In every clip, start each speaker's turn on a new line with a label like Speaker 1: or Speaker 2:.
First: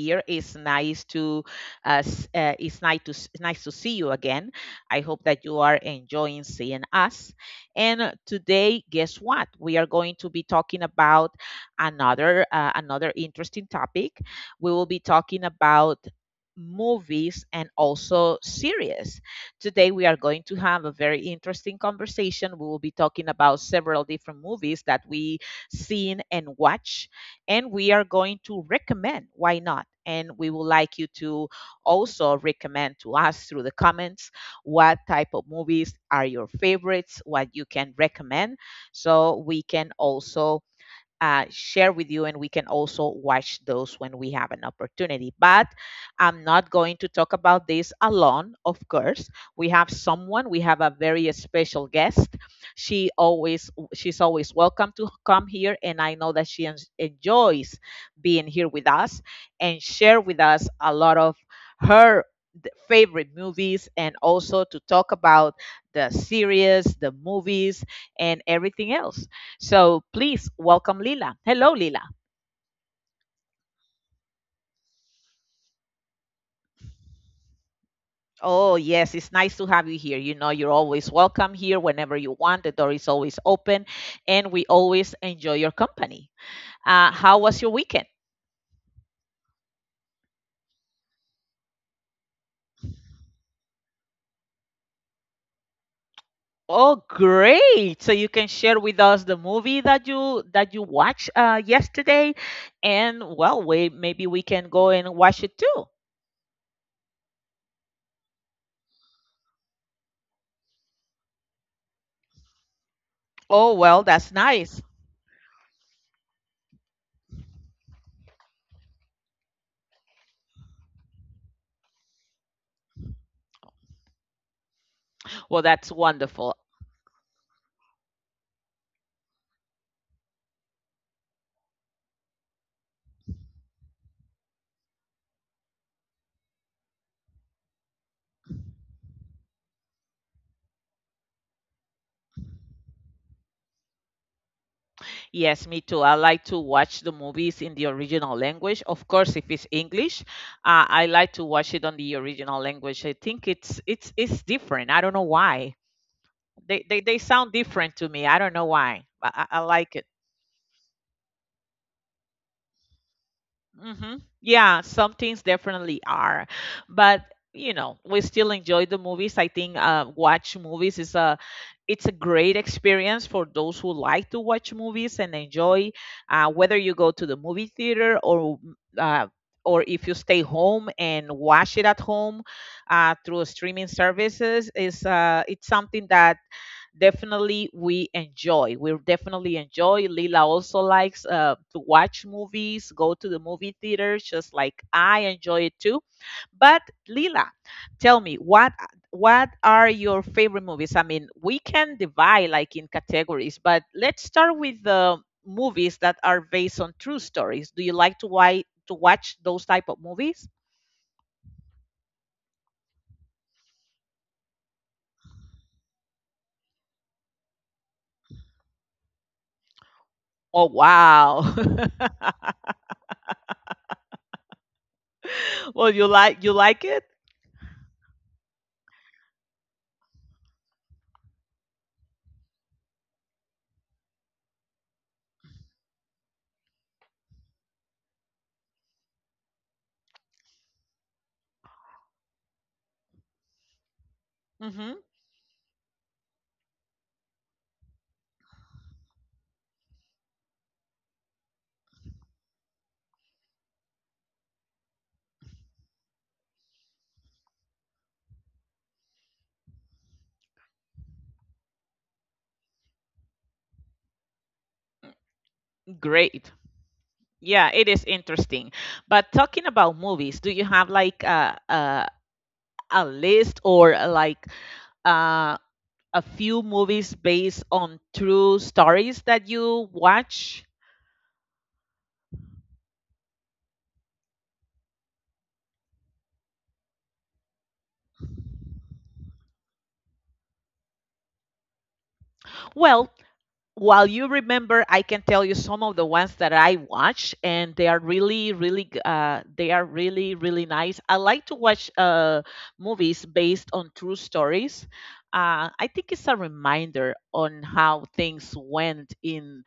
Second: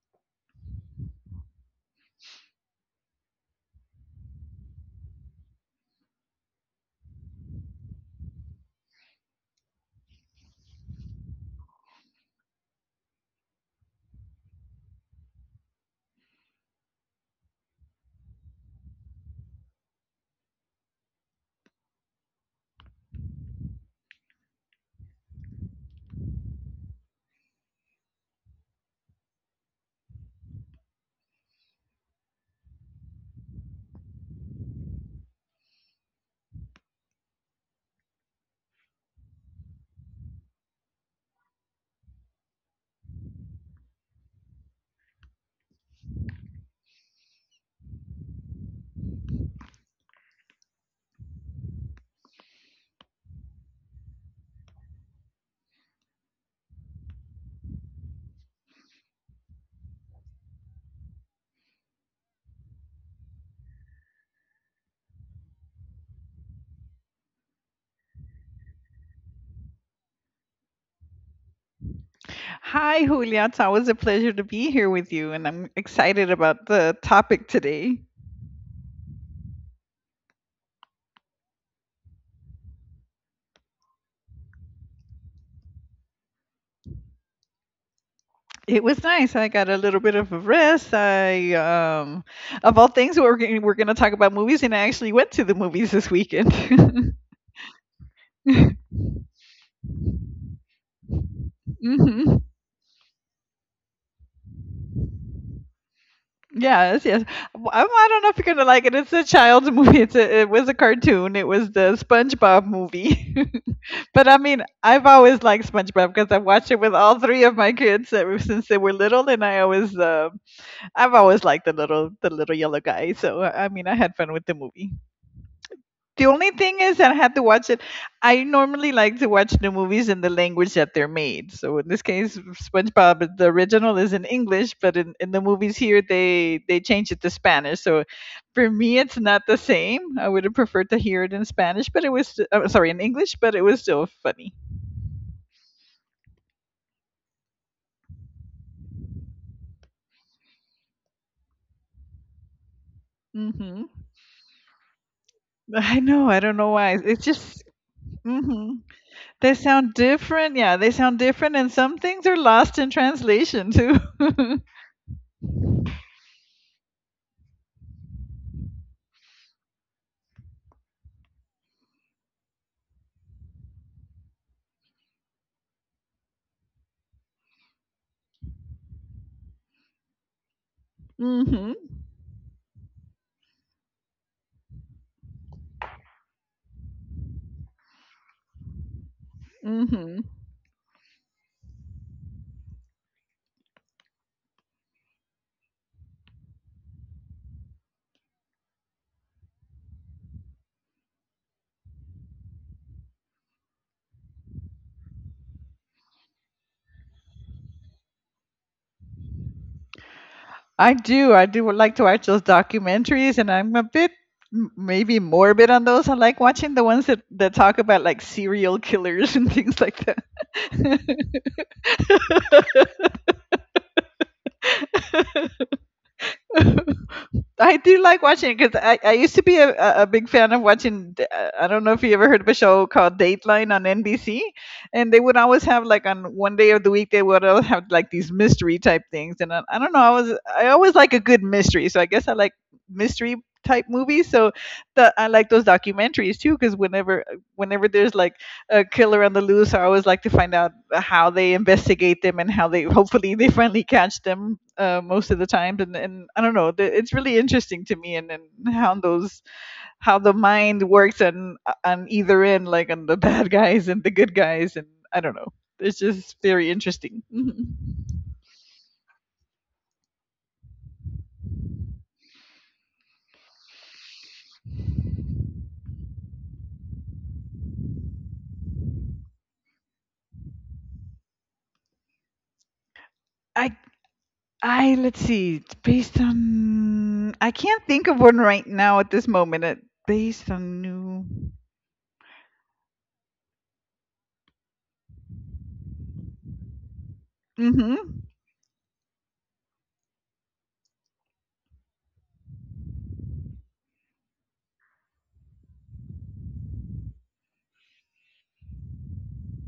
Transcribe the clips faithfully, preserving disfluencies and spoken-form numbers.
Speaker 1: here. It's nice to, uh, s- uh, it's nice to, s- nice to see you again. I hope that you are enjoying seeing us. And uh, today, guess what? We are going to be talking about another, uh, another interesting topic. We will be talking about movies and also series. Today, we are going to have a very interesting conversation. We will be talking about several different movies that we seen and watch. And we are going to recommend, why not? And we would like you to also recommend to us through the comments what type of movies are your favorites, what you can recommend, so we can also uh, share with you, and we can also watch those when we have an opportunity. But I'm not going to talk about this alone, of course. We have someone, we have a very special guest. She always she's always welcome to come here, and I know that she en- enjoys being here with us and share with us a lot of her th- favorite movies and also to talk about the series, the movies and everything else. So please welcome Lila. Hello, Lila.
Speaker 2: Hi, Julia. It's always a pleasure to be here with you, and I'm excited about the topic today.
Speaker 1: Oh, yes, it's nice to have you here. You know, you're always welcome here whenever you want. The door is always open, and we always enjoy your company. Uh, how was your weekend?
Speaker 2: It was nice. I got a little bit of a rest. I, um, of all things, we're gonna, we're going to talk about movies, and I actually went to the movies this
Speaker 1: Oh,
Speaker 2: weekend.
Speaker 1: great! So you can share with us the movie that you that you watched uh, yesterday,
Speaker 2: Hmm.
Speaker 1: and well, we maybe we can go and watch it too.
Speaker 2: Yes, yes. Well, I, I don't know if you're going to like it. It's a child's movie. It's a, it was a cartoon. It was the SpongeBob movie.
Speaker 1: Oh, well,
Speaker 2: But
Speaker 1: that's
Speaker 2: I mean,
Speaker 1: nice.
Speaker 2: I've always liked SpongeBob because I've watched it with all three of my kids ever since they were little, and I always uh, I've always liked the little the little yellow guy. So uh, I mean, I had fun with the movie.
Speaker 1: Well, that's
Speaker 2: The only
Speaker 1: wonderful.
Speaker 2: thing is I had to watch it. I normally like to watch the movies in the language that they're made. So in this case, SpongeBob the original is in English, but in, in the movies here they they change it to Spanish. So for me, it's not the same. I would have preferred to hear it in Spanish, but it was st- oh, sorry, in English, but it was still funny.
Speaker 1: Yes, me too. I like to watch the movies in the original language. Of course, if it's English, uh, I like to watch it on the original language. I think
Speaker 2: Hmm.
Speaker 1: it's it's it's different. I don't know why.
Speaker 2: I know. I don't know
Speaker 1: They
Speaker 2: why.
Speaker 1: they, they
Speaker 2: It's
Speaker 1: sound
Speaker 2: just.
Speaker 1: different to me. I don't know
Speaker 2: Mm-hmm.
Speaker 1: why, but I,
Speaker 2: They
Speaker 1: I
Speaker 2: sound
Speaker 1: like it.
Speaker 2: different. Yeah, they sound different, and some things are lost in translation too.
Speaker 1: Mm-hmm. Yeah, some things definitely are, but you know, we still enjoy the movies. I think uh, watch movies is a it's a great experience for those who like to watch movies and enjoy, uh, whether you go to the movie theater or mm, uh, or if you stay home and
Speaker 2: Hmm.
Speaker 1: watch it at home uh, through streaming services. Is uh, It's something that definitely we enjoy. We definitely enjoy.
Speaker 2: Hmm.
Speaker 1: Lila also likes uh, to watch movies, go to the movie theaters, just like I enjoy it too. But Lila, tell me what what are your favorite movies? I mean, we can divide like in categories, but let's start with the movies that are based on true stories. Do you like to why to watch those type of movies?
Speaker 2: I do. I do like to watch those documentaries, and I'm a bit m- maybe morbid on those. I like watching the ones that that talk about, like, serial killers and things like that.
Speaker 1: Oh, wow. Well, you like you like it?
Speaker 2: I do like watching it because I, I used to be a, a a big fan of watching. d- uh, I don't know if you ever heard of a show called Dateline on N B C, and they would always have, like, on one day of the week they would always have, like, these mystery type things, and I, I don't know. I was I always like a good mystery, so I guess I like mystery type movies. So
Speaker 1: Mhm.
Speaker 2: the, I like those documentaries too because whenever whenever there's like a killer on the loose, I always like to find out how they investigate them and how, they hopefully, they finally catch them, uh, most of the times, and, and I don't know, the- it's really interesting to me. And, and how those, how the mind works on on either end, like on the bad guys and the good guys, and I don't know, it's just
Speaker 1: Great.
Speaker 2: very interesting.
Speaker 1: Yeah,
Speaker 2: Mhm.
Speaker 1: it is interesting. But talking about movies, do you have like a a, a list or uh, like uh, a few movies based on true stories that you watch?
Speaker 2: i i, let's see, based on, I can't think of one right now at this moment, it, based on new.
Speaker 1: Well, while you remember, I can tell you some of the ones that I watch, and they are
Speaker 2: Mm-hmm.
Speaker 1: really, really, g- uh, they are really, really nice. I like to watch uh, movies based on true stories. Uh, I think it's a reminder on how things went in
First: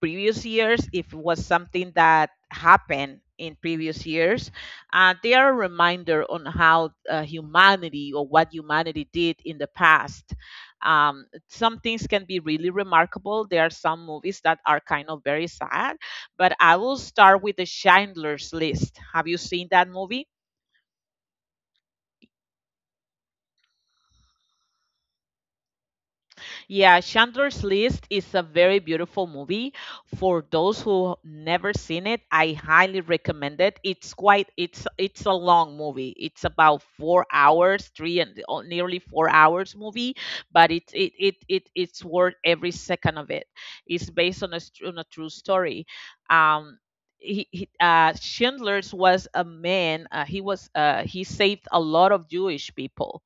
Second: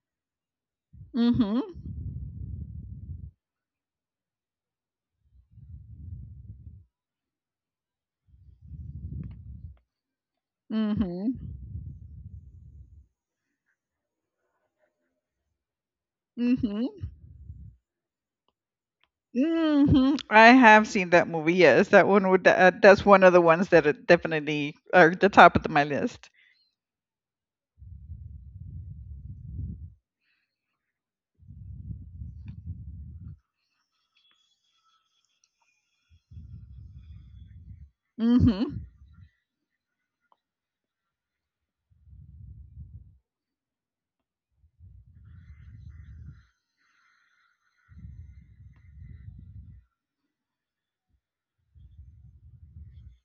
Speaker 1: previous years if it was
Speaker 2: Mm-hmm.
Speaker 1: something that happened in previous years. Uh, they are a reminder on how uh, humanity or what humanity did in the past. Um,
Speaker 2: Mm-hmm.
Speaker 1: some things can be really remarkable. There are some movies that are kind of very sad, but I will
Speaker 2: Mm-hmm.
Speaker 1: start with the Schindler's List. Have you seen that
Speaker 2: Hmm.
Speaker 1: movie?
Speaker 2: I have seen that movie. Yes, that one would. Uh, that's one of the ones that are definitely are at the top of my list.
Speaker 1: Yeah, Chandler's List is a very beautiful movie. For those who never seen it, I highly recommend it. It's quite it's it's a long movie. It's about four hours, three and oh,
Speaker 2: Hmm.
Speaker 1: nearly four hours movie, but it it it, it it's worth every second of it. It's based on a str- on a true story. Um, he, he uh Schindler's was a man. Uh, he was uh he saved a lot of Jewish people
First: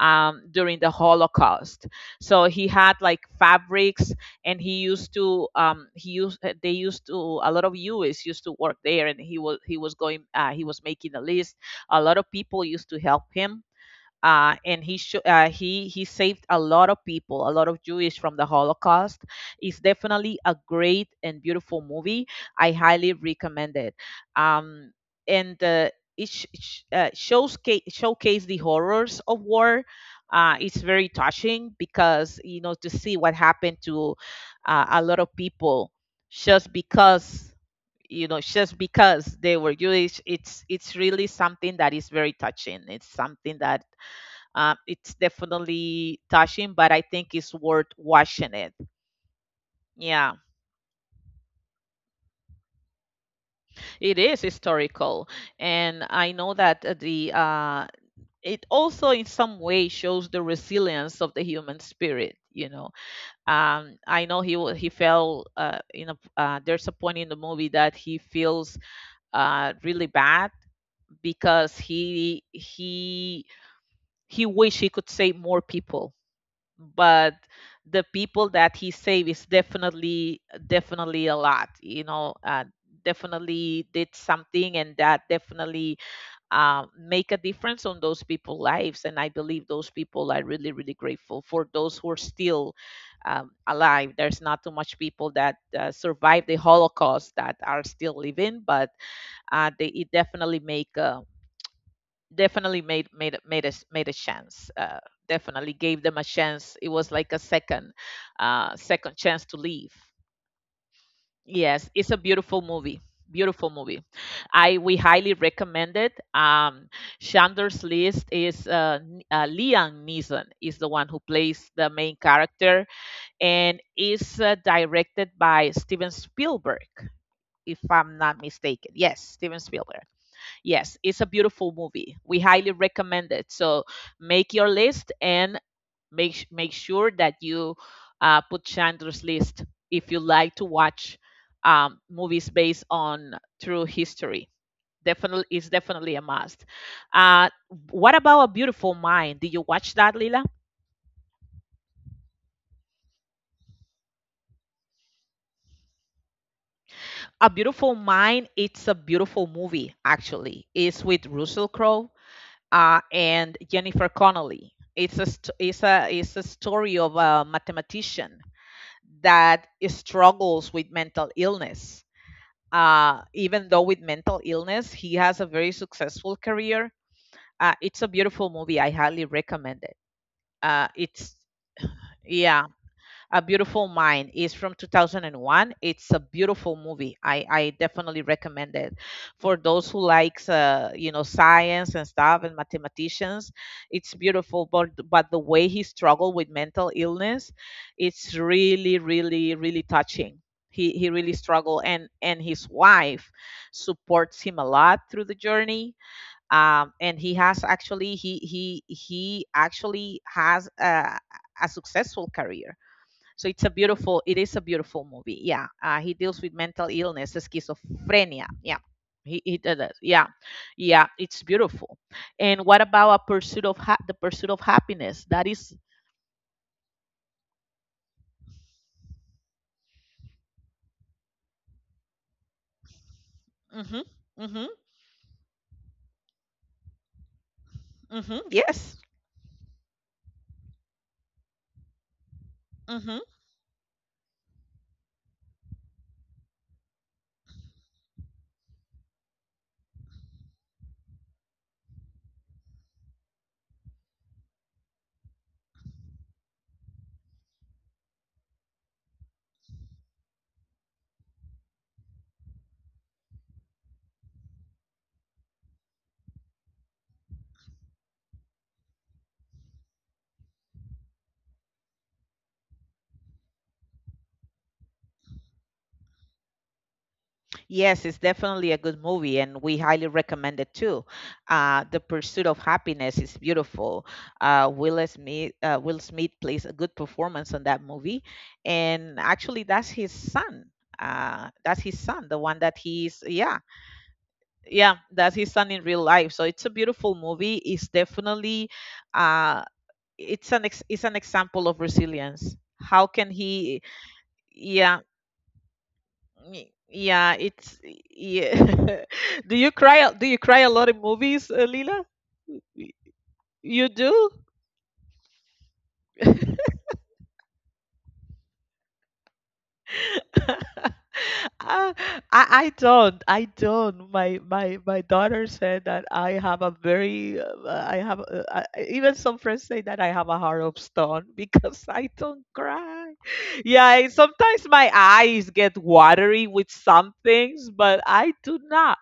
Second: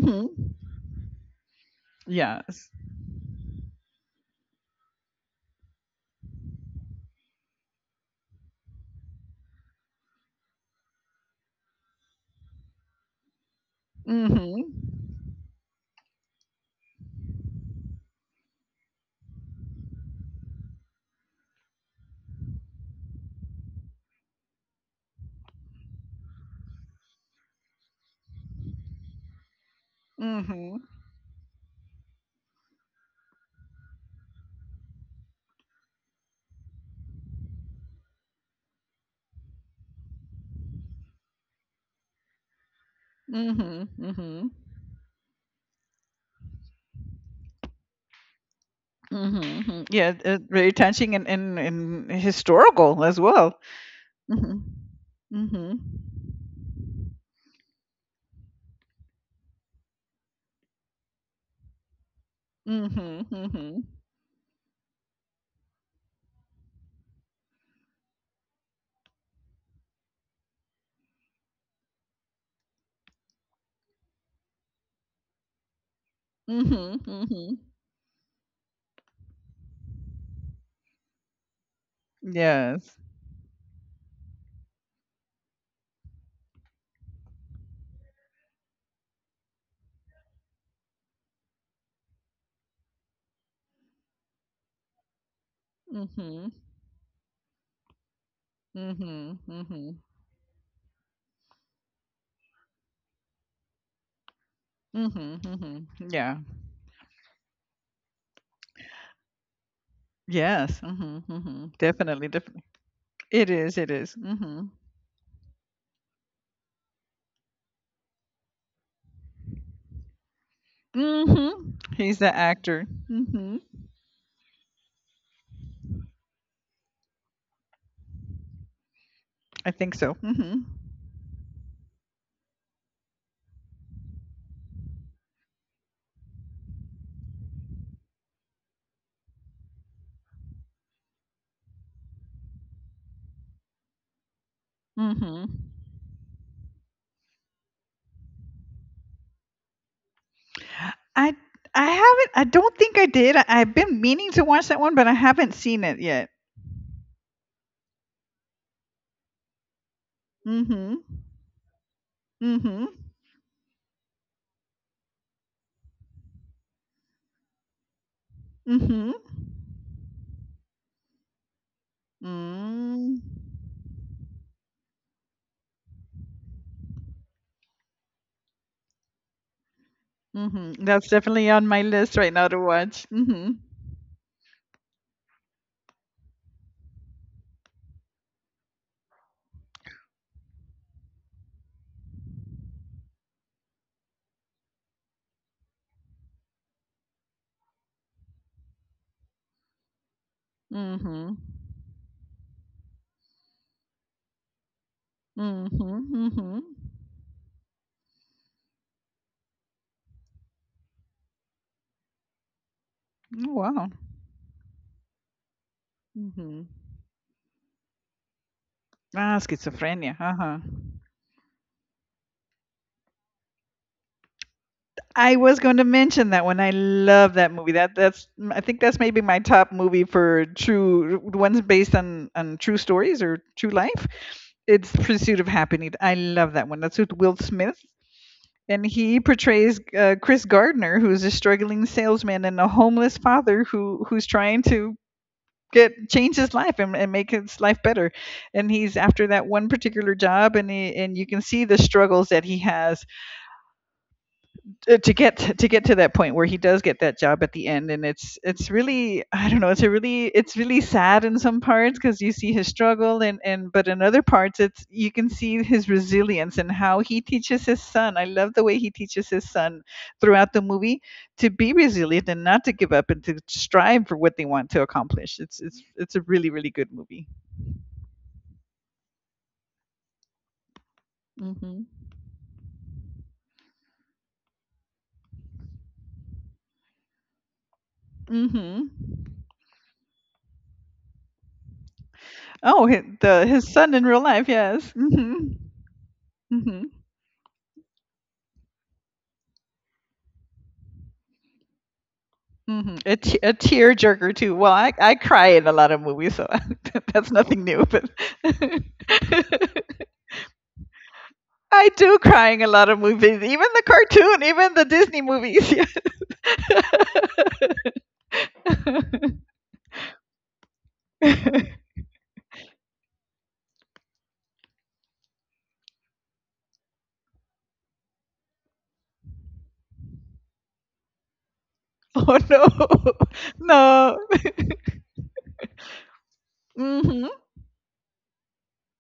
Speaker 1: um, during the Holocaust. So he
Speaker 2: Yes.
Speaker 1: had like fabrics, and he used to um, he used they used to a lot of U S used to work there, and he was he was going uh, he was making a list. A lot of people used to help him, uh, and
Speaker 2: Hmm.
Speaker 1: he sho- uh, he he saved a lot of people, a lot of Jewish from the Holocaust. It's definitely a great and beautiful movie. I highly recommend it. Um, and uh, it sh- sh- uh, shows showcase the horrors of war.
Speaker 2: Hmm.
Speaker 1: Uh, it's
Speaker 2: Hmm.
Speaker 1: very touching because you know to see what happened to uh, a lot of people just because you know just because they were Jewish. It's it's really something that is very touching. It's something that
Speaker 2: Hmm.
Speaker 1: um, it's definitely touching, but I think it's worth watching it.
Speaker 2: Hmm. Yeah,
Speaker 1: Yeah,
Speaker 2: uh, very touching and, and, and historical as well.
Speaker 1: it is
Speaker 2: Hmm.
Speaker 1: historical,
Speaker 2: Hmm.
Speaker 1: and I know that uh, the uh, it also in some way shows the resilience of the human spirit. You know,
Speaker 2: Hmm. Hmm.
Speaker 1: um, I know he wa- he fell. Uh, in a, uh, there's a point in the movie that he feels uh, really bad because he he he wish he could save more people,
Speaker 2: Hmm.
Speaker 1: but
Speaker 2: Hmm.
Speaker 1: the people that he saved is definitely definitely a lot, you know. Uh,
Speaker 2: Yes.
Speaker 1: definitely did something, and that definitely um, make a difference on those people's lives, and I believe those people are really, really grateful. For those who are still um, alive, there's not too much people that uh, survived
Speaker 2: Mm-hmm.
Speaker 1: the Holocaust that are still living, but
Speaker 2: Mm-hmm.
Speaker 1: uh, they
Speaker 2: Mm-hmm.
Speaker 1: it definitely make a, definitely made made made a s- made a chance. Uh,
Speaker 2: Mm-hmm.
Speaker 1: definitely gave
Speaker 2: Mm-hmm.
Speaker 1: them a
Speaker 2: Yeah.
Speaker 1: chance. It was like a second uh, second chance to leave.
Speaker 2: Yes. Mm-hmm. Mm-hmm.
Speaker 1: Yes, it's a
Speaker 2: Definitely. Def-
Speaker 1: beautiful movie.
Speaker 2: It
Speaker 1: Beautiful
Speaker 2: is, it
Speaker 1: movie.
Speaker 2: is. Mhm.
Speaker 1: I We highly recommend it. Um, Chandler's List is uh, N- uh, Liam Neeson is the one who plays
Speaker 2: Mhm.
Speaker 1: the main
Speaker 2: He's the
Speaker 1: character,
Speaker 2: actor. Mhm.
Speaker 1: and is uh, directed by Steven Spielberg, if I'm not mistaken. Yes, Steven
Speaker 2: I think
Speaker 1: Spielberg.
Speaker 2: so. Mhm.
Speaker 1: Yes, it's a beautiful movie. We highly recommend it. So make your list, and make sh- make sure that you uh, put Chandler's List if you like to watch um, movies based on true history. Definitely, it's
Speaker 2: Mhm.
Speaker 1: definitely a must. Uh, what about A Beautiful Mind? Did you watch that, Lila?
Speaker 2: I I haven't I don't think I did. I, I've been meaning to watch that one, but I haven't seen it yet.
Speaker 1: A Beautiful Mind. It's a beautiful movie. Actually,
Speaker 2: Mhm.
Speaker 1: it's with Russell Crowe
Speaker 2: Mhm.
Speaker 1: uh, and Jennifer Connelly. It's a, st- it's, a, it's a story of a mathematician
Speaker 2: Mhm.
Speaker 1: that struggles with mental illness.
Speaker 2: Mm.
Speaker 1: Uh, even though with mental illness, he has a very successful career. Uh, it's a beautiful movie. I highly recommend it.
Speaker 2: Mhm.
Speaker 1: Uh,
Speaker 2: That's
Speaker 1: it's,
Speaker 2: definitely on my list right now to
Speaker 1: yeah,
Speaker 2: watch.
Speaker 1: a
Speaker 2: Mhm.
Speaker 1: Beautiful Mind is from two thousand one. It's a beautiful movie. I, I definitely recommend it for those who likes uh, you know science and stuff and mathematicians. It's beautiful, but but the way he struggled with mental illness, it's really really really touching. He he really
Speaker 2: Mhm.
Speaker 1: struggled, and and his wife supports him a lot through the journey.
Speaker 2: Mhm. Mhm.
Speaker 1: Um, and He has actually he he he actually has a, a successful career, so it's a
Speaker 2: Wow.
Speaker 1: beautiful, it is a beautiful movie. Yeah. Uh, he deals with
Speaker 2: Mhm.
Speaker 1: mental illness, schizophrenia. Yeah.
Speaker 2: Ah,
Speaker 1: He, he does that.
Speaker 2: schizophrenia.
Speaker 1: Yeah.
Speaker 2: Uh-huh.
Speaker 1: Yeah. It's beautiful. And what about a pursuit of ha- the pursuit of happiness?
Speaker 2: I
Speaker 1: That
Speaker 2: was
Speaker 1: is.
Speaker 2: going to mention that one. I love that movie. That that's I think that's maybe my top movie for true the ones based on on true stories or true
Speaker 1: Mm-hmm,
Speaker 2: life.
Speaker 1: mm-hmm,
Speaker 2: It's Pursuit of Happiness. I love that one. That's with Will Smith,
Speaker 1: mm-hmm,
Speaker 2: and
Speaker 1: yes.
Speaker 2: he portrays uh, Chris Gardner, who's a struggling salesman and a homeless
Speaker 1: Mm-hmm.
Speaker 2: father who who's trying to get change his life, and, and make his life better. And he's after that one particular job, and he, and you can see the struggles that he has, uh, to get to get to that point where he does get that job at the end, and it's it's really, I don't know, it's a really it's really sad in some parts because you see his struggle and and but in other parts, it's you can see his resilience and how he teaches his son. I love the way he teaches his son throughout the movie to be resilient and not to give up and to strive for what they want to accomplish. It's it's it's a really, really good movie.
Speaker 1: Yes, it's definitely a good movie, and we highly recommend it too. Uh,
Speaker 2: Mhm.
Speaker 1: the Pursuit of Happiness is beautiful. Uh, Will Smith, uh, Will Smith plays a good performance on that movie,
Speaker 2: Mhm.
Speaker 1: and actually, that's his son. Uh, that's his son, the one that
Speaker 2: oh hi-
Speaker 1: he's
Speaker 2: the
Speaker 1: yeah,
Speaker 2: his son in real life, yes.
Speaker 1: yeah, that's his
Speaker 2: mhm
Speaker 1: son in real life. So it's a
Speaker 2: mhm.
Speaker 1: beautiful movie. It's definitely uh, it's an ex- it's an example of resilience.
Speaker 2: Mhm.
Speaker 1: How
Speaker 2: A
Speaker 1: can
Speaker 2: t- a
Speaker 1: he?
Speaker 2: tearjerker too. Well, I,
Speaker 1: Yeah.
Speaker 2: I cry in a lot of movies, so
Speaker 1: Y-
Speaker 2: that's
Speaker 1: Yeah,
Speaker 2: nothing
Speaker 1: it's
Speaker 2: new. But
Speaker 1: yeah. Do you cry? Do you cry a lot in movies, uh,
Speaker 2: I
Speaker 1: Lila?
Speaker 2: do cry in a lot
Speaker 1: Y-
Speaker 2: of movies, even the
Speaker 1: You do?
Speaker 2: cartoon, even the Disney movies. Yeah.
Speaker 1: Uh, I I don't. I don't. My my my daughter said that I have a very. Uh, I have uh, I, I- Even some friends say that I have a heart of stone because I
Speaker 2: Oh,
Speaker 1: don't
Speaker 2: no,
Speaker 1: cry. Yeah, I-
Speaker 2: no.
Speaker 1: sometimes my eyes get watery with some
Speaker 2: Hmm.
Speaker 1: things, but I do not.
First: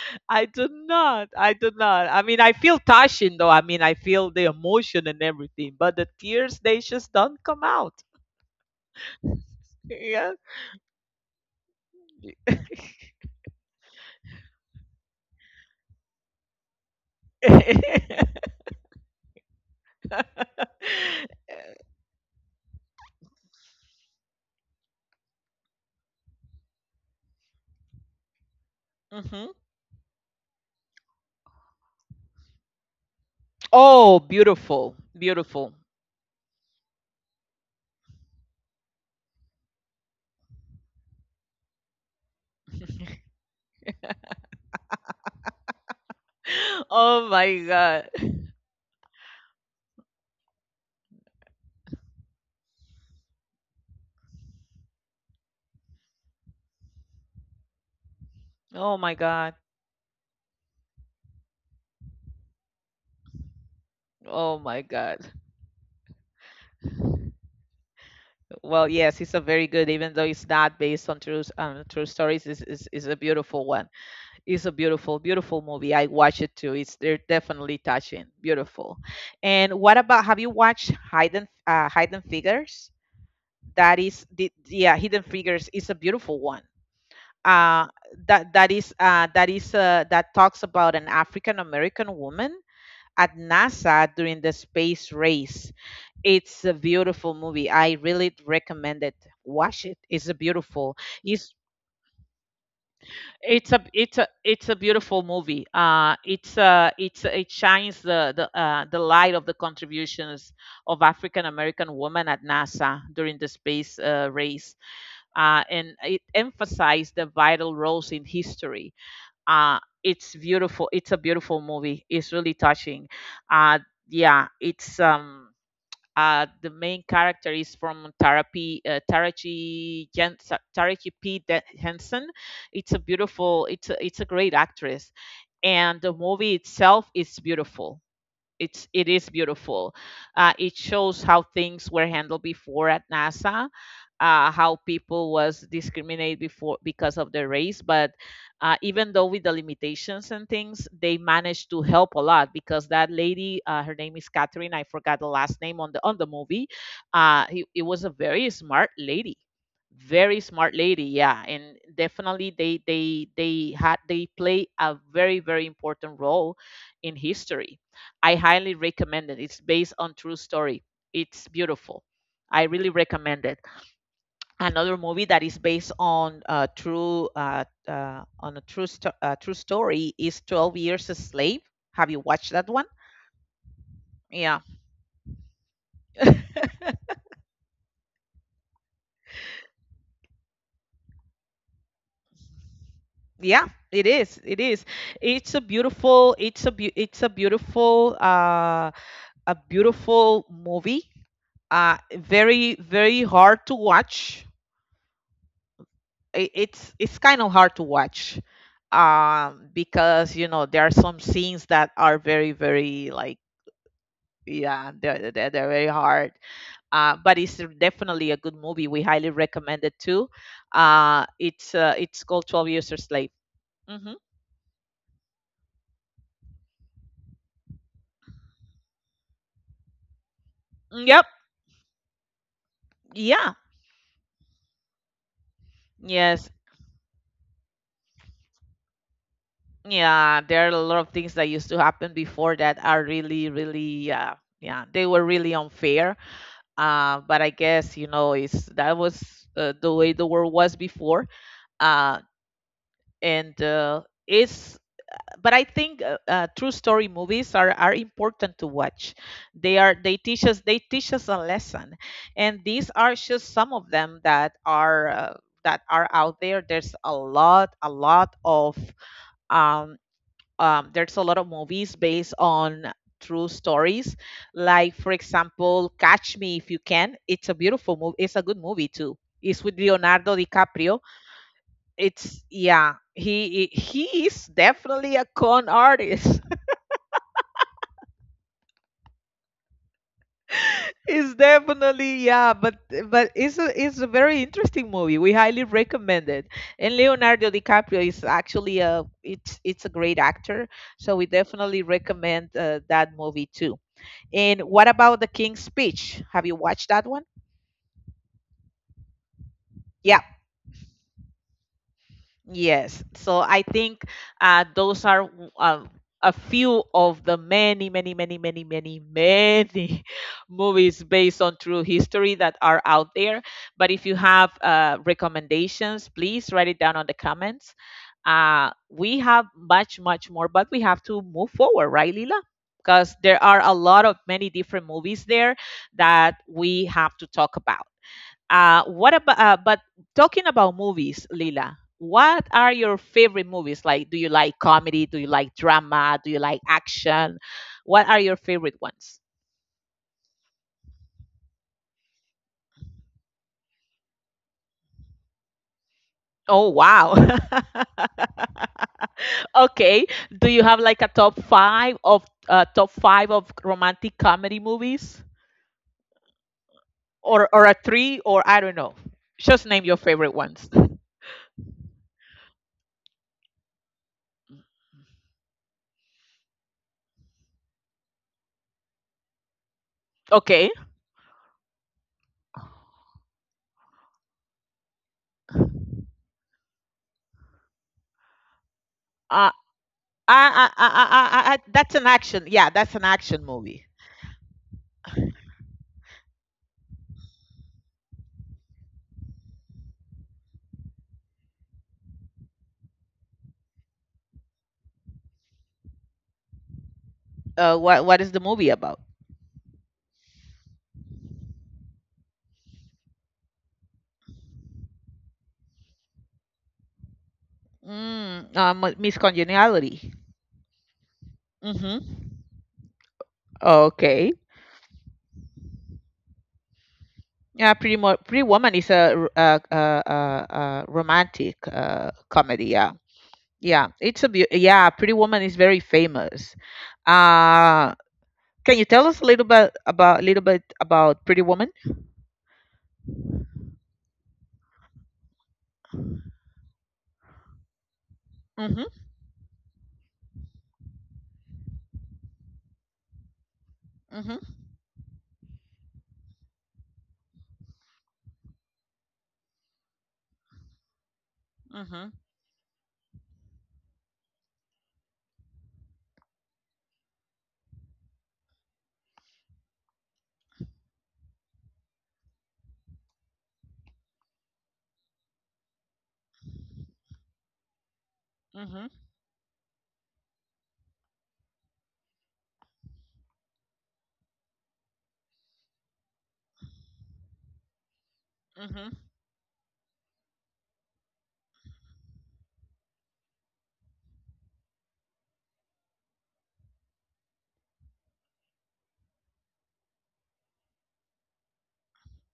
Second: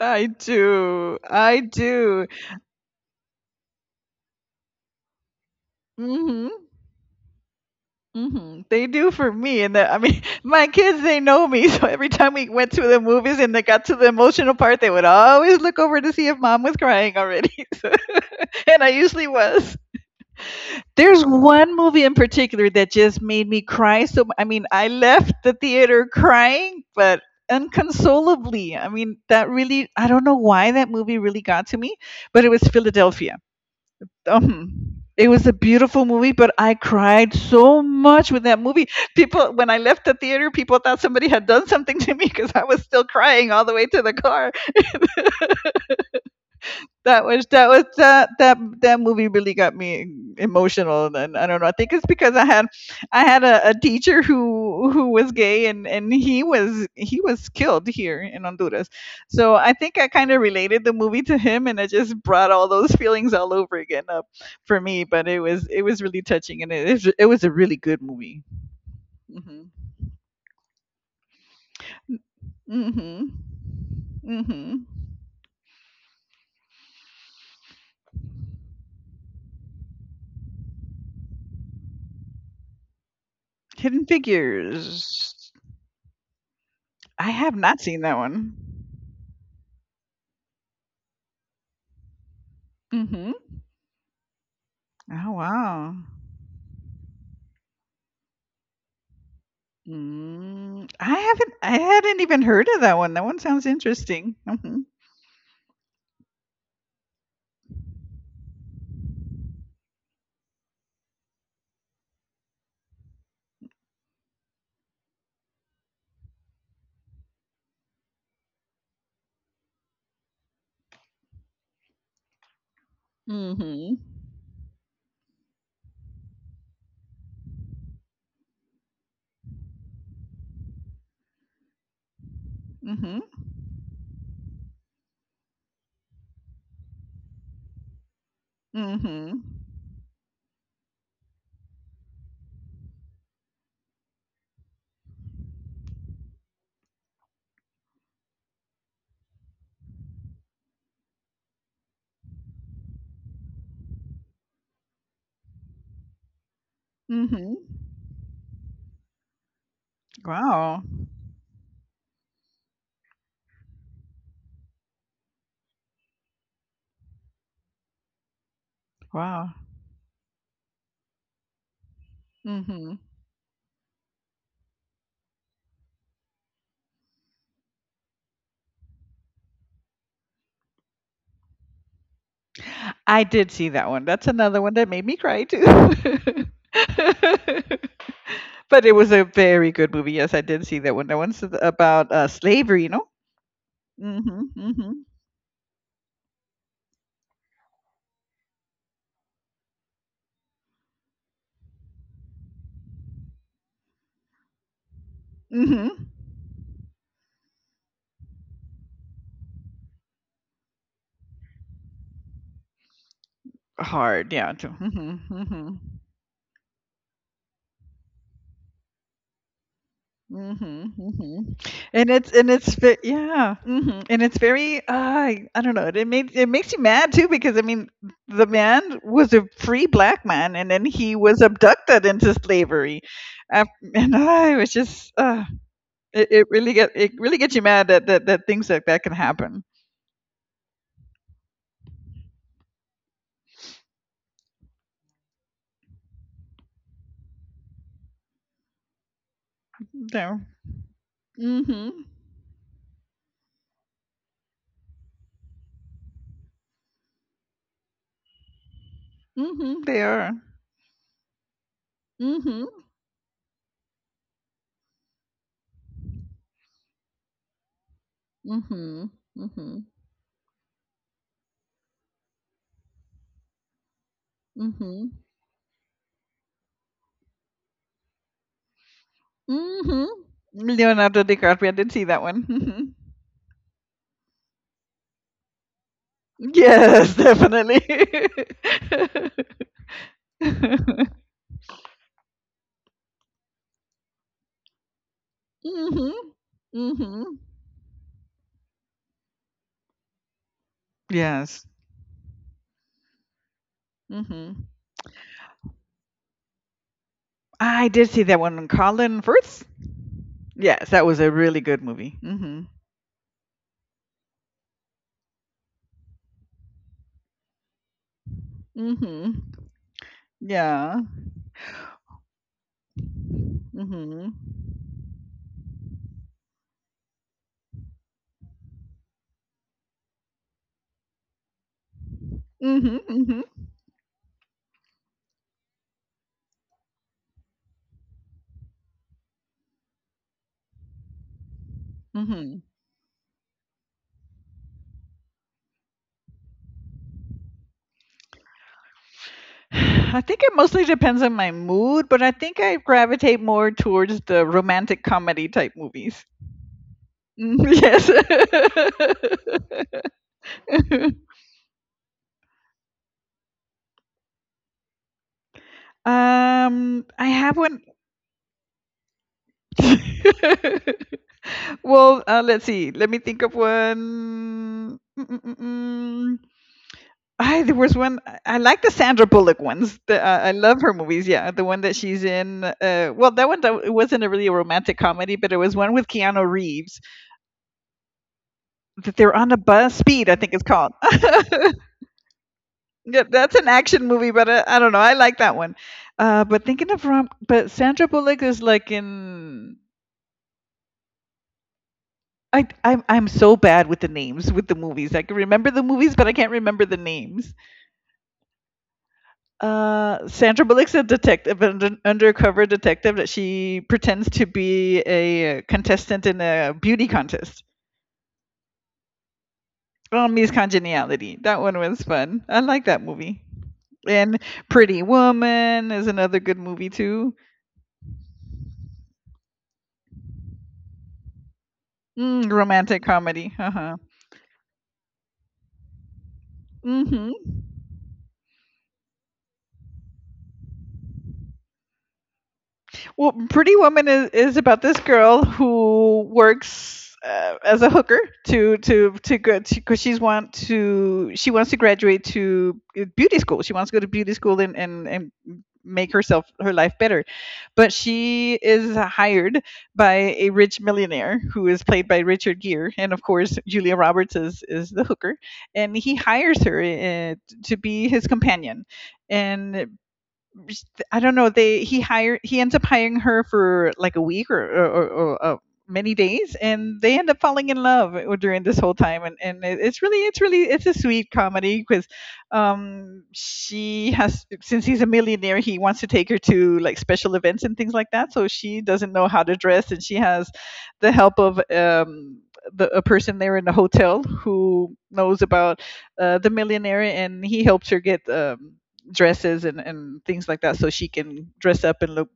Speaker 2: I
Speaker 1: I do
Speaker 2: do,
Speaker 1: not. I
Speaker 2: I
Speaker 1: do not. I
Speaker 2: do.
Speaker 1: mean, I feel touching though. I mean, I feel the emotion and everything, but the tears
Speaker 2: Mm-hmm.
Speaker 1: they just don't come out.
Speaker 2: Hmm. They do for me, and the, I mean,
Speaker 1: Yeah.
Speaker 2: my kids, they know me. So every time we went to the movies and they got to the emotional part, they would always look over to see if mom was crying already, So- and I usually was. There's one movie in particular that just made me cry. So I mean, I left the theater crying, but inconsolably. I mean,
Speaker 1: Hmm.
Speaker 2: that really I don't know why that movie really got to me, but it was Philadelphia.
Speaker 1: Oh,
Speaker 2: um
Speaker 1: beautiful,
Speaker 2: it was a
Speaker 1: beautiful.
Speaker 2: beautiful movie, but I cried so much with that movie. People, when I left the theater, people thought somebody had done something to me because I was still crying all the way to the car. that
Speaker 1: Oh
Speaker 2: was
Speaker 1: my
Speaker 2: that was
Speaker 1: god.
Speaker 2: that that that movie really got me emotional, and I don't know, I think it's because i had i had a, a teacher who who was gay, and and he was he was killed here in Honduras.
Speaker 1: Oh my
Speaker 2: So
Speaker 1: god.
Speaker 2: I think I kind of related the movie to him, and it just brought all those feelings all over again up
Speaker 1: Oh
Speaker 2: for
Speaker 1: my
Speaker 2: me,
Speaker 1: god.
Speaker 2: but it was it was really touching, and it is it was a really good movie.
Speaker 1: Well, yes, it's a
Speaker 2: Hmm.
Speaker 1: very good, even though it's not based on true s- um, true stories. Is is is a
Speaker 2: Hmm.
Speaker 1: beautiful one. It's a
Speaker 2: Hmm.
Speaker 1: beautiful, beautiful movie. I watched it too. It's they're definitely touching. Beautiful. And what about have you watched Hidden uh, Hidden Figures? That
Speaker 2: Hidden
Speaker 1: is the yeah Hidden
Speaker 2: Figures.
Speaker 1: Figures is a beautiful one.
Speaker 2: I have not
Speaker 1: Uh,
Speaker 2: seen that one.
Speaker 1: that that is uh, that is uh, that talks about an African American woman
Speaker 2: Hmm.
Speaker 1: at NASA during the space
Speaker 2: Oh,
Speaker 1: race.
Speaker 2: wow.
Speaker 1: It's a beautiful movie. I really recommend it. Watch it. It's a
Speaker 2: Mm,
Speaker 1: beautiful.
Speaker 2: I haven't
Speaker 1: It's
Speaker 2: I hadn't even heard of that one. That one sounds
Speaker 1: it's a it's a
Speaker 2: interesting.
Speaker 1: it's a
Speaker 2: Mm.
Speaker 1: beautiful movie, uh it's uh it's it shines the the uh, the light of the contributions of African American women at NASA during the space uh, race. Uh and it emphasized the vital roles in history. Uh it's beautiful, it's a beautiful movie, it's really touching. uh
Speaker 2: Mhm.
Speaker 1: yeah, it's um uh, the main character is from Tarapi, uh, Taraji, Jen, Taraji P. De- Henson.
Speaker 2: Mm.
Speaker 1: It's a
Speaker 2: Mhm.
Speaker 1: beautiful, it's a, it's a great actress. And the movie itself is beautiful, it's
Speaker 2: Mm.
Speaker 1: it is
Speaker 2: Mhm.
Speaker 1: beautiful. Uh, it shows how things were handled before at NASA, uh, how people was discriminated before because of their race. But uh, even though with the limitations and things, they managed to help a lot because that lady, uh, her name is Catherine. I forgot the last name on the on the movie.
Speaker 2: Mhm.
Speaker 1: Uh,
Speaker 2: Mhm.
Speaker 1: it, it, was a very smart lady, very smart
Speaker 2: Wow.
Speaker 1: lady yeah. And definitely they they they had, they play a very, very important role in history. I highly recommend it.
Speaker 2: Wow.
Speaker 1: It's based on true story. It's beautiful. I
Speaker 2: Mm.
Speaker 1: really
Speaker 2: Mhm.
Speaker 1: recommend it. Another movie that is based on a true uh, uh, on a true sto- uh, true story is twelve years a slave. Have you watched that one?
Speaker 2: I did see that one. That's another
Speaker 1: Yeah.
Speaker 2: one that made me cry too. But it was a very good movie. Yes, I did see that one. That one's about uh slavery. No.
Speaker 1: Yeah, it
Speaker 2: Mm. Mhm.
Speaker 1: is, it is.
Speaker 2: Mhm.
Speaker 1: It's a beautiful, it's a beau- it's a beautiful uh a beautiful movie. Uh, very, very hard to watch.
Speaker 2: Mhm.
Speaker 1: I- It's it's kind of hard to watch, um because you know there are some scenes that are very, very, like,
Speaker 2: Hard, yeah, too.
Speaker 1: yeah, they're they're, they're
Speaker 2: Mhm.
Speaker 1: very hard. Uh but it's definitely a good movie, we highly recommend it too.
Speaker 2: Mhm,
Speaker 1: Uh
Speaker 2: mhm.
Speaker 1: it's uh,
Speaker 2: And
Speaker 1: it's
Speaker 2: it's,
Speaker 1: called
Speaker 2: and
Speaker 1: twelve
Speaker 2: it's
Speaker 1: years
Speaker 2: ve
Speaker 1: a slave.
Speaker 2: yeah. Mhm.
Speaker 1: Hmm.
Speaker 2: And it's very, uh, I I don't know. It made it makes you mad too because I mean, the man was a free black man, and then he
Speaker 1: Yep.
Speaker 2: was abducted into slavery.
Speaker 1: Yeah.
Speaker 2: Af- and I was just, uh, it, it
Speaker 1: Yes.
Speaker 2: really get it really gets you mad that that, that things like that can happen.
Speaker 1: Yeah, there are a lot of things that used to happen before that are really, really, uh, yeah, they were really unfair. Uh, but I guess, you know, it's that was uh, the way the
Speaker 2: No.
Speaker 1: world was before.
Speaker 2: Mhm.
Speaker 1: Uh, and uh, it's, but I think uh, uh, true story movies are, are important to watch. They
Speaker 2: Mhm.
Speaker 1: are,
Speaker 2: They
Speaker 1: they
Speaker 2: are.
Speaker 1: teach us, they teach us a lesson. And
Speaker 2: Mm.
Speaker 1: these are just some of them that are, uh, that are out there. There's a lot, a lot of,
Speaker 2: Mhm. Mm. Mhm.
Speaker 1: um, um, there's a lot of movies based on true stories.
Speaker 2: Mm. Mhm. Mm.
Speaker 1: Like for
Speaker 2: Mhm.
Speaker 1: example, Catch Me If You Can. It's a beautiful movie, it's a good movie too. It's with
Speaker 2: Mm. Mhm.
Speaker 1: Leonardo DiCaprio.
Speaker 2: Leonardo DiCaprio. I did see that
Speaker 1: It's
Speaker 2: one.
Speaker 1: Yeah, he he is definitely a con artist.
Speaker 2: Yes, definitely.
Speaker 1: It's definitely, yeah. But but it's a, it's a very interesting movie, we highly
Speaker 2: Mhm.
Speaker 1: recommend it. And
Speaker 2: Mhm.
Speaker 1: Leonardo DiCaprio is actually a, it's it's a great actor, so we
Speaker 2: Yes.
Speaker 1: definitely recommend uh, that movie too. And
Speaker 2: Mhm.
Speaker 1: what about The King's Speech? Have you watched that one?
Speaker 2: I did see that one. Colin Firth.
Speaker 1: Yeah,
Speaker 2: Yes, that was a really good movie. Mhm.
Speaker 1: yes. So I think uh, those are w- uh, a few of the many, many, many, many, many,
Speaker 2: Mhm.
Speaker 1: many
Speaker 2: Yeah.
Speaker 1: movies based on true history that are out there. But if you
Speaker 2: Mhm.
Speaker 1: have uh, recommendations, please write it down on the comments. Uh, we have much, much more, but we have to move forward, right, Lila?
Speaker 2: Mhm.
Speaker 1: Because there
Speaker 2: Mhm.
Speaker 1: are a lot of many different movies there that we have to talk about. Uh, what about? Uh, but Talking about movies, Lila, what
Speaker 2: Mhm.
Speaker 1: are your favorite movies? Like, do you like comedy? Do you like drama? Do you like action? What are your favorite ones?
Speaker 2: I think it mostly depends on my mood, but I think I gravitate more towards the romantic comedy type movies.
Speaker 1: Oh wow.
Speaker 2: Mm, Yes.
Speaker 1: Okay. Do you have like a top five of uh, top five of romantic comedy movies,
Speaker 2: um, I
Speaker 1: or
Speaker 2: have
Speaker 1: or a
Speaker 2: one.
Speaker 1: three, or I don't know. Just name your favorite ones.
Speaker 2: Well, uh, let's see. Let me think of one. Mm-mm-mm-mm. I, there was one. I I like the Sandra Bullock ones. The, uh, I
Speaker 1: Okay.
Speaker 2: love her movies. Yeah, the one that she's in. Uh, well, that one that, it wasn't a really a romantic comedy, but it was one with Keanu Reeves that they're on
Speaker 1: Uh,
Speaker 2: a bus. Speed, I think it's
Speaker 1: I, I, I,
Speaker 2: called.
Speaker 1: I, I, I- that's an action. Yeah, that's an
Speaker 2: Yeah,
Speaker 1: action
Speaker 2: that's an
Speaker 1: movie.
Speaker 2: action movie, but uh, I don't know. I like that one. Uh, but thinking of rom, but Sandra Bullock is like in I I'm I'm so bad with the names with the movies. I can remember the movies, but I can't remember the names.
Speaker 1: Uh, what what is the movie about?
Speaker 2: Uh, Sandra Bullock's a detective, an un- undercover detective that she pretends to be a contestant in a beauty contest.
Speaker 1: Mm, uh, Mu- Miss Congeniality.
Speaker 2: Oh, Miss Congeniality. That one was
Speaker 1: Mm-hmm.
Speaker 2: fun. I like that movie.
Speaker 1: Okay.
Speaker 2: And Pretty Woman is another good movie too.
Speaker 1: Yeah, Pretty Mo- Pretty Woman is a, r- a, a, a, a romantic uh,
Speaker 2: Mm,
Speaker 1: comedy. Yeah,
Speaker 2: romantic comedy. Uh
Speaker 1: yeah.
Speaker 2: huh.
Speaker 1: It's a beau- yeah. Pretty Woman is very famous.
Speaker 2: Hmm.
Speaker 1: Uh, can you tell us a little bit about little bit about Pretty Woman?
Speaker 2: Well, Pretty Woman is, is about this girl who works, uh, as a hooker to
Speaker 1: Mm-hmm.
Speaker 2: to to go because she's want to she wants to graduate to beauty school. She wants to go to beauty
Speaker 1: Mm-hmm.
Speaker 2: school and and, and make herself her life better. But she is hired by a rich millionaire who is played
Speaker 1: Mm-hmm.
Speaker 2: by Richard Gere, and of course Julia Roberts is is the hooker, and he hires her, uh, to be his companion. And I don't know. They he hired he ends up hiring her for like a week or or, or, or uh, many days, and they end up falling in love during this
Speaker 1: Mm-hmm.
Speaker 2: whole time. And and it- it's really it's really it's a sweet comedy because um she has since he's a millionaire, he wants to take her to like special events and things like that. So she doesn't know how to dress, and she has the help of um. The, a person there in the hotel who knows about uh, the millionaire, and he helps her get um, dresses and, and things like that so she can dress up and look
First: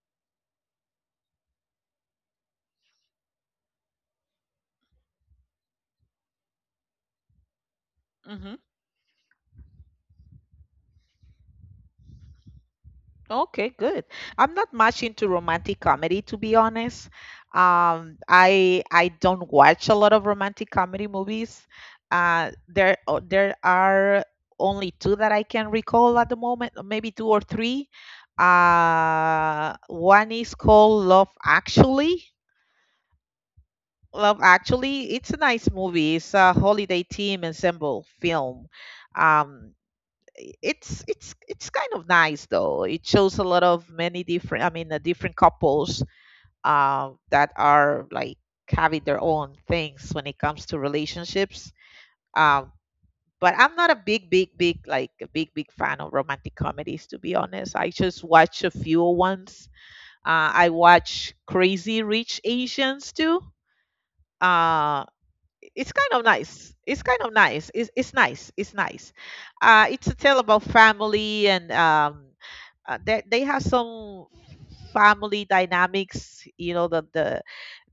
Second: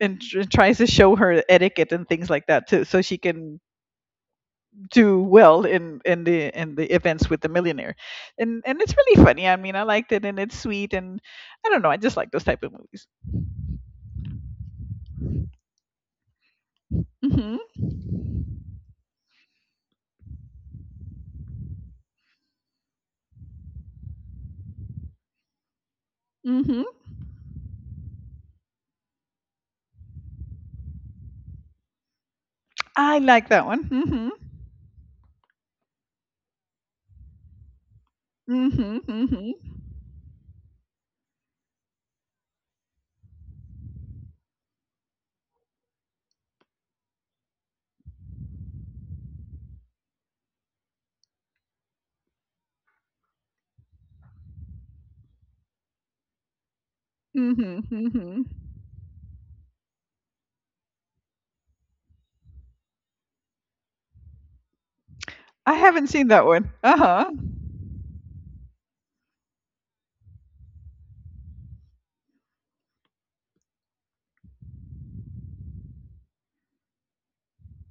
Speaker 2: and tr- tries to show her etiquette and things like that too so she can do well in in the in the events with the millionaire.
Speaker 1: Mm-hmm.
Speaker 2: And and it's really funny. I mean i liked it, and it's sweet, and i don't know, i just like those type of movies.
Speaker 1: Okay, good. I'm not much into romantic comedy, to be honest.
Speaker 2: Mhm.
Speaker 1: Um, I I don't watch a lot of romantic comedy movies. Uh, there o- there are only two that I can recall at the moment, or
Speaker 2: Mhm.
Speaker 1: maybe two or three. Uh, one is called Love Actually.
Speaker 2: I like that one. Mhm.
Speaker 1: Love Actually, it's a nice movie. It's a holiday theme ensemble film.
Speaker 2: Mhm. Mhm.
Speaker 1: Um, it's it's it's kind of nice though. It shows a lot of many different, I mean, uh, different couples uh, that are like having their own things when it comes to relationships. Um, but I'm not a big, big, big, like a big, big fan of romantic comedies, to be honest.
Speaker 2: Mhm.
Speaker 1: I just
Speaker 2: Mhm.
Speaker 1: watch a few ones. Uh, I watch Crazy Rich Asians too. Uh,
Speaker 2: I
Speaker 1: it's
Speaker 2: haven't
Speaker 1: kind of
Speaker 2: seen that one.
Speaker 1: nice. It's kind
Speaker 2: Uh-huh.
Speaker 1: of nice. It's, it's nice. It's nice. Uh, it's a tale about family and um, uh, they they have some family dynamics. You know the the,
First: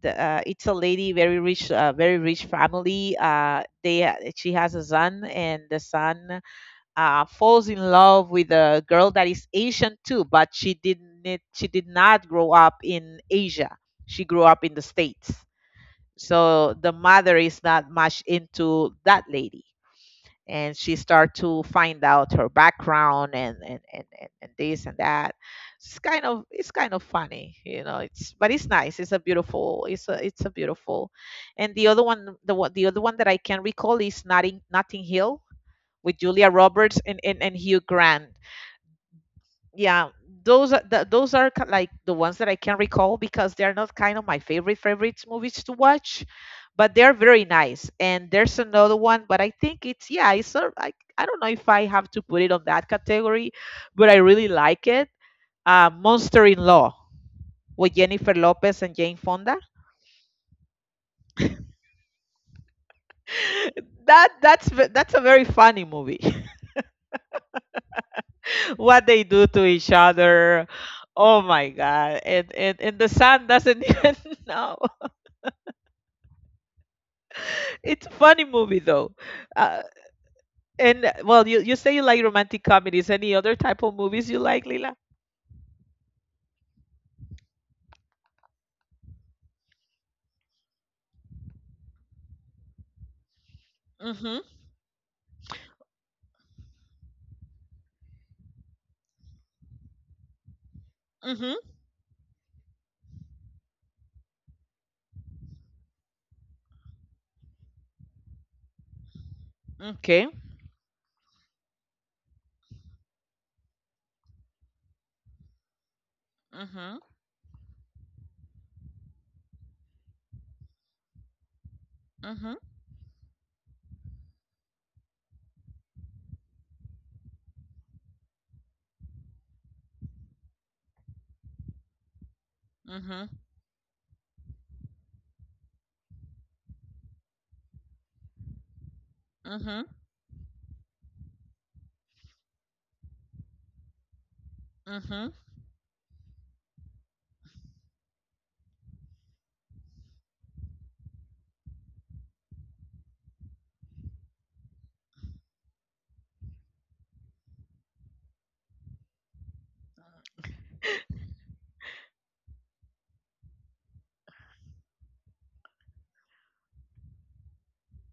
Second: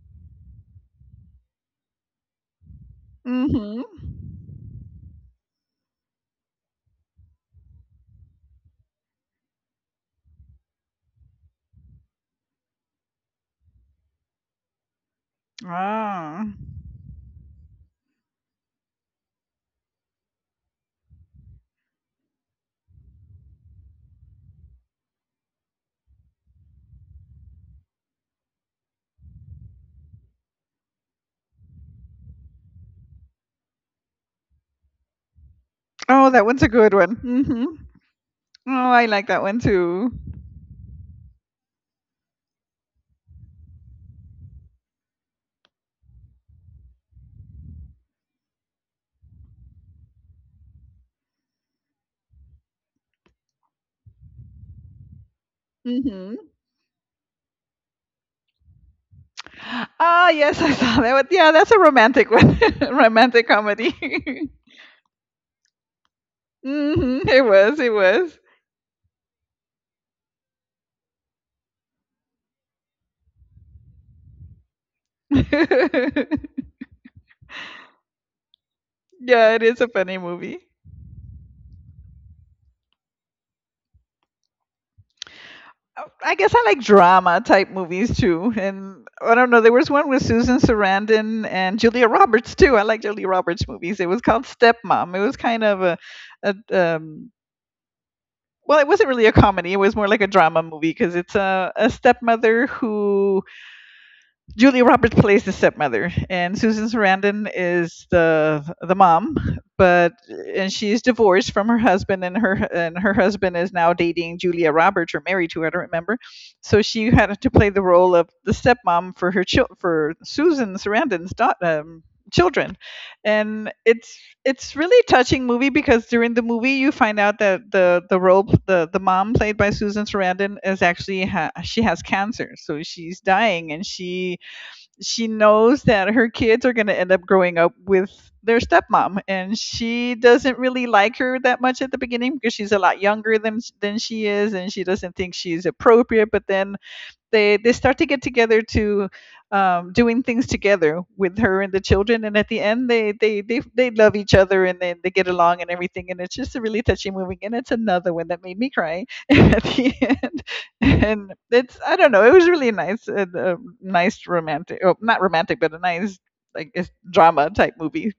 Speaker 1: the uh, it's a lady, very rich, uh, very rich family. Uh,
Speaker 2: Mhm.
Speaker 1: they ha- she has a son and the son uh, falls in love with a girl that is Asian too, but she didn't she did not grow up in Asia. She grew up in the States,
Speaker 2: Ah.
Speaker 1: so the mother is not much into that lady. And she start to find out her background and, and, and, and, and this and that. It's kind of, it's kind of funny, you know. It's but it's nice. It's a beautiful. It's a it's a beautiful. And the other one, the one the other one that I can recall is Notting Notting Hill with
Speaker 2: Oh, that
Speaker 1: Julia
Speaker 2: one's a good
Speaker 1: Roberts
Speaker 2: one.
Speaker 1: and and, and
Speaker 2: Hmm.
Speaker 1: Hugh Grant.
Speaker 2: Oh, I like that one
Speaker 1: Yeah,
Speaker 2: too.
Speaker 1: those are the, those are ki- like the ones that I can recall because they're not kind of my favorite favorites movies to watch, but they're very nice. And there's another one, but I think it's, yeah, it's sort I, I don't know if I have to put it on that category, but I really like it. Uh, monster
Speaker 2: Mhm.
Speaker 1: in law with Jennifer Lopez and Jane Fonda.
Speaker 2: Ah, yes, I saw that. But yeah, that's a romantic one, romantic
Speaker 1: That
Speaker 2: comedy.
Speaker 1: that's ve- that's a very funny movie.
Speaker 2: Hmm. It was, it was.
Speaker 1: What they do to each other, oh my god, and and, and the son doesn't even know. It's a funny movie though.
Speaker 2: Yeah, it is
Speaker 1: Uh,
Speaker 2: a funny movie.
Speaker 1: and uh, well, you you say you like romantic comedies. Any other type of movies you like, Lila?
Speaker 2: Uh, I guess I like drama type movies too, and I don't know. There was one with Susan Sarandon and Julia Roberts too. I like Julia Roberts movies. It was called
Speaker 1: Mhm.
Speaker 2: Stepmom. It was kind of a, a um, well, it wasn't really a comedy. It was more like a drama movie because it's
Speaker 1: Mhm.
Speaker 2: a, a stepmother who Julia Roberts plays the stepmother, and Susan Sarandon is the the mom. But
Speaker 1: Okay.
Speaker 2: and she's divorced from her husband, and her and her husband is now dating Julia Roberts or married to her. I don't remember. So
Speaker 1: Mhm.
Speaker 2: she had to play the role of the stepmom for her chil- for Susan Sarandon's daughter. Um,
Speaker 1: Mhm.
Speaker 2: children. And it's it's really touching movie because during the movie you find out that the the role the the mom played by Susan Sarandon is actually ha- she has cancer, so she's
Speaker 1: Mhm.
Speaker 2: dying, and she she knows that her kids are going to end up growing up with their stepmom, and
Speaker 1: Mhm.
Speaker 2: she doesn't really like her that much at the beginning because she's a lot younger than than she is, and she doesn't think
Speaker 1: Mhm.
Speaker 2: she's appropriate. But then they they start to get together to um, doing things together with her and the children, and at the end they they they, they love each other, and then they get along and everything. And it's just a really touching movie, and it's another one that made me cry at the end. And it's i don't know, it was really nice, a, a nice romantic, oh, not romantic, but a nice, I guess, drama type movie.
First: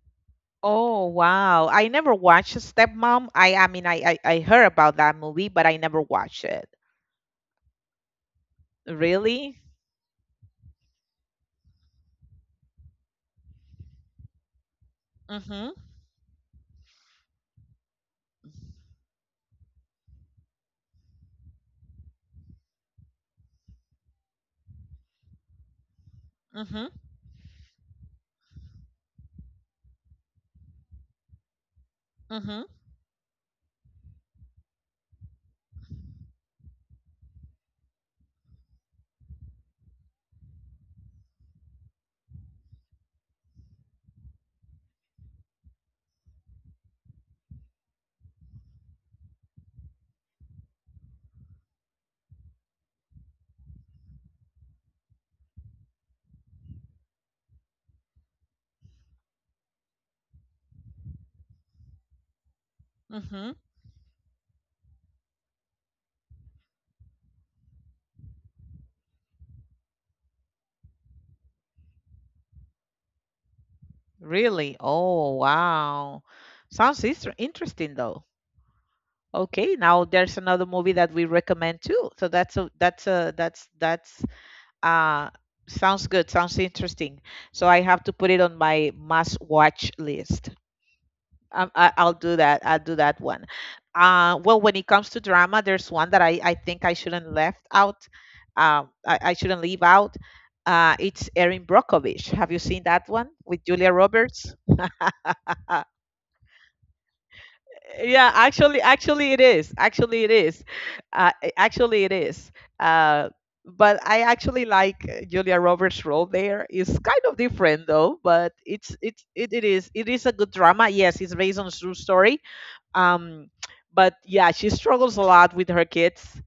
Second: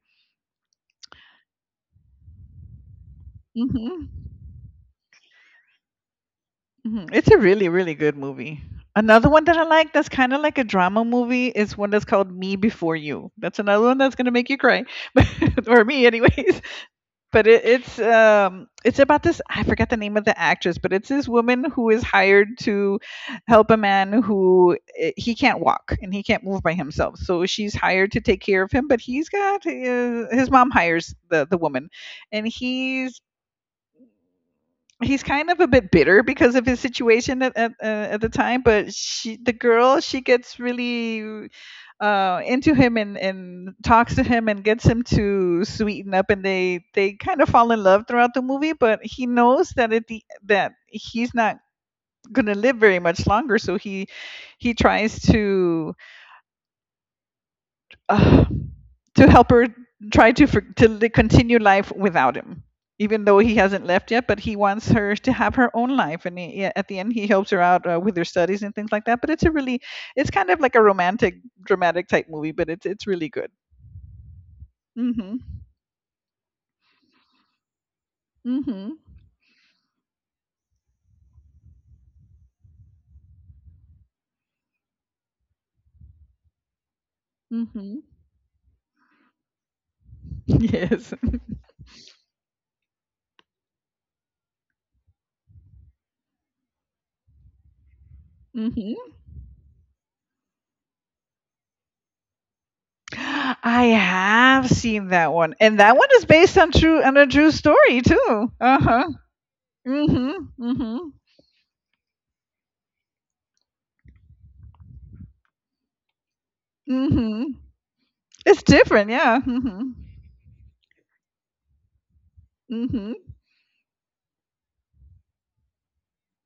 Speaker 1: Oh wow! I never watched Stepmom. I I mean I,
Speaker 2: Hmm.
Speaker 1: I I heard about that movie, but I never watched it.
Speaker 2: Mhm. It's a really, really good movie. Another one that I
Speaker 1: Really?
Speaker 2: like that's kind of like a drama movie is one that's called Me Before You. That's another one that's gonna make you cry, but-
Speaker 1: Mhm.
Speaker 2: or me, anyways. But it, it's um it's about this, I forgot the name of the actress, but it's this woman who is hired to help a man who eh, he can't walk and he can't move by
Speaker 1: Mhm.
Speaker 2: himself. So she's hired to take care of him, but he's got his, his mom hires the the woman, and
Speaker 1: Mhm.
Speaker 2: he's he's kind of a bit bitter because of his situation at at, uh, at the time, but she the girl, she gets really uh into him, and and talks to him and gets him to sweeten up, and they they kind of fall in love throughout the movie, but he knows that at the that he's not going to live very much longer, so he he tries to uh, to help her, try to for, to li- continue life without him, even though
Speaker 1: Mhm.
Speaker 2: he hasn't left yet, but he wants her to have her own life. And he, yeah, at the end he helps her out uh, with her studies and things like that. But it's a really it's kind of like a romantic dramatic type movie, but it's it's really good.
Speaker 1: Really? Oh
Speaker 2: Mhm.
Speaker 1: wow! Sounds is- interesting though.
Speaker 2: Mhm.
Speaker 1: Okay, now there's another movie that we recommend too. So that's a, that's a that's that's uh sounds good, sounds interesting. So I have
Speaker 2: Mhm.
Speaker 1: to put it on my must watch list.
Speaker 2: Yes.
Speaker 1: Um, I, I'll do that. I'll do that one. Uh, well, when it comes to drama, there's one that I I think I shouldn't left out. Um,
Speaker 2: Mhm.
Speaker 1: I, I shouldn't leave out. Uh, it's Erin Brockovich. Have you seen that one with
Speaker 2: I
Speaker 1: Julia Roberts?
Speaker 2: have seen that one, and that one is based on true on a true story
Speaker 1: Yeah,
Speaker 2: too.
Speaker 1: actually
Speaker 2: Uh-huh.
Speaker 1: actually it is, actually it
Speaker 2: Mhm.
Speaker 1: is
Speaker 2: Mhm.
Speaker 1: uh, a- actually it is. Uh, but I actually like uh, Julia Roberts' role there. It's kind of
Speaker 2: Mhm.
Speaker 1: different though, but
Speaker 2: It's
Speaker 1: it's
Speaker 2: different.
Speaker 1: it's
Speaker 2: Yeah.
Speaker 1: it, it is,
Speaker 2: Mhm.
Speaker 1: it is a good drama. Yes, it's based on a true story.
Speaker 2: Mhm.
Speaker 1: um but yeah, she struggles a lot with her kids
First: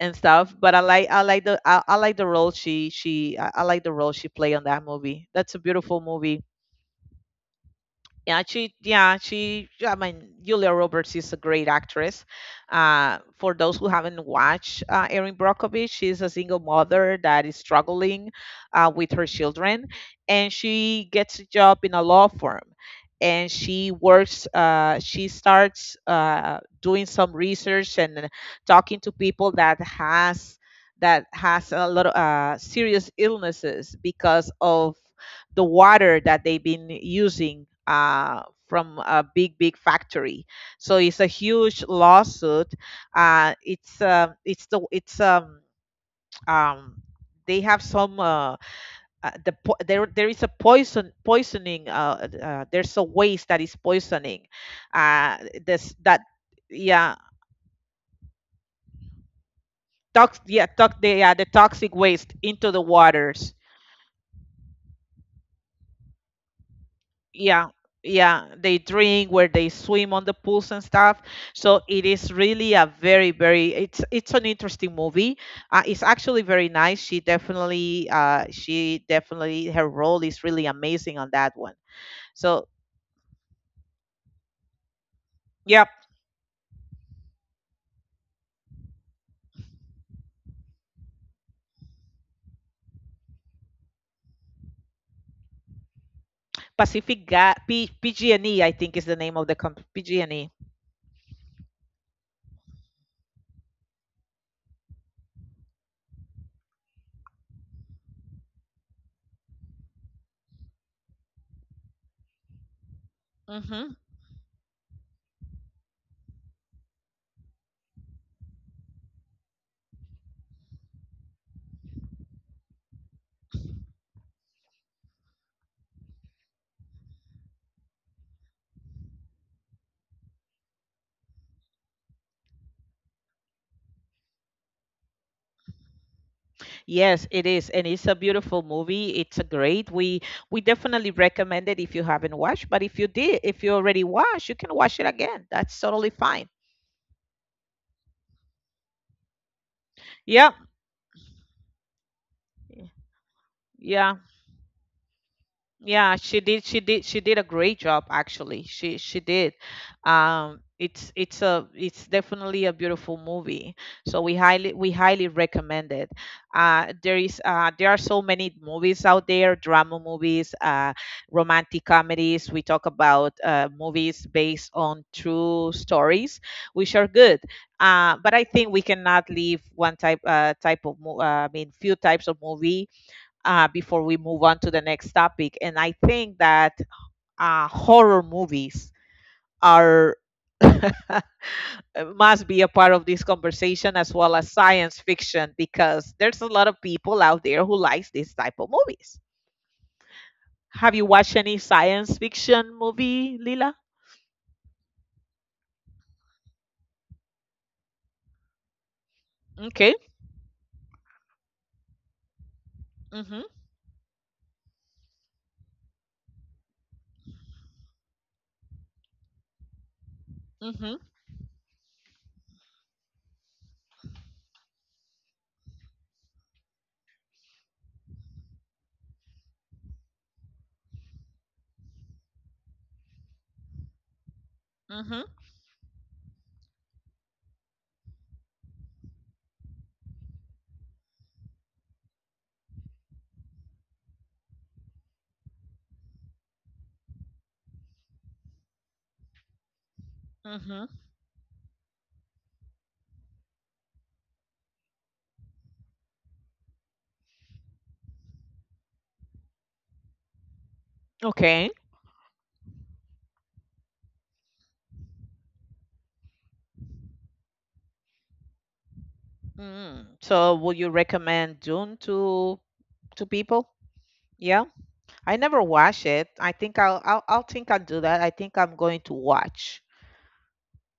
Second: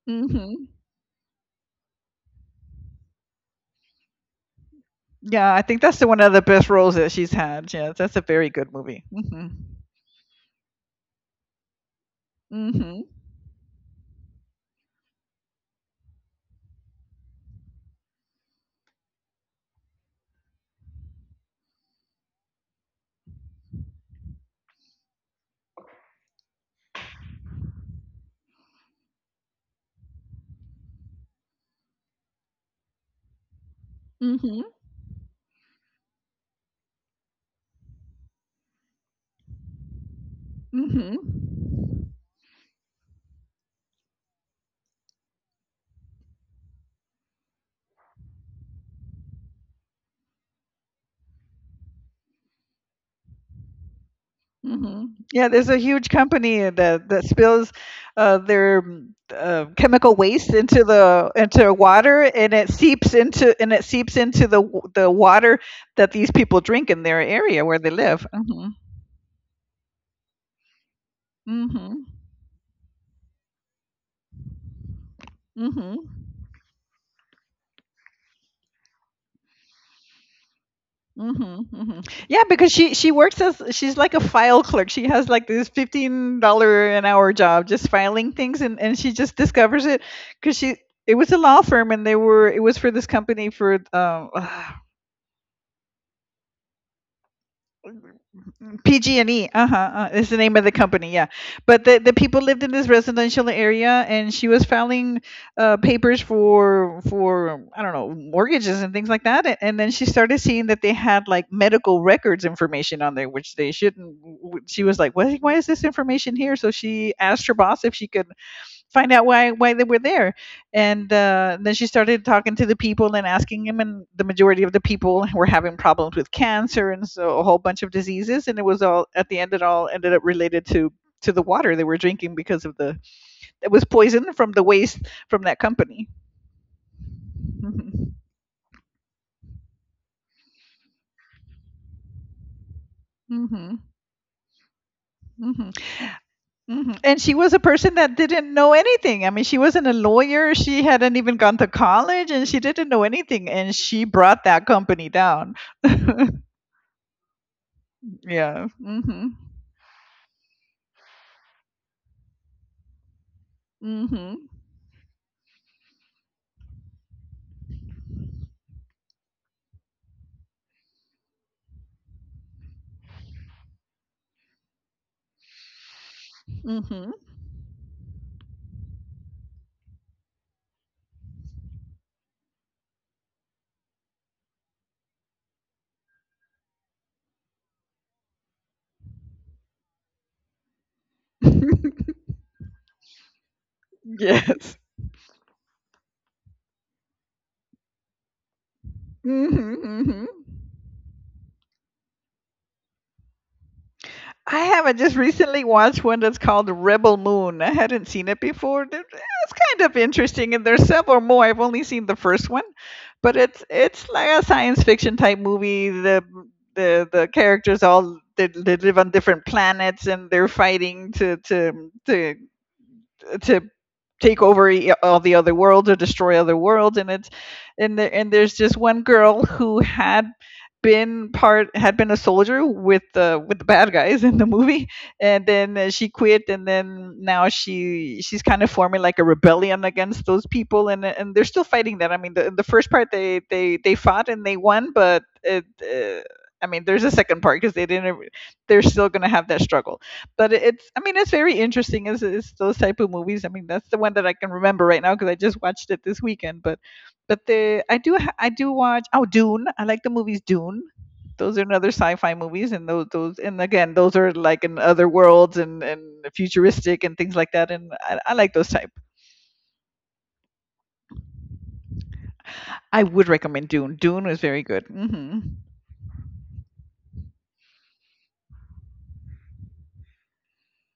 Speaker 1: and stuff.
Speaker 2: Mhm.
Speaker 1: But I like, i like the i, I like the role she she I, I like the role she played on that movie.
Speaker 2: Yeah,
Speaker 1: That's a
Speaker 2: I think that's
Speaker 1: beautiful
Speaker 2: the one of the
Speaker 1: movie.
Speaker 2: best roles that she's had. Yeah, that's a
Speaker 1: Yeah,
Speaker 2: very good
Speaker 1: she,
Speaker 2: movie.
Speaker 1: yeah,
Speaker 2: Mhm.
Speaker 1: she, I mean, Julia Roberts is a great actress.
Speaker 2: Mhm.
Speaker 1: Uh, for those who haven't watched uh, Erin Brockovich, she's a single mother that is struggling uh, with her children, and she gets a job in a law firm. And she works, uh, she starts uh, doing some research and talking to people that has, that has a lot of uh, serious illnesses because
Speaker 2: Mhm.
Speaker 1: of the water that they've been using uh, from a big, big factory. So
Speaker 2: Mhm.
Speaker 1: it's a huge lawsuit. Uh, it's uh, it's the it's um, um, they have some uh, uh, the po- there there is a poison poisoning, uh, uh, there's a waste that is poisoning,
Speaker 2: Mhm.
Speaker 1: uh,
Speaker 2: Yeah, there's a
Speaker 1: this
Speaker 2: huge
Speaker 1: that
Speaker 2: company that
Speaker 1: yeah,
Speaker 2: that spills uh, their mm, uh, chemical
Speaker 1: tox
Speaker 2: waste
Speaker 1: yeah
Speaker 2: into
Speaker 1: tox the,
Speaker 2: the
Speaker 1: yeah, the
Speaker 2: into
Speaker 1: toxic
Speaker 2: water,
Speaker 1: waste
Speaker 2: and it
Speaker 1: into the
Speaker 2: seeps into
Speaker 1: waters.
Speaker 2: and it seeps into the w- the water that these people drink in their area
Speaker 1: Yeah,
Speaker 2: where they live.
Speaker 1: yeah,
Speaker 2: Mhm.
Speaker 1: they drink, where they swim on the pools and stuff. So it
Speaker 2: Mhm.
Speaker 1: is really a very, very, it's it's an interesting movie. Uh, it's
Speaker 2: Mhm.
Speaker 1: actually very nice. She definitely, uh she definitely, her role is really amazing on that
Speaker 2: Mhm,
Speaker 1: one.
Speaker 2: mhm. Yeah,
Speaker 1: So
Speaker 2: because she she works as she's like a file clerk. She has like this
Speaker 1: yeah,
Speaker 2: fifteen dollar an hour job, just filing things, and and she just discovers it because she it was a law firm, and they were it was for this company for um
Speaker 1: pacific Ga- P- PG&E, I think is the name of
Speaker 2: P G and E,
Speaker 1: the
Speaker 2: uh-huh,
Speaker 1: company,
Speaker 2: uh, is the
Speaker 1: PG&E.
Speaker 2: name of the company, yeah. But the, the people lived in this residential area, and she was filing uh, papers for for I don't know, mortgages and things like that. And then she started seeing that they had like medical records information on there, which they
Speaker 1: Hmm.
Speaker 2: shouldn't. w- She was like, "Why, why is this information here?" So she asked her boss if she could find out why why they were there, and uh, then she started talking to the people and asking them, and the majority of the people were having problems with cancer and so a whole bunch of diseases, and it was all at the end it all ended up related to to the water they were drinking because of the it was poison from the waste from that company.
Speaker 1: Yes, it is, and it's a
Speaker 2: Mhm.
Speaker 1: beautiful movie. It's a great. We we definitely recommend it if you haven't watched, but if you did, if you
Speaker 2: Mhm.
Speaker 1: already watched, you can watch it again.
Speaker 2: Mhm.
Speaker 1: That's totally fine.
Speaker 2: Mhm. And she was a person that didn't know anything. I mean, she wasn't a
Speaker 1: Yeah,
Speaker 2: lawyer. She hadn't even gone to college and she didn't know anything. And she
Speaker 1: yeah.
Speaker 2: brought that company down.
Speaker 1: Yeah, she did. She did. She did a great job, actually.
Speaker 2: Yeah.
Speaker 1: She she
Speaker 2: Mm-hmm.
Speaker 1: did. Um, it's it's a it's definitely a beautiful movie. So we
Speaker 2: Mm-hmm.
Speaker 1: highly we highly recommend it. Uh, there is uh, there are so many movies out there, drama movies, uh, romantic comedies. We talk about uh, movies based on true stories, which are
Speaker 2: Mm-hmm.
Speaker 1: good. Uh, but I think we cannot leave one type uh, type of mo- uh, I mean few types of movie uh, before we move on to the next topic. And I think that uh, horror movies are must be a part of this conversation, as well as
Speaker 2: Yes.
Speaker 1: science fiction, because there's a lot of people out there who likes this type of movies.
Speaker 2: Mm-hmm. Mm-hmm.
Speaker 1: Have you watched any science fiction movie, Lila?
Speaker 2: I haven't just recently watched one that's called Rebel Moon. I hadn't seen it before. Th- It's kind
Speaker 1: Okay.
Speaker 2: of interesting, and there's several more. I've only seen the first one, but
Speaker 1: Mhm.
Speaker 2: it's it's like a science fiction type movie. The the the characters, all they, they live on different planets, and they're
Speaker 1: Mhm.
Speaker 2: fighting to to to to take over e- all the other worlds or destroy other worlds. And it's and there and there's just one girl who had been part had been a soldier with the with the bad guys in the movie,
Speaker 1: Mhm.
Speaker 2: and then uh, she quit, and then now she she's kind of forming like a rebellion against those people, and and they're still fighting that. I mean the, the first part, they they they fought and they won, but it uh, I mean there's a second part because they didn't, they're still going to have that struggle. but
Speaker 1: Mhm.
Speaker 2: it's i mean it's very interesting, is is those type of movies. I mean, that's the one that I can remember right now because I just watched it this weekend. but but the i do i do watch, oh, Dune. I like the movies Dune. Those are
Speaker 1: Okay.
Speaker 2: another sci-fi movies, and those those and again those are like in other worlds, and and futuristic and things like that, and i, I like those type.
Speaker 1: Mm. So, would you recommend Dune to
Speaker 2: I
Speaker 1: to
Speaker 2: would
Speaker 1: people?
Speaker 2: recommend Dune. Dune was
Speaker 1: Yeah.
Speaker 2: very good.
Speaker 1: I
Speaker 2: Mm-hmm.
Speaker 1: never watch it. I think I'll I'll, I'll think I'll do that. I think I'm going to watch.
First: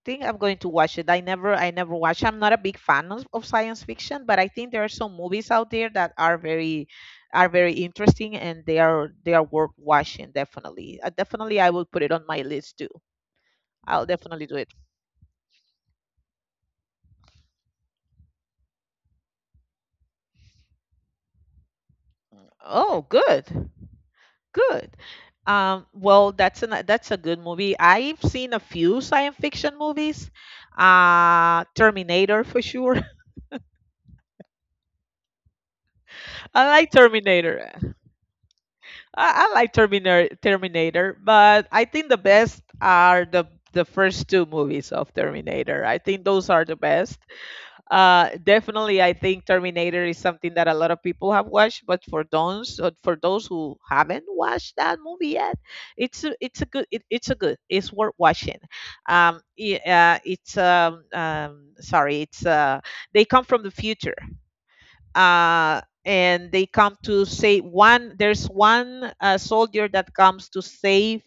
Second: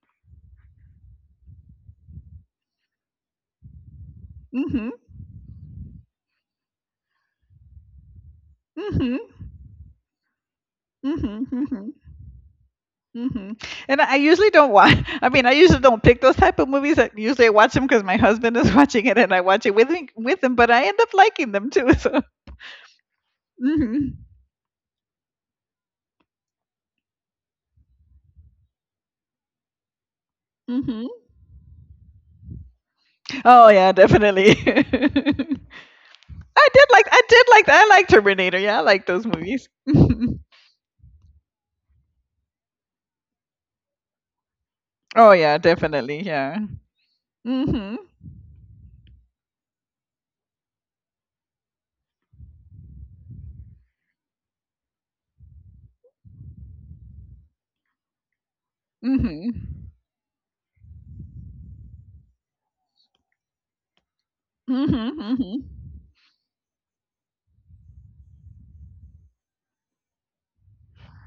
Speaker 1: Think I'm going to watch it. I never I never watch. I'm not a big fan of, of science fiction, but I think there
Speaker 2: Mm-hmm.
Speaker 1: are some movies out there that are very are very interesting, and they are
Speaker 2: Mm-hmm.
Speaker 1: they are worth watching, definitely. Uh,
Speaker 2: Mm-hmm,
Speaker 1: definitely I will
Speaker 2: mm-hmm.
Speaker 1: put it on my list too.
Speaker 2: Mhm. And
Speaker 1: I'll
Speaker 2: I I
Speaker 1: definitely
Speaker 2: usually
Speaker 1: do it.
Speaker 2: don't watch. I mean, I usually don't pick those type of movies. I usually I watch them because my husband is watching it, and I watch it with him, with him. But I end up liking them too. So.
Speaker 1: Oh, good.
Speaker 2: Hmm.
Speaker 1: Good. Um, well, that's an, that's a good movie. I've seen a few science fiction movies.
Speaker 2: Hmm.
Speaker 1: Uh, Terminator for sure.
Speaker 2: Oh yeah, definitely. I
Speaker 1: I
Speaker 2: did
Speaker 1: like
Speaker 2: like. I did like. I
Speaker 1: Terminator.
Speaker 2: like Terminator. Yeah, I like those
Speaker 1: I, I
Speaker 2: movies.
Speaker 1: like Terminator, Terminator, but I think the best are the the first two movies of
Speaker 2: Oh yeah,
Speaker 1: Terminator. I
Speaker 2: definitely.
Speaker 1: think those
Speaker 2: Yeah.
Speaker 1: are the best.
Speaker 2: Hmm.
Speaker 1: Uh, definitely, I think Terminator is something that a lot of people have watched, but for those uh, for those who haven't watched that movie yet, it's a, it's a good it, it's a good it's worth watching. Um,
Speaker 2: Hmm.
Speaker 1: yeah, uh, it's um, um sorry, it's uh They come from the future
Speaker 2: Mm-hmm. Mm-hmm.
Speaker 1: uh, and they come to say one there's one uh, soldier that comes to save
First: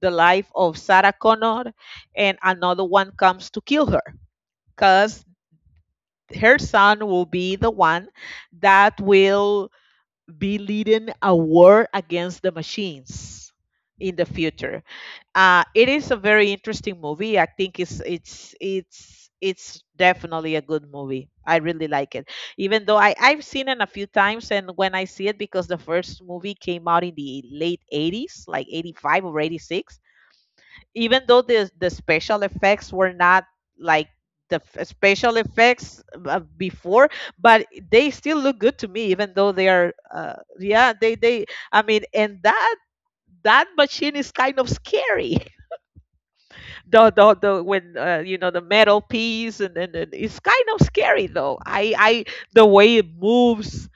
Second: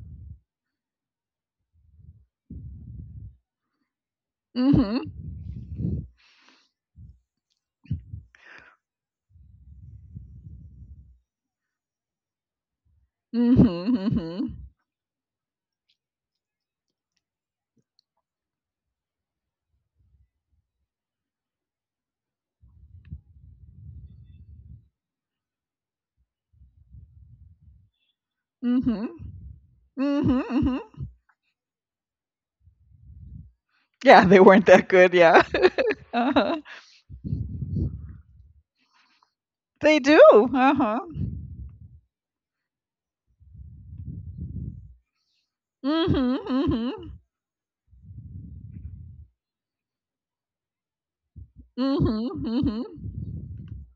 Speaker 1: the life of Sarah Connor, and another one comes to kill her because her son will be the one that will be leading a war against the machines
Speaker 2: Mm-hmm.
Speaker 1: in the
Speaker 2: Mm-hmm.
Speaker 1: future. Uh, it is a very interesting movie. I think it's it's it's it's definitely a good movie. I really like it, even though I I've seen it a few times. And when I see it, because the first movie came out in the late eighties, like
Speaker 2: Mm-hmm.
Speaker 1: 'eighty-five or 'eighty-six,
Speaker 2: Mm-hmm.
Speaker 1: even though the the special effects were not like
Speaker 2: Yeah, they
Speaker 1: the
Speaker 2: weren't that
Speaker 1: f-
Speaker 2: good.
Speaker 1: special
Speaker 2: Yeah.
Speaker 1: effects uh,
Speaker 2: Uh-huh.
Speaker 1: before, but they still look good to me, even though they are
Speaker 2: They do.
Speaker 1: uh,
Speaker 2: Uh
Speaker 1: yeah,
Speaker 2: huh.
Speaker 1: they they I mean and that that machine is kind of scary.
Speaker 2: Mhm, mhm,
Speaker 1: the the, the when uh, you know, the metal piece, and, and, and it's kind of scary though. I I
Speaker 2: mhm,
Speaker 1: The
Speaker 2: mhm.
Speaker 1: way it moves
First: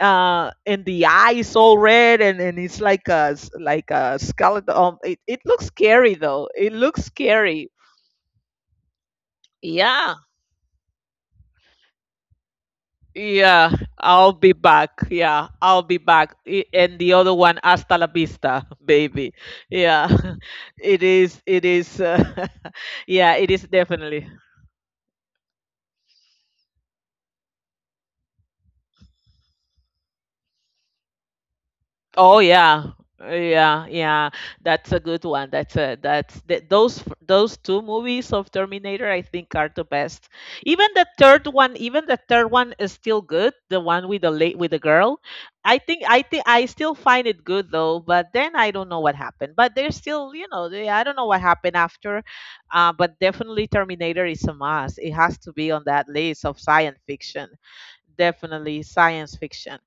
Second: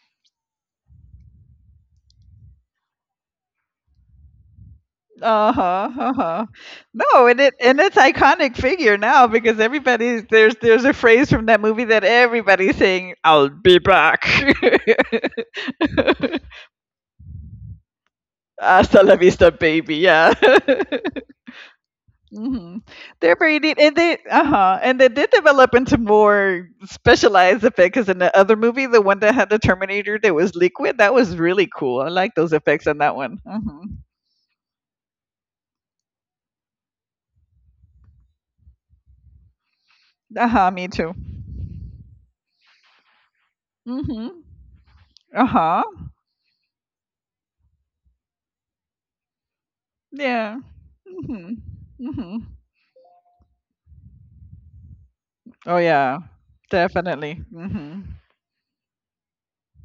Speaker 1: uh and the eyes all red, and and it's like a s- like a skeleton. Um, it, it looks
Speaker 2: Uh-huh,
Speaker 1: scary,
Speaker 2: uh-huh.
Speaker 1: though. It looks
Speaker 2: No, and it
Speaker 1: scary.
Speaker 2: and it's iconic figure now because
Speaker 1: Yeah,
Speaker 2: everybody's there's there's a phrase from that movie that everybody's saying, "I'll
Speaker 1: yeah,
Speaker 2: be back."
Speaker 1: I'll be back. Yeah, I'll be back. I- And the other one, hasta la vista,
Speaker 2: Hasta la
Speaker 1: baby.
Speaker 2: vista, baby.
Speaker 1: Yeah,
Speaker 2: Yeah.
Speaker 1: it is, it is, uh,
Speaker 2: Hmm.
Speaker 1: yeah,
Speaker 2: They're
Speaker 1: it
Speaker 2: very
Speaker 1: is
Speaker 2: neat, and they
Speaker 1: definitely.
Speaker 2: uh-huh, and they did develop into more specialized effects. Because in the other movie, the one that had the Terminator that was liquid, that was really cool. I like
Speaker 1: Oh
Speaker 2: those effects
Speaker 1: yeah.
Speaker 2: on that one. Hmm.
Speaker 1: Yeah, yeah. That's a good one. That's a that's th those f- Those two movies of Terminator I think are the best.
Speaker 2: Uh-huh,
Speaker 1: Even
Speaker 2: me
Speaker 1: the
Speaker 2: too.
Speaker 1: third one, even the third one is still good, the one with the
Speaker 2: Mhm.
Speaker 1: late with the girl. I
Speaker 2: Uh-huh.
Speaker 1: think I think I still find it good though, but then I don't know what happened. But there's still, you
Speaker 2: Yeah.
Speaker 1: know, they, I don't know what
Speaker 2: Mhm.
Speaker 1: happened after.
Speaker 2: Mhm.
Speaker 1: Uh, but definitely Terminator is a must. It has to be
Speaker 2: Oh
Speaker 1: on that
Speaker 2: yeah.
Speaker 1: list of science
Speaker 2: Definitely.
Speaker 1: fiction.
Speaker 2: Mhm.
Speaker 1: Definitely science fiction.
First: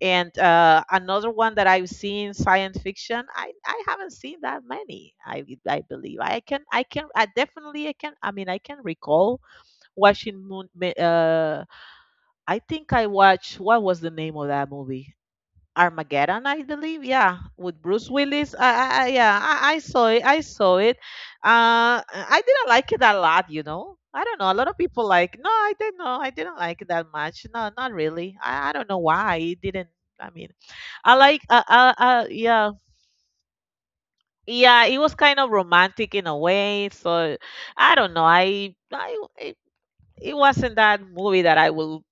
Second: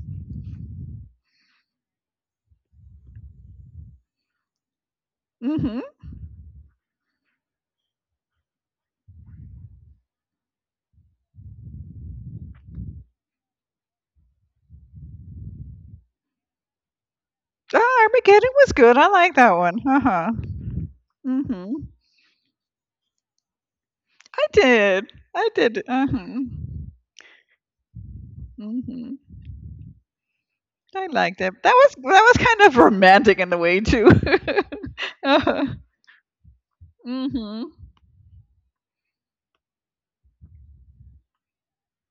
Speaker 1: And uh, another one that I've seen, science fiction, I, I haven't seen that many. I I
Speaker 2: Mhm.
Speaker 1: believe I can I can I definitely I can I mean I can recall watching Moon. ma- Uh, I think I watched, what was the name of that movie? Armageddon, I believe. Yeah, with
Speaker 2: Ah,
Speaker 1: Bruce
Speaker 2: Armageddon
Speaker 1: Willis. I,
Speaker 2: was
Speaker 1: I,
Speaker 2: good.
Speaker 1: I-
Speaker 2: I like
Speaker 1: yeah,
Speaker 2: that
Speaker 1: I, I
Speaker 2: one.
Speaker 1: saw it.
Speaker 2: Uh-huh.
Speaker 1: I saw it.
Speaker 2: Mhm.
Speaker 1: Uh, I didn't like it a lot, you know. I don't
Speaker 2: I
Speaker 1: know. A lot of people
Speaker 2: did.
Speaker 1: like. No,
Speaker 2: I
Speaker 1: I
Speaker 2: did.
Speaker 1: didn't know. I
Speaker 2: Uh-huh.
Speaker 1: didn't like it that much. No, not really. I, I don't know
Speaker 2: Mhm.
Speaker 1: why it didn't. I mean,
Speaker 2: I
Speaker 1: I
Speaker 2: liked
Speaker 1: like.
Speaker 2: it.
Speaker 1: Uh,
Speaker 2: That
Speaker 1: uh,
Speaker 2: was that
Speaker 1: uh,
Speaker 2: was kind
Speaker 1: yeah,
Speaker 2: of romantic in the way too.
Speaker 1: yeah. It was kind of
Speaker 2: Uh-huh.
Speaker 1: romantic in a way. So
Speaker 2: Mhm.
Speaker 1: I don't know. I, I it wasn't that movie that I will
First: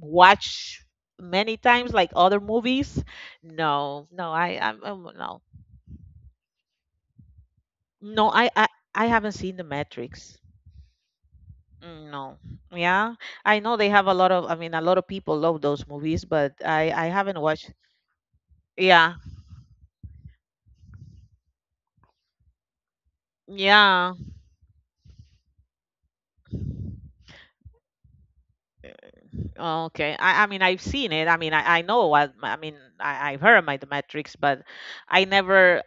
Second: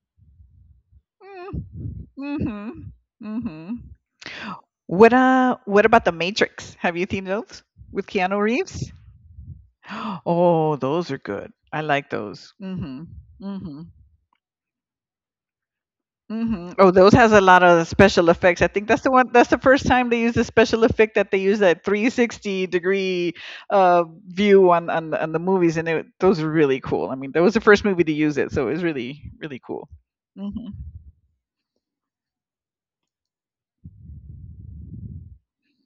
Speaker 1: watch many
Speaker 2: Mm.
Speaker 1: times like other
Speaker 2: Mhm.
Speaker 1: movies.
Speaker 2: Mhm.
Speaker 1: No, no, I, I'm,
Speaker 2: What
Speaker 1: no,
Speaker 2: uh what about The Matrix? Have you seen those with
Speaker 1: no,
Speaker 2: Keanu
Speaker 1: I, I,
Speaker 2: Reeves?
Speaker 1: I haven't seen The Matrix.
Speaker 2: Oh, those are good. I like
Speaker 1: Mm, no,
Speaker 2: those. Mhm.
Speaker 1: yeah, I know
Speaker 2: Mhm.
Speaker 1: they have a lot of. I mean, a lot of people love those movies, but
Speaker 2: Mhm. Oh,
Speaker 1: I, I
Speaker 2: those has
Speaker 1: haven't
Speaker 2: a lot
Speaker 1: watched.
Speaker 2: of special effects. I think that's the
Speaker 1: Yeah,
Speaker 2: one that's the first time they use the special effect that they use that three hundred sixty degree uh
Speaker 1: yeah,
Speaker 2: view on on, on the movies and it, those are really cool. I mean, that was the first movie to use it, so it was really really cool.
Speaker 1: okay. I, I mean,
Speaker 2: Mhm.
Speaker 1: I've seen it. I mean, I, I know what. I mean, I, I've heard my The Matrix, but I never,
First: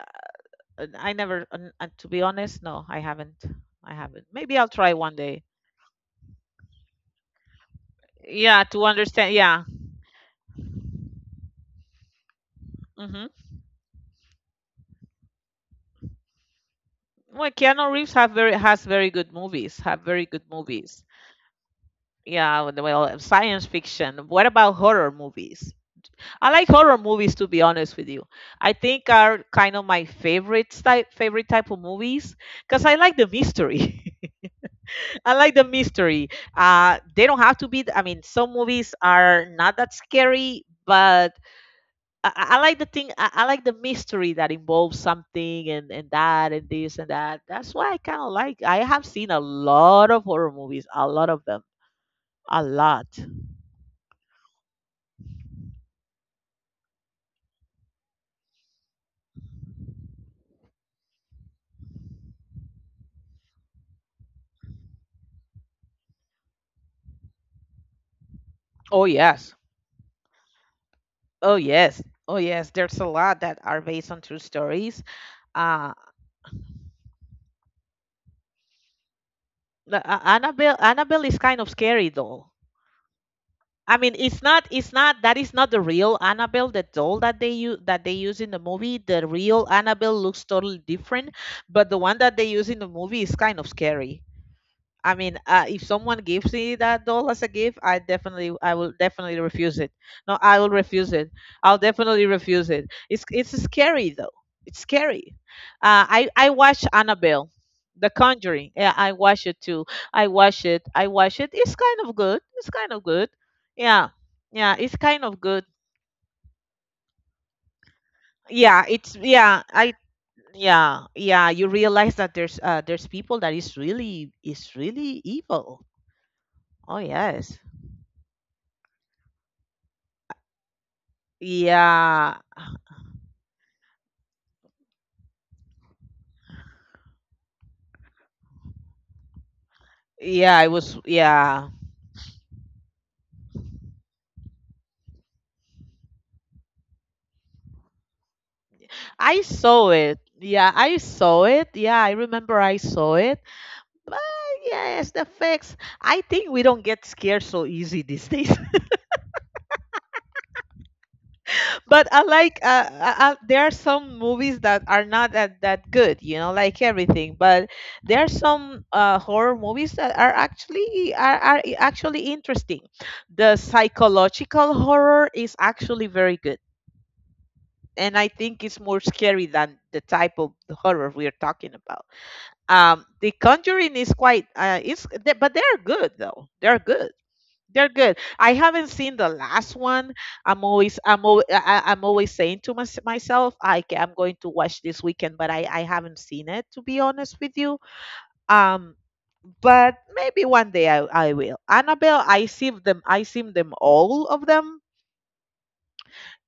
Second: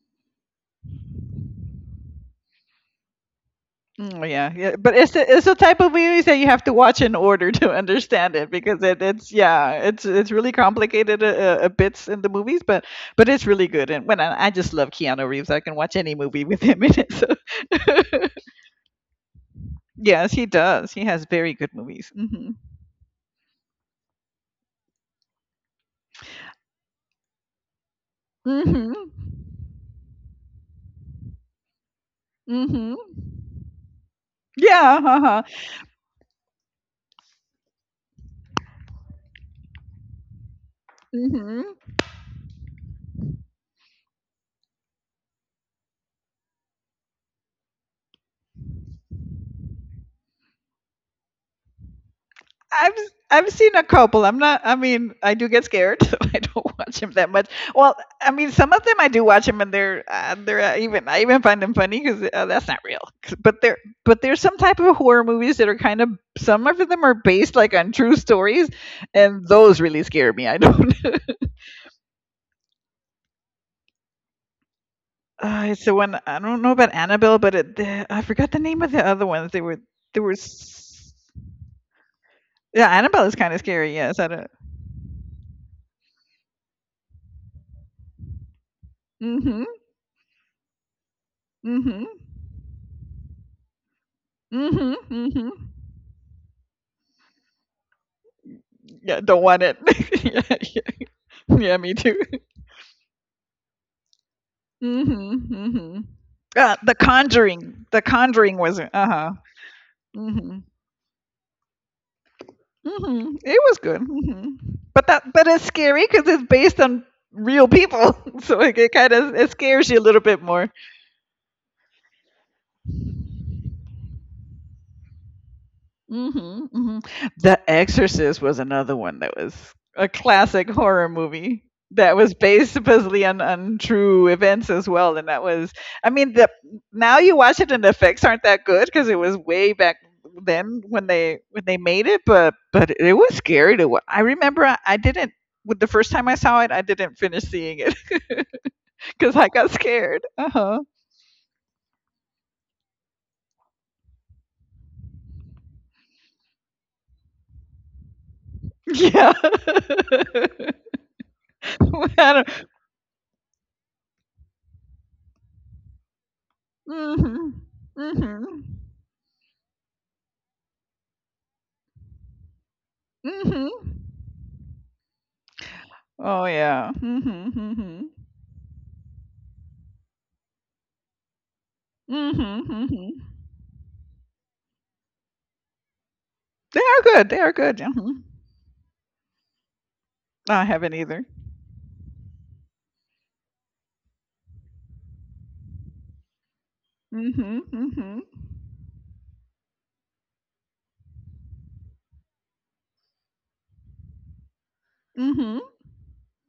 Speaker 1: I never. uh, uh, To be honest, no, I haven't. I
Speaker 2: Mm, oh
Speaker 1: haven't.
Speaker 2: yeah,
Speaker 1: Maybe I'll
Speaker 2: yeah,
Speaker 1: try
Speaker 2: but it's
Speaker 1: one
Speaker 2: the,
Speaker 1: day.
Speaker 2: it's the type of movies that you have to watch in order to understand it
Speaker 1: Yeah,
Speaker 2: because
Speaker 1: to
Speaker 2: it, it's
Speaker 1: understand. Yeah.
Speaker 2: yeah, it's it's really complicated uh, uh, uh, bits in the movies, but
Speaker 1: Hmm.
Speaker 2: but it's really good. And when I, I just love Keanu Reeves, I can watch any movie with him in it.
Speaker 1: Well, Keanu Reeves have very has very good movies,
Speaker 2: So
Speaker 1: have very
Speaker 2: yes,
Speaker 1: good
Speaker 2: he does. He
Speaker 1: movies.
Speaker 2: has very good movies. Mm-hmm.
Speaker 1: Yeah. Well well, science fiction, what about horror movies? I like horror movies, to be honest with you. I think
Speaker 2: Mm-hmm.
Speaker 1: are kind of my favorite type favorite type of movies because I
Speaker 2: Mm-hmm.
Speaker 1: like the mystery.
Speaker 2: Yeah.
Speaker 1: I
Speaker 2: Uh-huh.
Speaker 1: like the mystery. Uh they don't have to be, I mean, some movies are not that scary, but
Speaker 2: Mm-hmm.
Speaker 1: I, I I like the thing. I, I like the mystery that involves something, and and that and this and that. That's why I kind of like. I have seen a lot of horror movies, a lot of them, a
Speaker 2: I've
Speaker 1: lot.
Speaker 2: I've seen a couple. I'm not. I mean, I do get scared. So I don't watch them that much. Well, I mean, some of them I do watch them, and they're uh, they're uh, even I even find them funny because uh, that's not real. 'Cause- But there but there's some type of horror movies that are kind of some of them are based like on true stories,
Speaker 1: Oh
Speaker 2: and
Speaker 1: yes.
Speaker 2: those really scare me. I don't.
Speaker 1: Oh yes. Oh yes. There's a lot that are based on true stories.
Speaker 2: uh, it's
Speaker 1: Uh
Speaker 2: the one I don't know about Annabelle, but it, the, I forgot the name of the other ones. They were
Speaker 1: The- A-
Speaker 2: there
Speaker 1: Annabelle,
Speaker 2: was
Speaker 1: Annabelle is kind of scary though.
Speaker 2: yeah Annabelle is kind of scary.
Speaker 1: I mean,
Speaker 2: Yes, I
Speaker 1: it's
Speaker 2: don't.
Speaker 1: not. It's not. That is not the real Annabelle, the doll that they use that they use in the movie. The real
Speaker 2: Hmm.
Speaker 1: Annabelle looks totally different, but the
Speaker 2: Hmm.
Speaker 1: one that they use in the movie is kind of scary.
Speaker 2: Hmm.
Speaker 1: I mean,
Speaker 2: Hmm.
Speaker 1: uh, if someone gives me that doll as a gift, I definitely, I will
Speaker 2: Yeah,
Speaker 1: definitely
Speaker 2: don't want it.
Speaker 1: refuse it. No,
Speaker 2: yeah,
Speaker 1: I will refuse it.
Speaker 2: yeah, yeah,
Speaker 1: I'll
Speaker 2: me too.
Speaker 1: definitely refuse it. It's it's scary though. It's scary.
Speaker 2: Mm-hmm, mm-hmm.
Speaker 1: Uh, I I
Speaker 2: Uh,
Speaker 1: watch
Speaker 2: the
Speaker 1: Annabelle,
Speaker 2: Conjuring, The
Speaker 1: The
Speaker 2: Conjuring
Speaker 1: Conjuring.
Speaker 2: was uh
Speaker 1: Yeah, I
Speaker 2: huh.
Speaker 1: watch it too. I
Speaker 2: Mm-hmm,
Speaker 1: watch it. I watch it. It's kind of good. It's kind of good.
Speaker 2: mm-hmm. It was good.
Speaker 1: Yeah,
Speaker 2: Mm-hmm.
Speaker 1: yeah. It's
Speaker 2: But
Speaker 1: kind
Speaker 2: that,
Speaker 1: of
Speaker 2: but it's
Speaker 1: good.
Speaker 2: scary because it's based on real people, so it,
Speaker 1: Yeah,
Speaker 2: it kind
Speaker 1: it's
Speaker 2: of it
Speaker 1: yeah.
Speaker 2: scares
Speaker 1: I
Speaker 2: you a little bit more.
Speaker 1: yeah yeah. You realize that there's uh there's people that is really is really evil.
Speaker 2: Mhm,
Speaker 1: Oh
Speaker 2: mhm. The
Speaker 1: yes.
Speaker 2: Exorcist was another one that was a classic horror movie that was
Speaker 1: Yeah.
Speaker 2: based supposedly on, on true events as well. And that was, I mean, the now you watch it and the effects aren't that good because it was way back
Speaker 1: Yeah, I
Speaker 2: then
Speaker 1: was.
Speaker 2: when they when
Speaker 1: Yeah.
Speaker 2: they made it, but but it was scary to watch. I remember I, I didn't with the first time I saw it, I didn't finish seeing it because
Speaker 1: I
Speaker 2: I got
Speaker 1: saw it.
Speaker 2: scared. Uh
Speaker 1: Yeah,
Speaker 2: huh.
Speaker 1: I saw it. Yeah, I remember I saw it. But yes, the effects. I think we don't get scared so easy these days.
Speaker 2: Yeah. I
Speaker 1: But I like
Speaker 2: don't.
Speaker 1: uh, uh, uh, there are some movies that are not that, that good, you know, like everything.
Speaker 2: Mhm.
Speaker 1: But there are
Speaker 2: Mhm.
Speaker 1: some uh, horror movies that are actually are, are actually interesting. The
Speaker 2: Mhm.
Speaker 1: psychological horror is actually very
Speaker 2: Oh,
Speaker 1: good,
Speaker 2: yeah. Mhm, mhm.
Speaker 1: and I think it's more scary than the type of horror we are talking about.
Speaker 2: Mhm,
Speaker 1: Um,
Speaker 2: mhm.
Speaker 1: The Conjuring is quite, uh, it's, they- but they're good though.
Speaker 2: They
Speaker 1: They're
Speaker 2: are
Speaker 1: good.
Speaker 2: good, they are good.
Speaker 1: They're good.
Speaker 2: Mhm.
Speaker 1: I haven't seen the last one. I'm
Speaker 2: I haven't
Speaker 1: always,
Speaker 2: either.
Speaker 1: I'm, al- I, I- I'm always saying to mys- myself, I, ca- I'm going to watch this weekend, but I, I haven't seen it, to be honest with
Speaker 2: Mhm,
Speaker 1: you.
Speaker 2: mhm.
Speaker 1: Um, but maybe one day I, I will. Annabelle, I see them. I seen them all of them,
Speaker 2: Mhm.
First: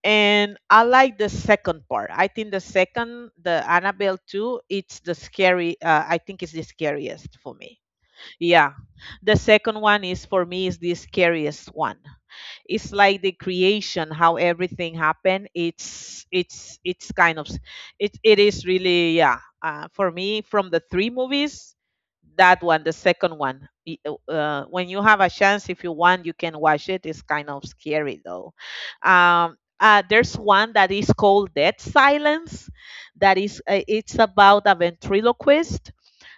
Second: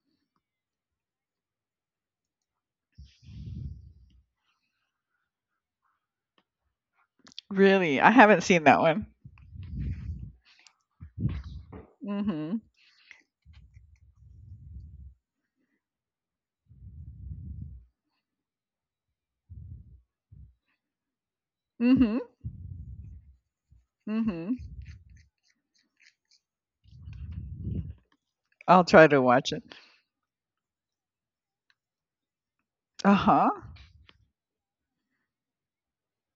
Speaker 1: and I like the second part. I think the second, the Annabelle two, it's the scary, uh, I think it's the scariest for me.
Speaker 2: Really? I haven't seen
Speaker 1: Yeah.
Speaker 2: that one.
Speaker 1: The second one is for me is the scariest one.
Speaker 2: Mhm.
Speaker 1: It's like the creation, how everything happened. It's it's it's kind of s- it it is really. Yeah. Uh, for me, from the three movies,
Speaker 2: Mhm,
Speaker 1: that one, the second one, i-
Speaker 2: mhm.
Speaker 1: uh, when you have a chance, if you want, you can watch it. It's kind of scary though.
Speaker 2: I'll try to watch
Speaker 1: Um
Speaker 2: it.
Speaker 1: uh, there's one that is called Dead Silence, that
Speaker 2: Uh-huh.
Speaker 1: is uh, it's about a ventriloquist.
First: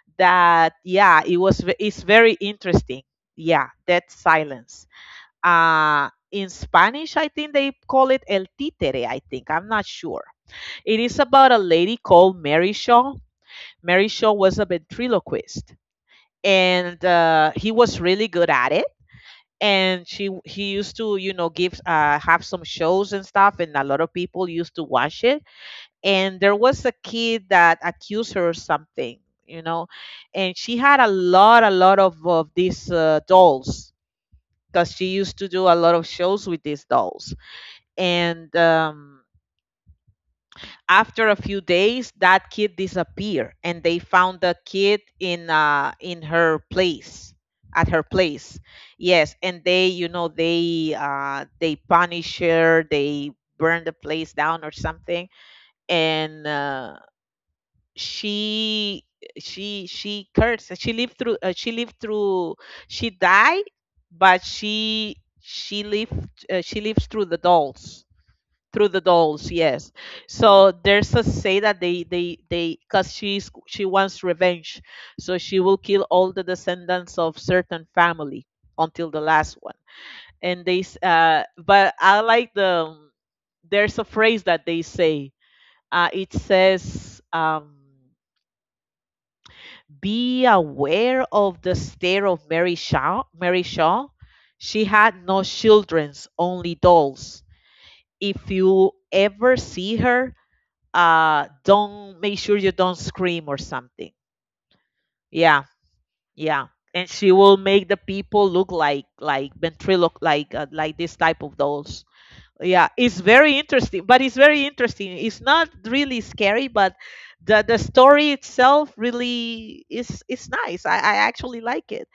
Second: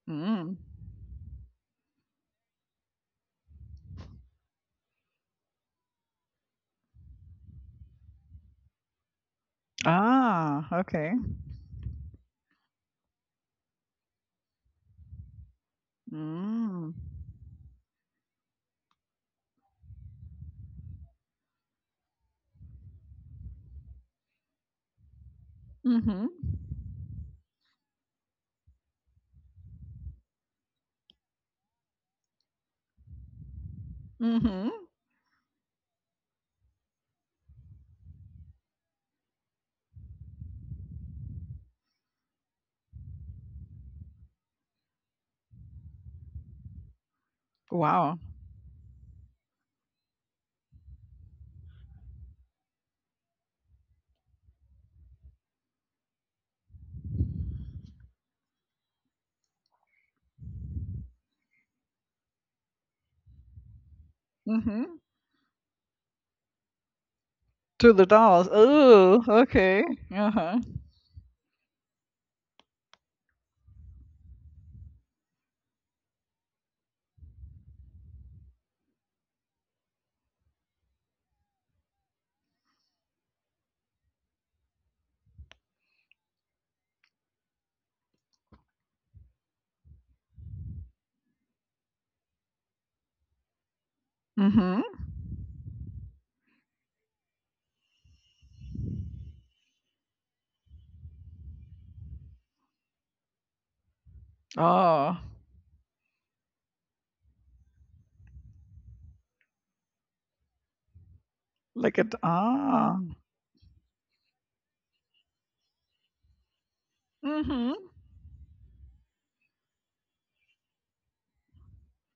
Speaker 2: Mm.
Speaker 1: That yeah it was ve- It's very interesting. Yeah, Dead Silence. Uh, in Spanish, I think they call it El Títere, I think. I'm not sure.
Speaker 2: Ah,
Speaker 1: It
Speaker 2: okay.
Speaker 1: is about a lady called Mary Shaw. Mary Shaw was a ventriloquist,
Speaker 2: Mm.
Speaker 1: and uh, he was really good at it. And she he used to, you know, give uh, have some shows and stuff, and a lot of people used to watch it.
Speaker 2: Mhm.
Speaker 1: And there was a kid that accused her of something, you know, and she had a lot, a lot of, of these uh, dolls
Speaker 2: Mhm.
Speaker 1: because she used to do a lot of shows with these dolls and um, after a few days that kid disappeared and they found the kid in uh, in her place, at her
Speaker 2: Wow.
Speaker 1: place. Yes, and they, you know, they uh, they punish her, they burn the place down or something. And uh, she she she cursed, she lived through uh, she lived through, she died, but
Speaker 2: Mhm.
Speaker 1: she she lived, uh, she lives through the
Speaker 2: To
Speaker 1: dolls,
Speaker 2: the dolls.
Speaker 1: through the
Speaker 2: Ooh,
Speaker 1: dolls.
Speaker 2: okay.
Speaker 1: Yes,
Speaker 2: Uh-huh.
Speaker 1: so there's a say that they they they because she's, she wants revenge, so she will kill all the descendants of certain family until the last one. And they s- uh but I like the, there's a phrase that they say. Uh it says, um be aware of the stare of Mary Shaw. Mary Shaw, she
Speaker 2: Mhm.
Speaker 1: had no children's, only dolls. If you ever see her, uh don't, make sure you don't scream or something.
Speaker 2: Oh,
Speaker 1: Yeah. Yeah. And she will make the people look like like ventriloquist, like uh, like this type of
Speaker 2: look
Speaker 1: dolls.
Speaker 2: at
Speaker 1: Yeah,
Speaker 2: ah.
Speaker 1: it's very interesting. But it's very interesting, it's not really scary, but the
Speaker 2: Mhm.
Speaker 1: the story itself really is is nice. i, I actually like it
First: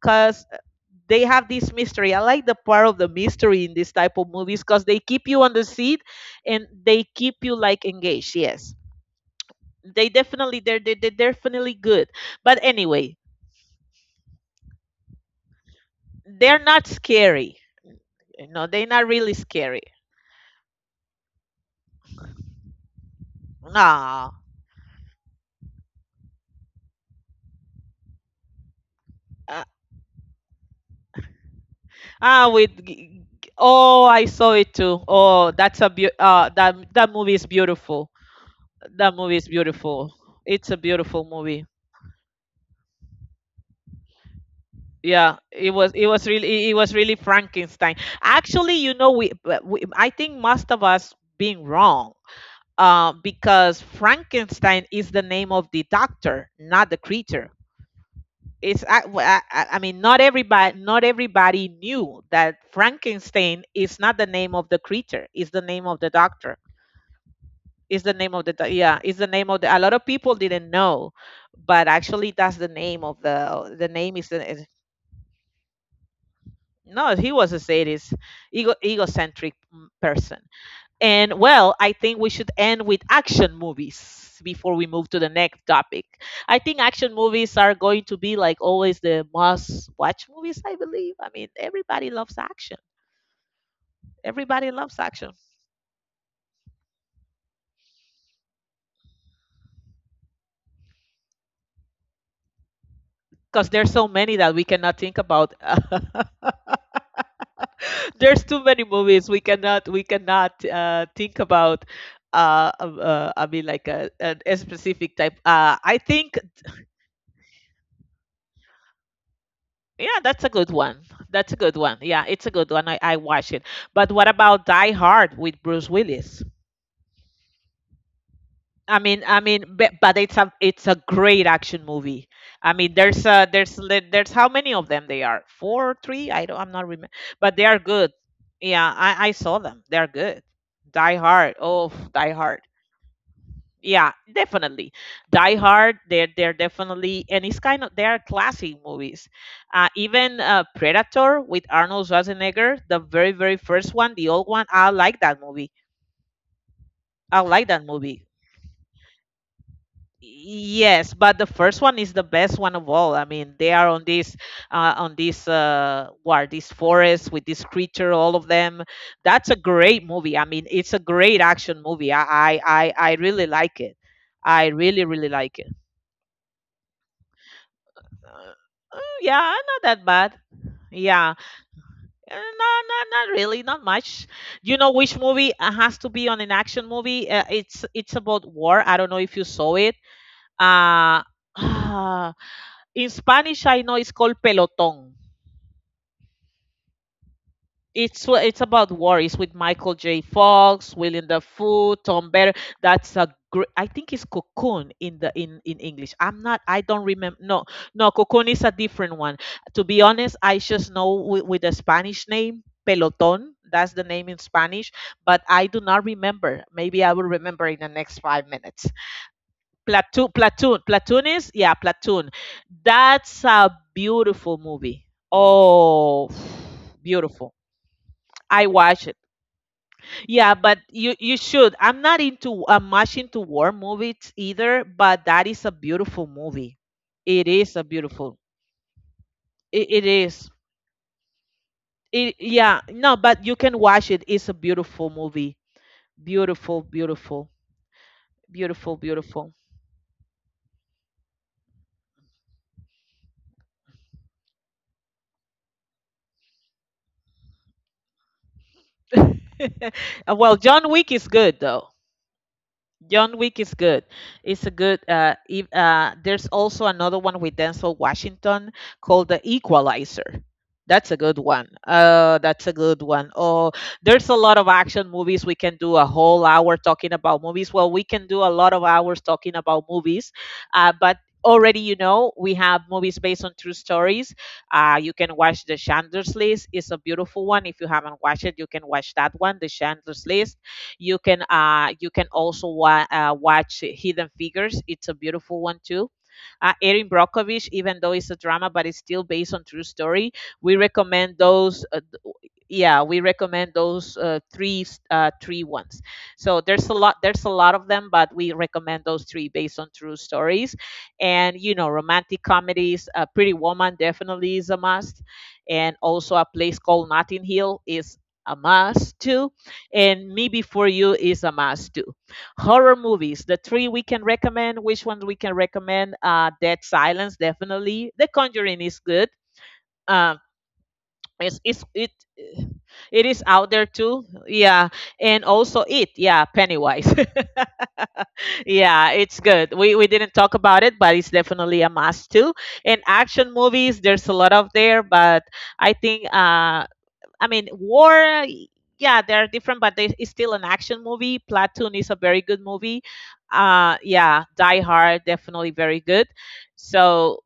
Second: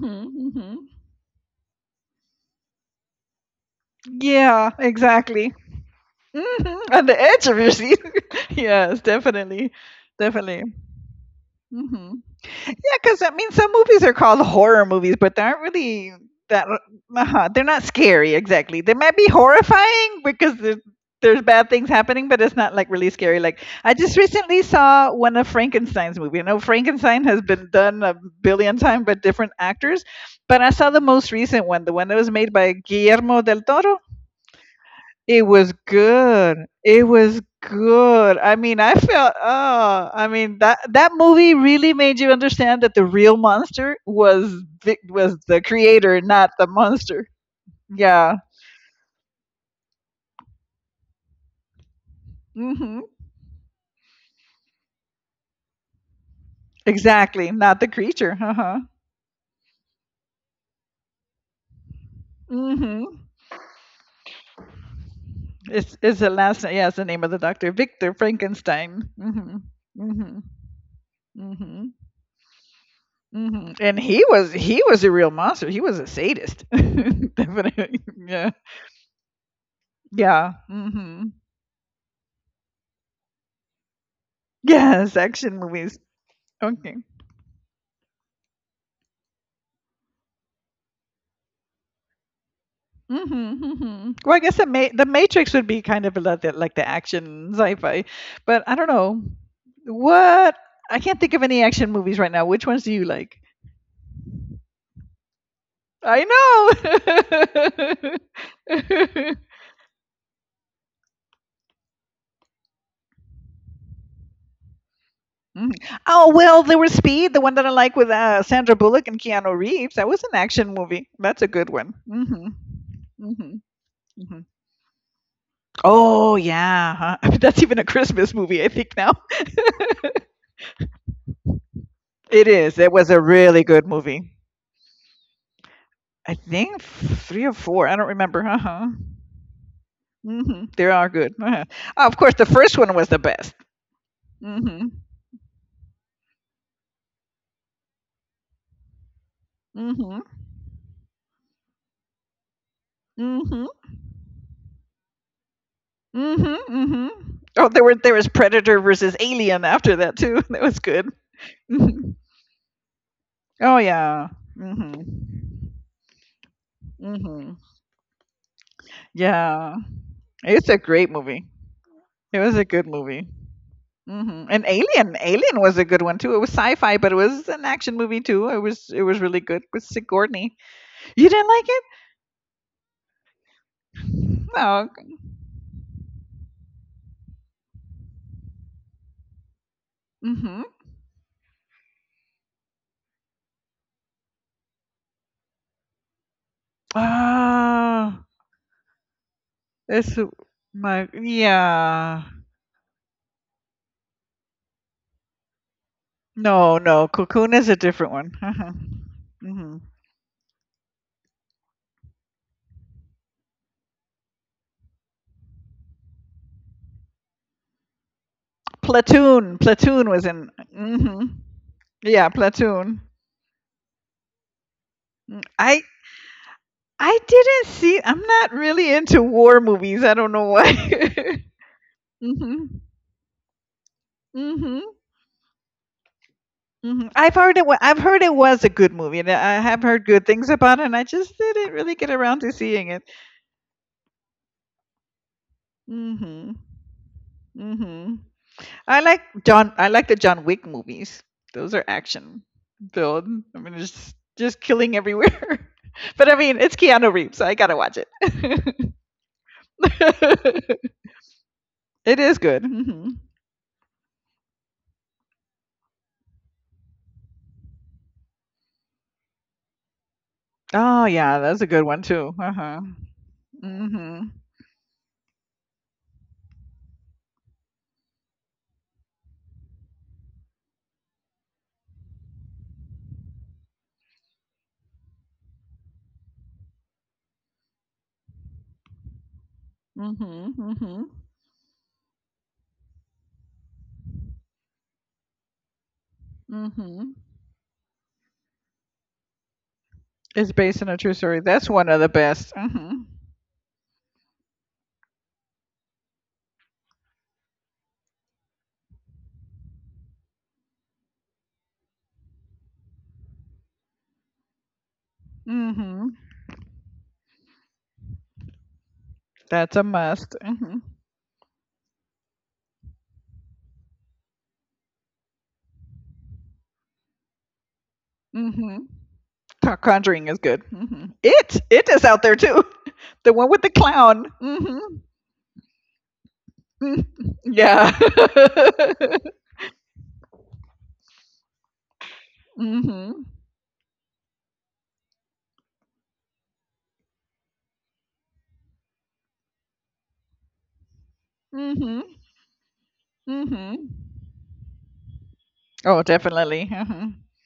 Speaker 1: because
Speaker 2: Hmm.
Speaker 1: they have this mystery. I like the part of the mystery in this type of movies
Speaker 2: Yeah,
Speaker 1: because they keep you on
Speaker 2: exactly.
Speaker 1: the seat and
Speaker 2: Hmm.
Speaker 1: they
Speaker 2: On the
Speaker 1: keep
Speaker 2: edge
Speaker 1: you
Speaker 2: of your
Speaker 1: like
Speaker 2: seat.
Speaker 1: engaged. Yes,
Speaker 2: yes, definitely.
Speaker 1: they definitely,
Speaker 2: Definitely.
Speaker 1: they're they, they're definitely good.
Speaker 2: Hmm.
Speaker 1: But
Speaker 2: Yeah,
Speaker 1: anyway,
Speaker 2: because I mean, some movies are called horror movies, but they aren't really
Speaker 1: they're
Speaker 2: that.
Speaker 1: not
Speaker 2: Uh-huh,
Speaker 1: scary.
Speaker 2: they're not scary
Speaker 1: You know,
Speaker 2: exactly.
Speaker 1: they're
Speaker 2: They
Speaker 1: not
Speaker 2: might be
Speaker 1: really scary.
Speaker 2: horrifying because there's, there's bad things happening, but it's not like really scary. Like I just
Speaker 1: No.
Speaker 2: recently saw one of Frankenstein's movie. I know Frankenstein has been done a billion times by different
Speaker 1: uh,
Speaker 2: actors, but I saw the most recent one, the one that was
Speaker 1: ah
Speaker 2: made
Speaker 1: with
Speaker 2: by
Speaker 1: g-
Speaker 2: Guillermo
Speaker 1: g-
Speaker 2: del Toro.
Speaker 1: oh, I saw it too.
Speaker 2: It
Speaker 1: Oh,
Speaker 2: was
Speaker 1: that's a beau uh
Speaker 2: good.
Speaker 1: that
Speaker 2: It
Speaker 1: that movie
Speaker 2: was
Speaker 1: is beautiful.
Speaker 2: good. I mean, I
Speaker 1: That
Speaker 2: felt
Speaker 1: movie is
Speaker 2: oh,
Speaker 1: beautiful.
Speaker 2: I mean
Speaker 1: It's a
Speaker 2: that that
Speaker 1: beautiful
Speaker 2: movie
Speaker 1: movie.
Speaker 2: really made you understand that the real monster was the,
Speaker 1: Yeah,
Speaker 2: was the
Speaker 1: it was it
Speaker 2: creator,
Speaker 1: was
Speaker 2: not
Speaker 1: really
Speaker 2: the
Speaker 1: it was really
Speaker 2: monster.
Speaker 1: Frankenstein.
Speaker 2: Yeah.
Speaker 1: Actually, you know, we, but we I think most of us being wrong,
Speaker 2: Mhm.
Speaker 1: uh, because Frankenstein is the name of the doctor, not the creature.
Speaker 2: Exactly. Not the creature. Uh-huh.
Speaker 1: It's, I I, I I mean, not everybody not everybody knew that
Speaker 2: Mhm.
Speaker 1: Frankenstein is not the name of the creature. It's the name
Speaker 2: It's
Speaker 1: of the
Speaker 2: it's the
Speaker 1: doctor.
Speaker 2: last yeah, it's the name of the doctor,
Speaker 1: It's the
Speaker 2: Victor
Speaker 1: name of the doc- Yeah.
Speaker 2: Frankenstein.
Speaker 1: It's the name of
Speaker 2: Mhm.
Speaker 1: the. A lot of people
Speaker 2: Mhm.
Speaker 1: didn't know, but
Speaker 2: Mhm.
Speaker 1: actually that's the name of the
Speaker 2: Mhm.
Speaker 1: the
Speaker 2: And
Speaker 1: name
Speaker 2: he
Speaker 1: is the
Speaker 2: was
Speaker 1: is-
Speaker 2: he was a real monster. He was a sadist.
Speaker 1: No, he was a
Speaker 2: Definitely.
Speaker 1: sadist,
Speaker 2: Yeah.
Speaker 1: ego, egocentric, mm, person.
Speaker 2: Yeah. Hmm.
Speaker 1: And well, I think we should end with action movies before we move
Speaker 2: Yes,
Speaker 1: to the
Speaker 2: action
Speaker 1: next
Speaker 2: movies.
Speaker 1: topic. I think
Speaker 2: Okay.
Speaker 1: action movies are going to be like always the must watch movies, I believe. I mean, everybody loves action.
Speaker 2: Mm-hmm, mm-hmm. Well, I guess the
Speaker 1: Everybody
Speaker 2: Ma-
Speaker 1: loves
Speaker 2: the
Speaker 1: action
Speaker 2: Matrix would be kind of like the, like the action sci-fi, but I don't know what I can't think of any action movies right now. Which ones do you like?
Speaker 1: because there's so many that we cannot think about.
Speaker 2: I
Speaker 1: There's too many movies,
Speaker 2: know.
Speaker 1: we cannot, we cannot uh, think about. uh, uh, uh, I mean, like a, a, a specific type.
Speaker 2: Mhm.
Speaker 1: Uh, I
Speaker 2: Oh
Speaker 1: think
Speaker 2: well, there was Speed, the one that I like with uh, Sandra Bullock and Keanu Reeves. That
Speaker 1: yeah,
Speaker 2: was an
Speaker 1: that's a good
Speaker 2: action
Speaker 1: one.
Speaker 2: movie. That's a
Speaker 1: That's a
Speaker 2: good
Speaker 1: good
Speaker 2: one.
Speaker 1: one. Yeah, it's
Speaker 2: Hmm.
Speaker 1: a good one. I, I watch
Speaker 2: Hmm.
Speaker 1: it. But what
Speaker 2: Hmm.
Speaker 1: about Die Hard with Bruce
Speaker 2: Oh
Speaker 1: Willis?
Speaker 2: yeah, huh? that's even a Christmas movie, I think
Speaker 1: I
Speaker 2: now.
Speaker 1: mean, I mean, but, but it's a, it's a great action movie.
Speaker 2: It
Speaker 1: I
Speaker 2: is. It
Speaker 1: mean,
Speaker 2: was a
Speaker 1: there's uh
Speaker 2: really
Speaker 1: there's
Speaker 2: good
Speaker 1: li- there's
Speaker 2: movie.
Speaker 1: how many of them they are? Four, three?
Speaker 2: I
Speaker 1: I don't, I'm
Speaker 2: think
Speaker 1: not remember.
Speaker 2: f- three or
Speaker 1: But they are
Speaker 2: four. I don't
Speaker 1: good.
Speaker 2: remember. Uh-huh.
Speaker 1: Yeah, I I saw them. They are good.
Speaker 2: Hmm. They are
Speaker 1: Die
Speaker 2: good.
Speaker 1: Hard.
Speaker 2: Uh-huh.
Speaker 1: Oh,
Speaker 2: Of
Speaker 1: Die
Speaker 2: course, the
Speaker 1: Hard.
Speaker 2: first one was the best.
Speaker 1: Yeah,
Speaker 2: Mm-hmm.
Speaker 1: definitely. Die Hard, they're they're definitely. And it's kind of, they are classic movies. uh
Speaker 2: Mm-hmm.
Speaker 1: even uh Predator with Arnold Schwarzenegger, the very, very
Speaker 2: Mm-hmm.
Speaker 1: first one, the old one. I like that movie.
Speaker 2: Mm-hmm. Mm-hmm.
Speaker 1: I like
Speaker 2: Oh, there
Speaker 1: that
Speaker 2: were there
Speaker 1: movie.
Speaker 2: was Predator versus Alien after that too. That was good.
Speaker 1: Yes, but the first one
Speaker 2: Mhm.
Speaker 1: is the best one of all. I mean, they
Speaker 2: Oh
Speaker 1: are on
Speaker 2: yeah.
Speaker 1: this, uh on
Speaker 2: Mm-hmm.
Speaker 1: this uh war, this forest with
Speaker 2: Mm-hmm.
Speaker 1: this creature, all of them. That's a
Speaker 2: Yeah.
Speaker 1: great movie. I mean,
Speaker 2: It's a
Speaker 1: it's a
Speaker 2: great
Speaker 1: great
Speaker 2: movie.
Speaker 1: action movie. i
Speaker 2: It was
Speaker 1: i
Speaker 2: a good
Speaker 1: i, I
Speaker 2: movie.
Speaker 1: really like it.
Speaker 2: Mm-hmm. And
Speaker 1: I really,
Speaker 2: Alien,
Speaker 1: really like
Speaker 2: Alien
Speaker 1: it.
Speaker 2: was a good one too. It was sci-fi, but it was an action movie too.
Speaker 1: Uh,
Speaker 2: It was it
Speaker 1: uh,
Speaker 2: was
Speaker 1: yeah,
Speaker 2: really good
Speaker 1: not
Speaker 2: with
Speaker 1: that bad.
Speaker 2: Sigourney. You
Speaker 1: Yeah,
Speaker 2: didn't like it?
Speaker 1: uh, no, no, not really, not much. You
Speaker 2: No.
Speaker 1: know which movie uh, has to be on an action movie? Uh, it's it's about war. I don't know if you saw it.
Speaker 2: Mm-hmm.
Speaker 1: Uh, in Spanish, I know it's called Pelotón.
Speaker 2: Ah,
Speaker 1: It's wha- it's about war. It's with Michael
Speaker 2: it's
Speaker 1: J. Fox,
Speaker 2: my
Speaker 1: William Dafoe,
Speaker 2: yeah.
Speaker 1: Tom Better. That's a great. I think it's Cocoon in the, in in English. I'm not.
Speaker 2: No,
Speaker 1: I don't
Speaker 2: no.
Speaker 1: remember.
Speaker 2: Cocoon
Speaker 1: No,
Speaker 2: is a different
Speaker 1: no, Cocoon is a
Speaker 2: one.
Speaker 1: different one.
Speaker 2: Hmm.
Speaker 1: To be honest, I just know with, with the Spanish name Peloton. That's the name in Spanish, but I do not remember. Maybe I will remember in the next five minutes.
Speaker 2: Platoon. Platoon was
Speaker 1: Platoon,
Speaker 2: in.
Speaker 1: platoon,
Speaker 2: Hmm.
Speaker 1: platoon is, yeah,
Speaker 2: Yeah,
Speaker 1: Platoon.
Speaker 2: Platoon.
Speaker 1: That's a beautiful movie.
Speaker 2: Mm, I
Speaker 1: Oh,
Speaker 2: I
Speaker 1: beautiful.
Speaker 2: didn't see. I'm not
Speaker 1: I
Speaker 2: really
Speaker 1: watched it.
Speaker 2: into war movies. I don't know
Speaker 1: Yeah, but you you
Speaker 2: why.
Speaker 1: should. I'm not
Speaker 2: Hmm.
Speaker 1: into uh, much into war movies either,
Speaker 2: Hmm.
Speaker 1: but that is a beautiful movie.
Speaker 2: Hmm. I've
Speaker 1: It
Speaker 2: heard it. wa-
Speaker 1: is a
Speaker 2: I've heard it
Speaker 1: beautiful.
Speaker 2: was a good movie, and I have
Speaker 1: It,
Speaker 2: heard
Speaker 1: it
Speaker 2: good things
Speaker 1: is.
Speaker 2: about it. And I just didn't really get around
Speaker 1: It,
Speaker 2: to seeing
Speaker 1: yeah,
Speaker 2: it.
Speaker 1: no, but you can watch it. It's a beautiful movie.
Speaker 2: Hmm.
Speaker 1: Beautiful, beautiful,
Speaker 2: Hmm. I
Speaker 1: beautiful,
Speaker 2: like
Speaker 1: beautiful.
Speaker 2: John. I like the John Wick movies. Those are action filled. I mean, just just killing everywhere. but I mean, it's Keanu Reeves, so I gotta watch it.
Speaker 1: Uh, well, John Wick is good though.
Speaker 2: it is good. Hmm.
Speaker 1: John Wick is good. It's a good. Uh, if, uh, there's also another one with Denzel Washington called The Equalizer.
Speaker 2: Oh
Speaker 1: That's a
Speaker 2: yeah,
Speaker 1: good
Speaker 2: that's a
Speaker 1: one.
Speaker 2: good one too.
Speaker 1: Uh,
Speaker 2: Uh
Speaker 1: that's a
Speaker 2: huh.
Speaker 1: good one. Oh,
Speaker 2: Mhm.
Speaker 1: there's a lot of action movies. We can do a whole hour talking about movies. Well, we can do a lot of hours talking about movies. Uh, but already, you know, we have movies based on true stories. Uh, you can watch The Chandler's List. It's a beautiful one. If you haven't watched it, you can watch that one, The Chandler's
Speaker 2: Mhm.
Speaker 1: List.
Speaker 2: Mhm.
Speaker 1: You can uh, you can also wa- uh, watch Hidden Figures. It's a beautiful one too. Uh, Erin
Speaker 2: Mhm.
Speaker 1: Brockovich, even though it's a drama, but it's still based on true story.
Speaker 2: It's
Speaker 1: We
Speaker 2: based on a true story.
Speaker 1: recommend
Speaker 2: That's
Speaker 1: those.
Speaker 2: one of
Speaker 1: Uh,
Speaker 2: the
Speaker 1: th-
Speaker 2: best.
Speaker 1: yeah,
Speaker 2: Mhm.
Speaker 1: we recommend those uh, three s- uh, three ones. So there's a lot, there's a lot of them, but we recommend those three based on true stories. And you know, romantic comedies, uh, Pretty Woman definitely is a must, and
Speaker 2: Mhm.
Speaker 1: also a place called Notting Hill is a must too,
Speaker 2: That's a
Speaker 1: and
Speaker 2: must.
Speaker 1: Me
Speaker 2: Mhm.
Speaker 1: Before You is a must too. Horror movies, the three we can recommend, which ones we can recommend: uh, Dead Silence definitely, The Conjuring
Speaker 2: Mhm.
Speaker 1: is good.
Speaker 2: Con- Conjuring is
Speaker 1: um
Speaker 2: good. Mhm. It.
Speaker 1: it's, it's
Speaker 2: It is
Speaker 1: it
Speaker 2: out there too.
Speaker 1: it
Speaker 2: The
Speaker 1: is
Speaker 2: one with the
Speaker 1: out there too,
Speaker 2: clown. Mhm.
Speaker 1: yeah. And also It, yeah, Pennywise.
Speaker 2: yeah.
Speaker 1: Yeah, it's good. We we didn't talk about it, but it's definitely a must too. And
Speaker 2: mhm.
Speaker 1: action movies, there's a lot of there, but I think uh, I mean, war, yeah, they're different, but they, it's still an action movie. Platoon
Speaker 2: Mhm.
Speaker 1: is a very good movie. Uh,
Speaker 2: Mhm.
Speaker 1: yeah, Die Hard, definitely very
Speaker 2: Oh,
Speaker 1: good.
Speaker 2: definitely. Mhm.
Speaker 1: So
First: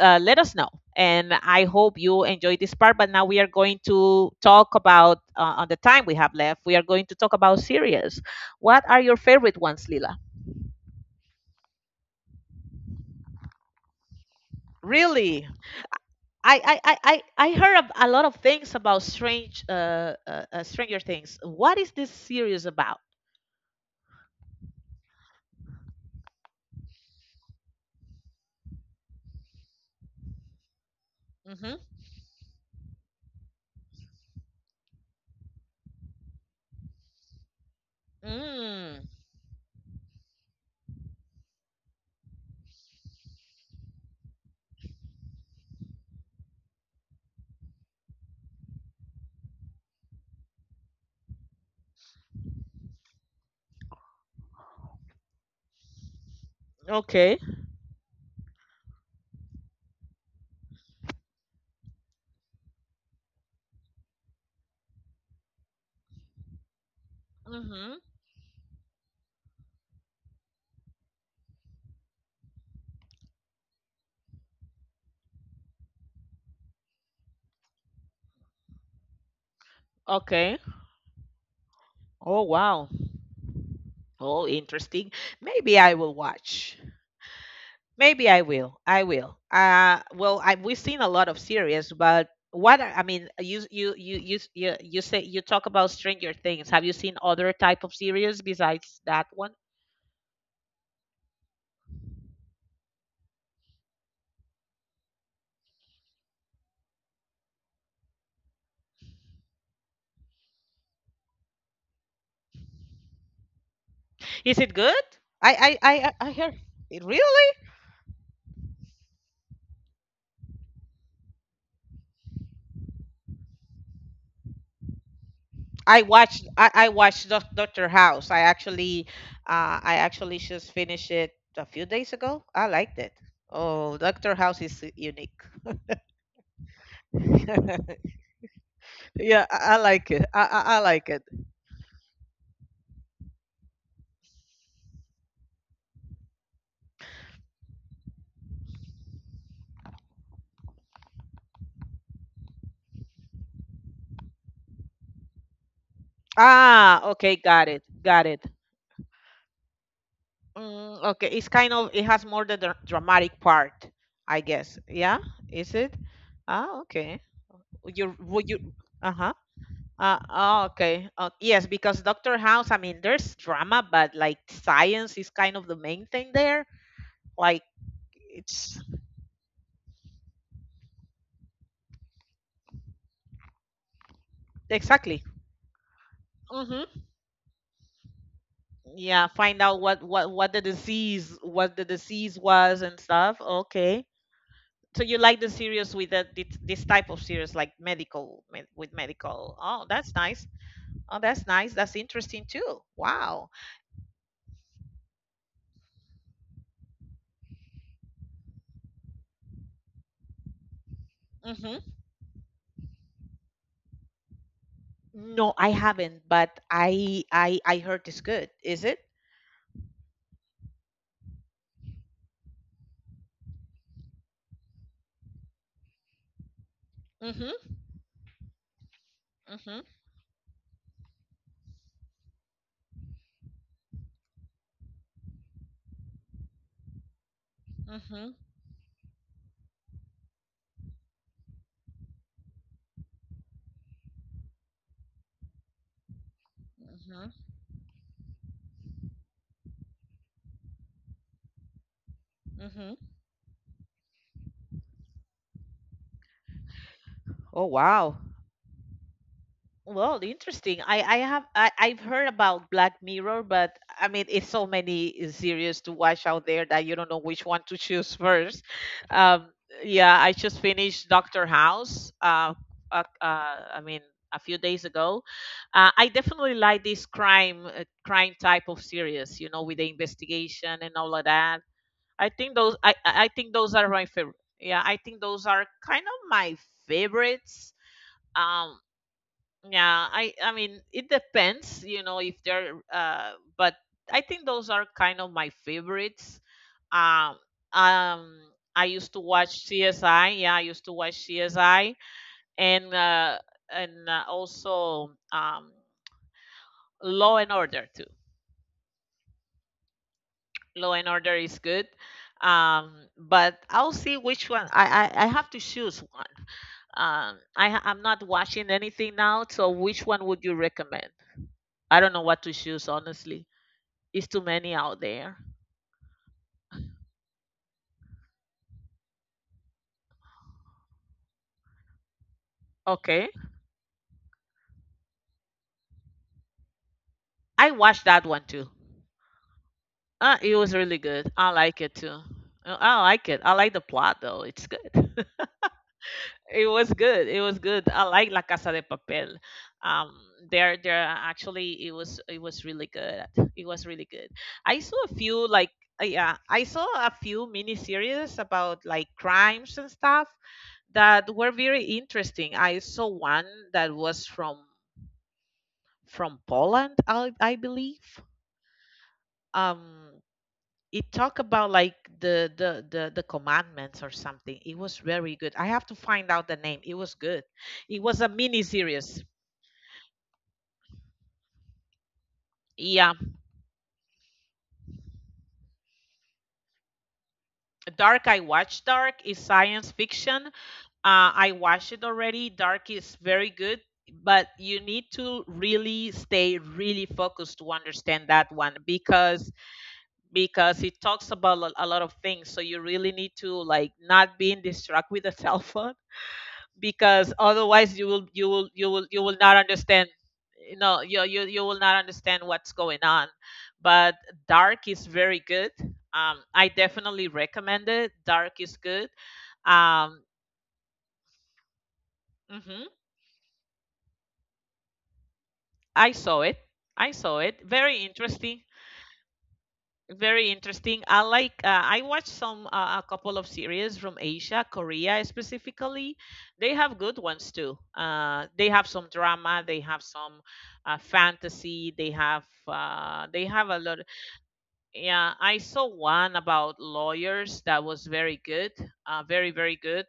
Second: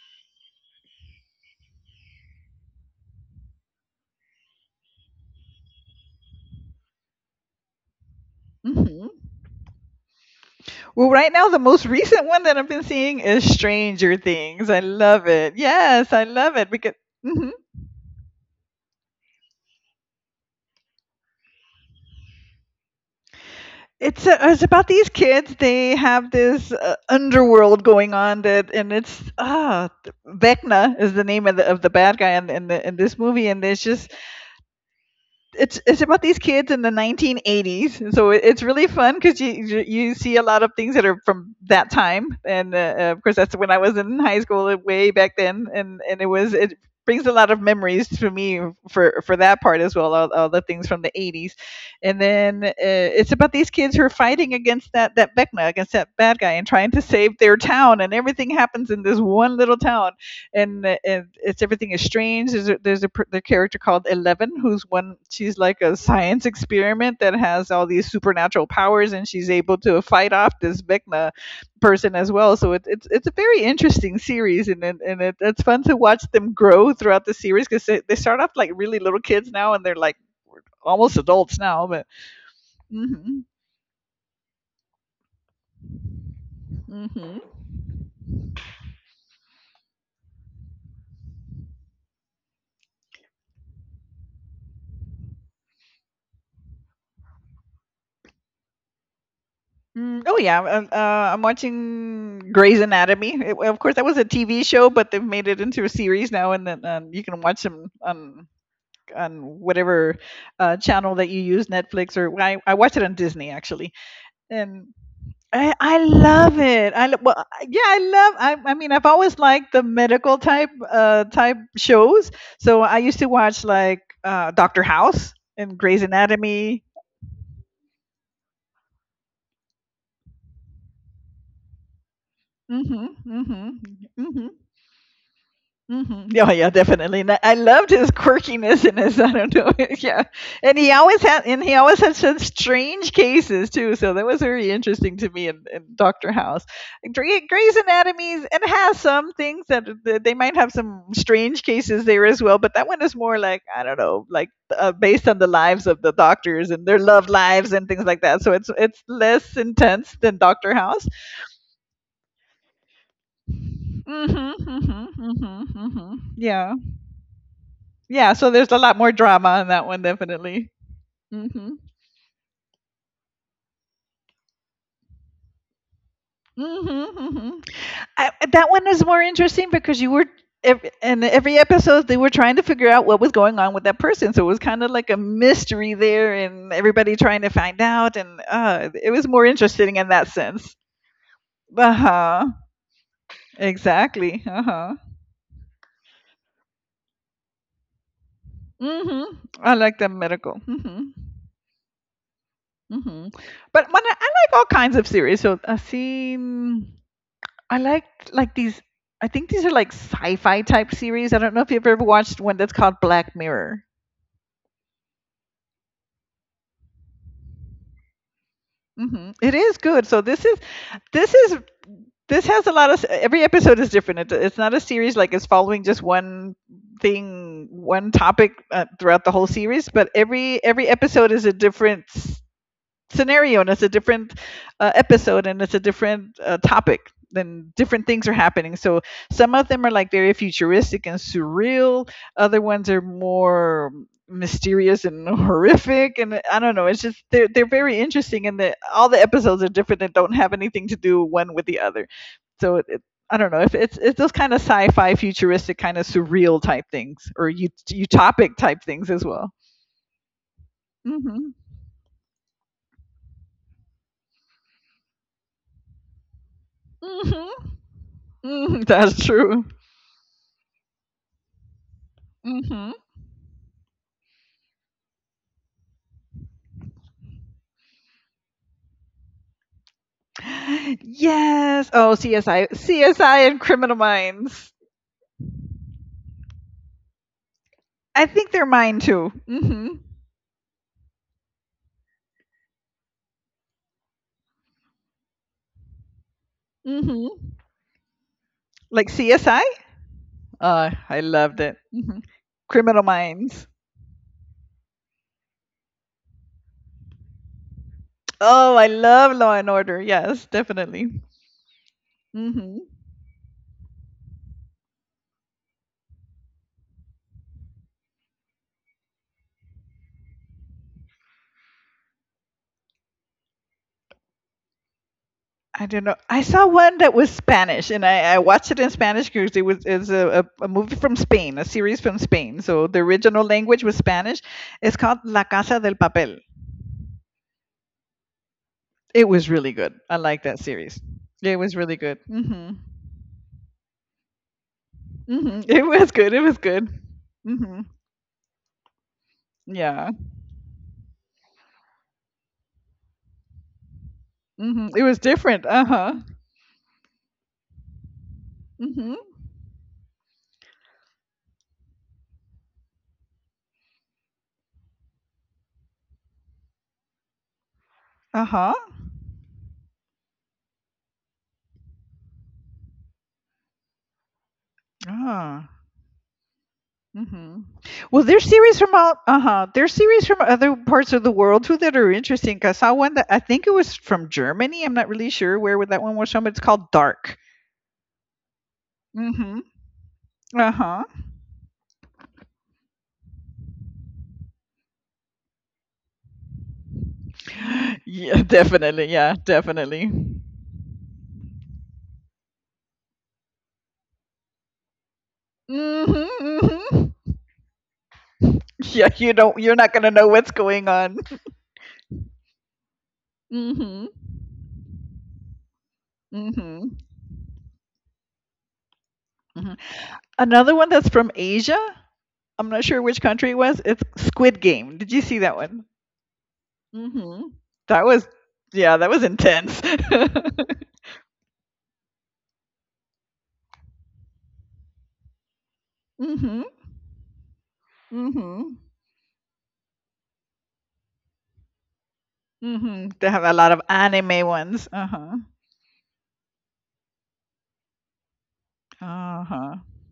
Speaker 1: uh, let us know. And I hope you enjoyed this part. But now we are going to talk about, uh, on the time we have left, we are going to talk about series. What are
Speaker 2: Mhm.
Speaker 1: your favorite ones, Lila?
Speaker 2: Well, right now the most recent one that I've been seeing is Stranger Things. I love
Speaker 1: Really?
Speaker 2: it. Yes, I love
Speaker 1: I,
Speaker 2: it
Speaker 1: I,
Speaker 2: because
Speaker 1: I, I
Speaker 2: mhm.
Speaker 1: I heard ab- a lot of things about strange uh, uh, uh, Stranger Things. What is this series about?
Speaker 2: it's uh it's about these kids. They have this uh, underworld going on that, and it's ah, Vecna is the name of the of the bad guy in in, the, in this movie, and it's just it's it's about these kids in the nineteen eighties so it, it's really
Speaker 1: Mm-hmm.
Speaker 2: fun because you you you see a lot of things that are from that time and uh, uh, of course that's when I was in high school uh, way back then and and it was it brings a lot of memories to me for for that part as well all, all the things from the eighties and then uh, it's about these kids who are fighting against that that Vecna, against that bad guy and trying to save
Speaker 1: Okay.
Speaker 2: their town and everything happens in this one little town and uh, and it's everything is strange. There's a, there's a the character called Eleven, who's one. She's like a science experiment that has all
Speaker 1: Mm-hmm.
Speaker 2: these supernatural powers, and she's able to fight off this Vecna person as well. So it's it's it's a very interesting series, and and, and it, it's fun to watch them grow throughout the series because they, they start off like really little kids now, and they're like
Speaker 1: Okay.
Speaker 2: almost adults now. But
Speaker 1: Oh, wow.
Speaker 2: Hmm.
Speaker 1: Oh, interesting. Maybe I will watch.
Speaker 2: Hmm.
Speaker 1: Maybe I will. I will. Uh, well, I, we've seen a lot of series, but what are- I mean, you you you you s- you you say you talk about Stranger Things. Have you seen other type of series besides that one?
Speaker 2: Mm, oh yeah, um, uh, I'm watching Grey's Anatomy. It, of course, that was a T V show, but they've made it into a series now, and then um, you can watch them on on whatever uh, channel that you use, Netflix or I, I watch it on Disney actually,
Speaker 1: Is it
Speaker 2: and
Speaker 1: good?
Speaker 2: I,
Speaker 1: I I
Speaker 2: I
Speaker 1: I I I heard.
Speaker 2: love it. I lo- well,
Speaker 1: Really?
Speaker 2: I- yeah, I love. I, I mean, I've always liked the medical type uh, type shows, so I used to watch like uh, Doctor House and
Speaker 1: I
Speaker 2: Grey's
Speaker 1: watched I,
Speaker 2: Anatomy.
Speaker 1: I watched Doc- Doctor House. I actually uh I actually just finished it a few days ago. I liked it.
Speaker 2: Mm-hmm. Mm-hmm.
Speaker 1: Oh, Doctor
Speaker 2: Mm-hmm.
Speaker 1: House is unique.
Speaker 2: Mhm. Yeah, yeah, definitely. And I I loved his quirkiness and his I
Speaker 1: Yeah,
Speaker 2: don't
Speaker 1: I,
Speaker 2: know.
Speaker 1: I like it.
Speaker 2: yeah,
Speaker 1: I, I I
Speaker 2: and he
Speaker 1: like it.
Speaker 2: always had and he always had such strange cases too. So that was very interesting to me in, in Doctor House. Dre- Grey's Anatomy is- it has some things that, that they might have some strange cases there as well, but that one is more like I don't know, like uh, based on the lives of the doctors and
Speaker 1: Ah,
Speaker 2: their love
Speaker 1: okay, got
Speaker 2: lives
Speaker 1: it.
Speaker 2: and things like
Speaker 1: Got
Speaker 2: that.
Speaker 1: it.
Speaker 2: So it's it's less intense than Doctor
Speaker 1: Mm,
Speaker 2: House.
Speaker 1: okay, it's kind of, it has more the dra- dramatic part, I
Speaker 2: Mhm.
Speaker 1: guess.
Speaker 2: Mhm.
Speaker 1: Yeah,
Speaker 2: Mhm.
Speaker 1: is it?
Speaker 2: Mhm. Yeah.
Speaker 1: Ah, okay. Would you,
Speaker 2: yeah,
Speaker 1: would
Speaker 2: so there's
Speaker 1: you?
Speaker 2: a lot more
Speaker 1: Uh-huh.
Speaker 2: drama on that one,
Speaker 1: Uh, oh,
Speaker 2: definitely.
Speaker 1: okay. Uh, yes,
Speaker 2: Mm-hmm.
Speaker 1: because Doctor House, I mean, there's drama, but like science is kind of the main thing there.
Speaker 2: Mm-hmm, hmm.
Speaker 1: Like
Speaker 2: I, that
Speaker 1: it's
Speaker 2: one is more interesting because you were, ev- in every episode, they were trying to figure out what was going on with that person. So it was kind of like a
Speaker 1: exactly.
Speaker 2: mystery there, and
Speaker 1: Mm-hmm.
Speaker 2: everybody trying to find out. And uh, it was
Speaker 1: Yeah,
Speaker 2: more
Speaker 1: find out
Speaker 2: interesting
Speaker 1: what,
Speaker 2: in that
Speaker 1: what what the
Speaker 2: sense.
Speaker 1: disease, what the
Speaker 2: Uh
Speaker 1: disease
Speaker 2: huh.
Speaker 1: was and stuff. Okay.
Speaker 2: Exactly. Uh huh.
Speaker 1: So you like the series with the, thi- this type of series, like medical, med, with medical.
Speaker 2: Mm-hmm. I
Speaker 1: Oh,
Speaker 2: like the
Speaker 1: that's nice.
Speaker 2: medical. Mm-hmm.
Speaker 1: Oh, that's nice. That's interesting too.
Speaker 2: Mm-hmm.
Speaker 1: Wow.
Speaker 2: But when I, I like all kinds of series. So I've seen I like like these. I think these are like sci-fi type series. I don't know if you've
Speaker 1: Mm-hmm.
Speaker 2: ever watched one that's called Black Mirror.
Speaker 1: No, I haven't, but I I I heard it's good. Is it?
Speaker 2: Hmm, it is good. So this is this is this has a lot of every episode is different. It, it's not a series like it's following just one thing,
Speaker 1: Mm-hmm.
Speaker 2: one topic uh, throughout the whole series. But every every episode is a different scenario and it's a different uh, episode and it's a different uh, topic. Then different things
Speaker 1: Mm-hmm.
Speaker 2: are happening, so some of them are like very futuristic and surreal. Other ones are more mysterious and horrific, and I don't know, it's just
Speaker 1: Mm-hmm.
Speaker 2: they're, they're very interesting, and the, all the episodes are different and don't have anything to do one with the other. So it,
Speaker 1: Mm-hmm.
Speaker 2: it, I don't know if it's it's those kind of sci-fi futuristic kind of surreal type things or
Speaker 1: Oh,
Speaker 2: ut-
Speaker 1: wow.
Speaker 2: utopic type things as well.
Speaker 1: Well, interesting. I, I have
Speaker 2: Hmm.
Speaker 1: I, I've heard about Black Mirror, but I mean it's so many series to watch out there that you don't know which one
Speaker 2: Hmm.
Speaker 1: to choose first.
Speaker 2: Hmm. That's
Speaker 1: Um,
Speaker 2: true.
Speaker 1: yeah, I just finished Doctor House. Uh,
Speaker 2: Mhm.
Speaker 1: uh, uh, I mean a few days ago. Uh, I definitely like this crime, uh, crime type of series, you know, with the investigation and all of that.
Speaker 2: Yes. Oh,
Speaker 1: I think
Speaker 2: C S I,
Speaker 1: those, I I I
Speaker 2: C S I,
Speaker 1: think
Speaker 2: and
Speaker 1: those are
Speaker 2: Criminal
Speaker 1: my favorite.
Speaker 2: Minds.
Speaker 1: Yeah, I think those are kind of my favorites.
Speaker 2: I think they're
Speaker 1: Um,
Speaker 2: mine too. Mhm.
Speaker 1: yeah, I I mean it depends, you know, if they're uh, but I think those are kind of my favorites. Um
Speaker 2: Mhm.
Speaker 1: um I
Speaker 2: Like
Speaker 1: used to
Speaker 2: C S I.
Speaker 1: watch C S I. Yeah, I used
Speaker 2: Uh,
Speaker 1: to watch
Speaker 2: I loved it.
Speaker 1: C S I
Speaker 2: Mhm.
Speaker 1: and
Speaker 2: Criminal
Speaker 1: uh
Speaker 2: Minds.
Speaker 1: and uh, also um Law and Order too.
Speaker 2: Oh, I love Law and Order. Yes,
Speaker 1: Law and
Speaker 2: definitely.
Speaker 1: Order is good.
Speaker 2: Mhm.
Speaker 1: Um, but I'll see which one. I, I, I have to choose one. Um, I, ha- I'm not watching anything now, so which one would you recommend? I don't know what to choose, honestly. It's too many out there.
Speaker 2: I don't know. I saw one that was Spanish, and I, I watched it in Spanish because it was is a, a, a movie from Spain, a series from Spain. So the
Speaker 1: Okay.
Speaker 2: original language was Spanish. It's called La Casa del Papel.
Speaker 1: I watched that one too.
Speaker 2: It was really good. I
Speaker 1: Uh,
Speaker 2: like
Speaker 1: it
Speaker 2: that
Speaker 1: was really
Speaker 2: series.
Speaker 1: good. I
Speaker 2: It was
Speaker 1: like it
Speaker 2: really good.
Speaker 1: too.
Speaker 2: Mhm.
Speaker 1: Uh, I like it. I like the plot though. It's good.
Speaker 2: Mhm. It was good. It was
Speaker 1: It
Speaker 2: good.
Speaker 1: was good. It was
Speaker 2: Mhm.
Speaker 1: good. I like La Casa de Papel.
Speaker 2: Yeah.
Speaker 1: Um, there, there actually, it was, it was really good. It was really good. I
Speaker 2: Mhm.
Speaker 1: saw
Speaker 2: It was
Speaker 1: a few
Speaker 2: different.
Speaker 1: like, uh,
Speaker 2: Uh-huh.
Speaker 1: yeah, I saw a few miniseries about like
Speaker 2: Mhm.
Speaker 1: crimes and stuff that were very interesting. I saw one that was from from Poland, I, I believe.
Speaker 2: Uh-huh.
Speaker 1: Um, it talk about like the, the the the commandments or something. It was very good.
Speaker 2: Ah.
Speaker 1: I have to find out the name. It was good.
Speaker 2: Mhm.
Speaker 1: It
Speaker 2: Well,
Speaker 1: was a
Speaker 2: there's
Speaker 1: mini
Speaker 2: series from out
Speaker 1: series.
Speaker 2: uh-huh. There's series from other parts of the world too that are interesting. 'Cause I saw one
Speaker 1: Yeah,
Speaker 2: that I think it was from Germany. I'm not really sure where would that one was from. It's called Dark.
Speaker 1: dark. I watched dark. Is
Speaker 2: Mhm.
Speaker 1: science fiction.
Speaker 2: Uh-huh.
Speaker 1: uh, I watched it already. Dark is very good, but you need to really stay really focused to understand
Speaker 2: Yeah,
Speaker 1: that one
Speaker 2: definitely. Yeah,
Speaker 1: because
Speaker 2: definitely.
Speaker 1: because it talks about lo- a lot of things, so you really need to like not being distracted with a cellphone,
Speaker 2: Mhm. Mhm.
Speaker 1: because otherwise you will you will you
Speaker 2: Yeah,
Speaker 1: will you
Speaker 2: you
Speaker 1: will
Speaker 2: don't.
Speaker 1: not
Speaker 2: You're not gonna
Speaker 1: understand.
Speaker 2: know what's
Speaker 1: You
Speaker 2: going
Speaker 1: know,
Speaker 2: on.
Speaker 1: you you, you will not understand what's going on.
Speaker 2: Hmm.
Speaker 1: But dark is very good. um I
Speaker 2: Hmm.
Speaker 1: definitely recommend it. Dark is good.
Speaker 2: Hmm.
Speaker 1: Um,
Speaker 2: Another one that's from Asia. I'm not
Speaker 1: mhm,
Speaker 2: sure which country it was. It's Squid Game. Did you see that one?
Speaker 1: I saw it. I
Speaker 2: Hmm.
Speaker 1: saw it. Very
Speaker 2: That was,
Speaker 1: interesting.
Speaker 2: yeah, that was intense.
Speaker 1: Very interesting. I like. Uh, I watched some uh, a couple of series from Asia, Korea specifically.
Speaker 2: Hmm.
Speaker 1: They have good ones too. Uh, they
Speaker 2: Hmm.
Speaker 1: have some drama. They have some uh, fantasy. They have.
Speaker 2: Hmm. They
Speaker 1: Uh,
Speaker 2: have
Speaker 1: they
Speaker 2: a lot
Speaker 1: have a
Speaker 2: of
Speaker 1: lot.
Speaker 2: anime ones. Uh huh.
Speaker 1: Yeah, I saw one about lawyers that was very good. Uh,
Speaker 2: Uh
Speaker 1: very
Speaker 2: huh.
Speaker 1: very good.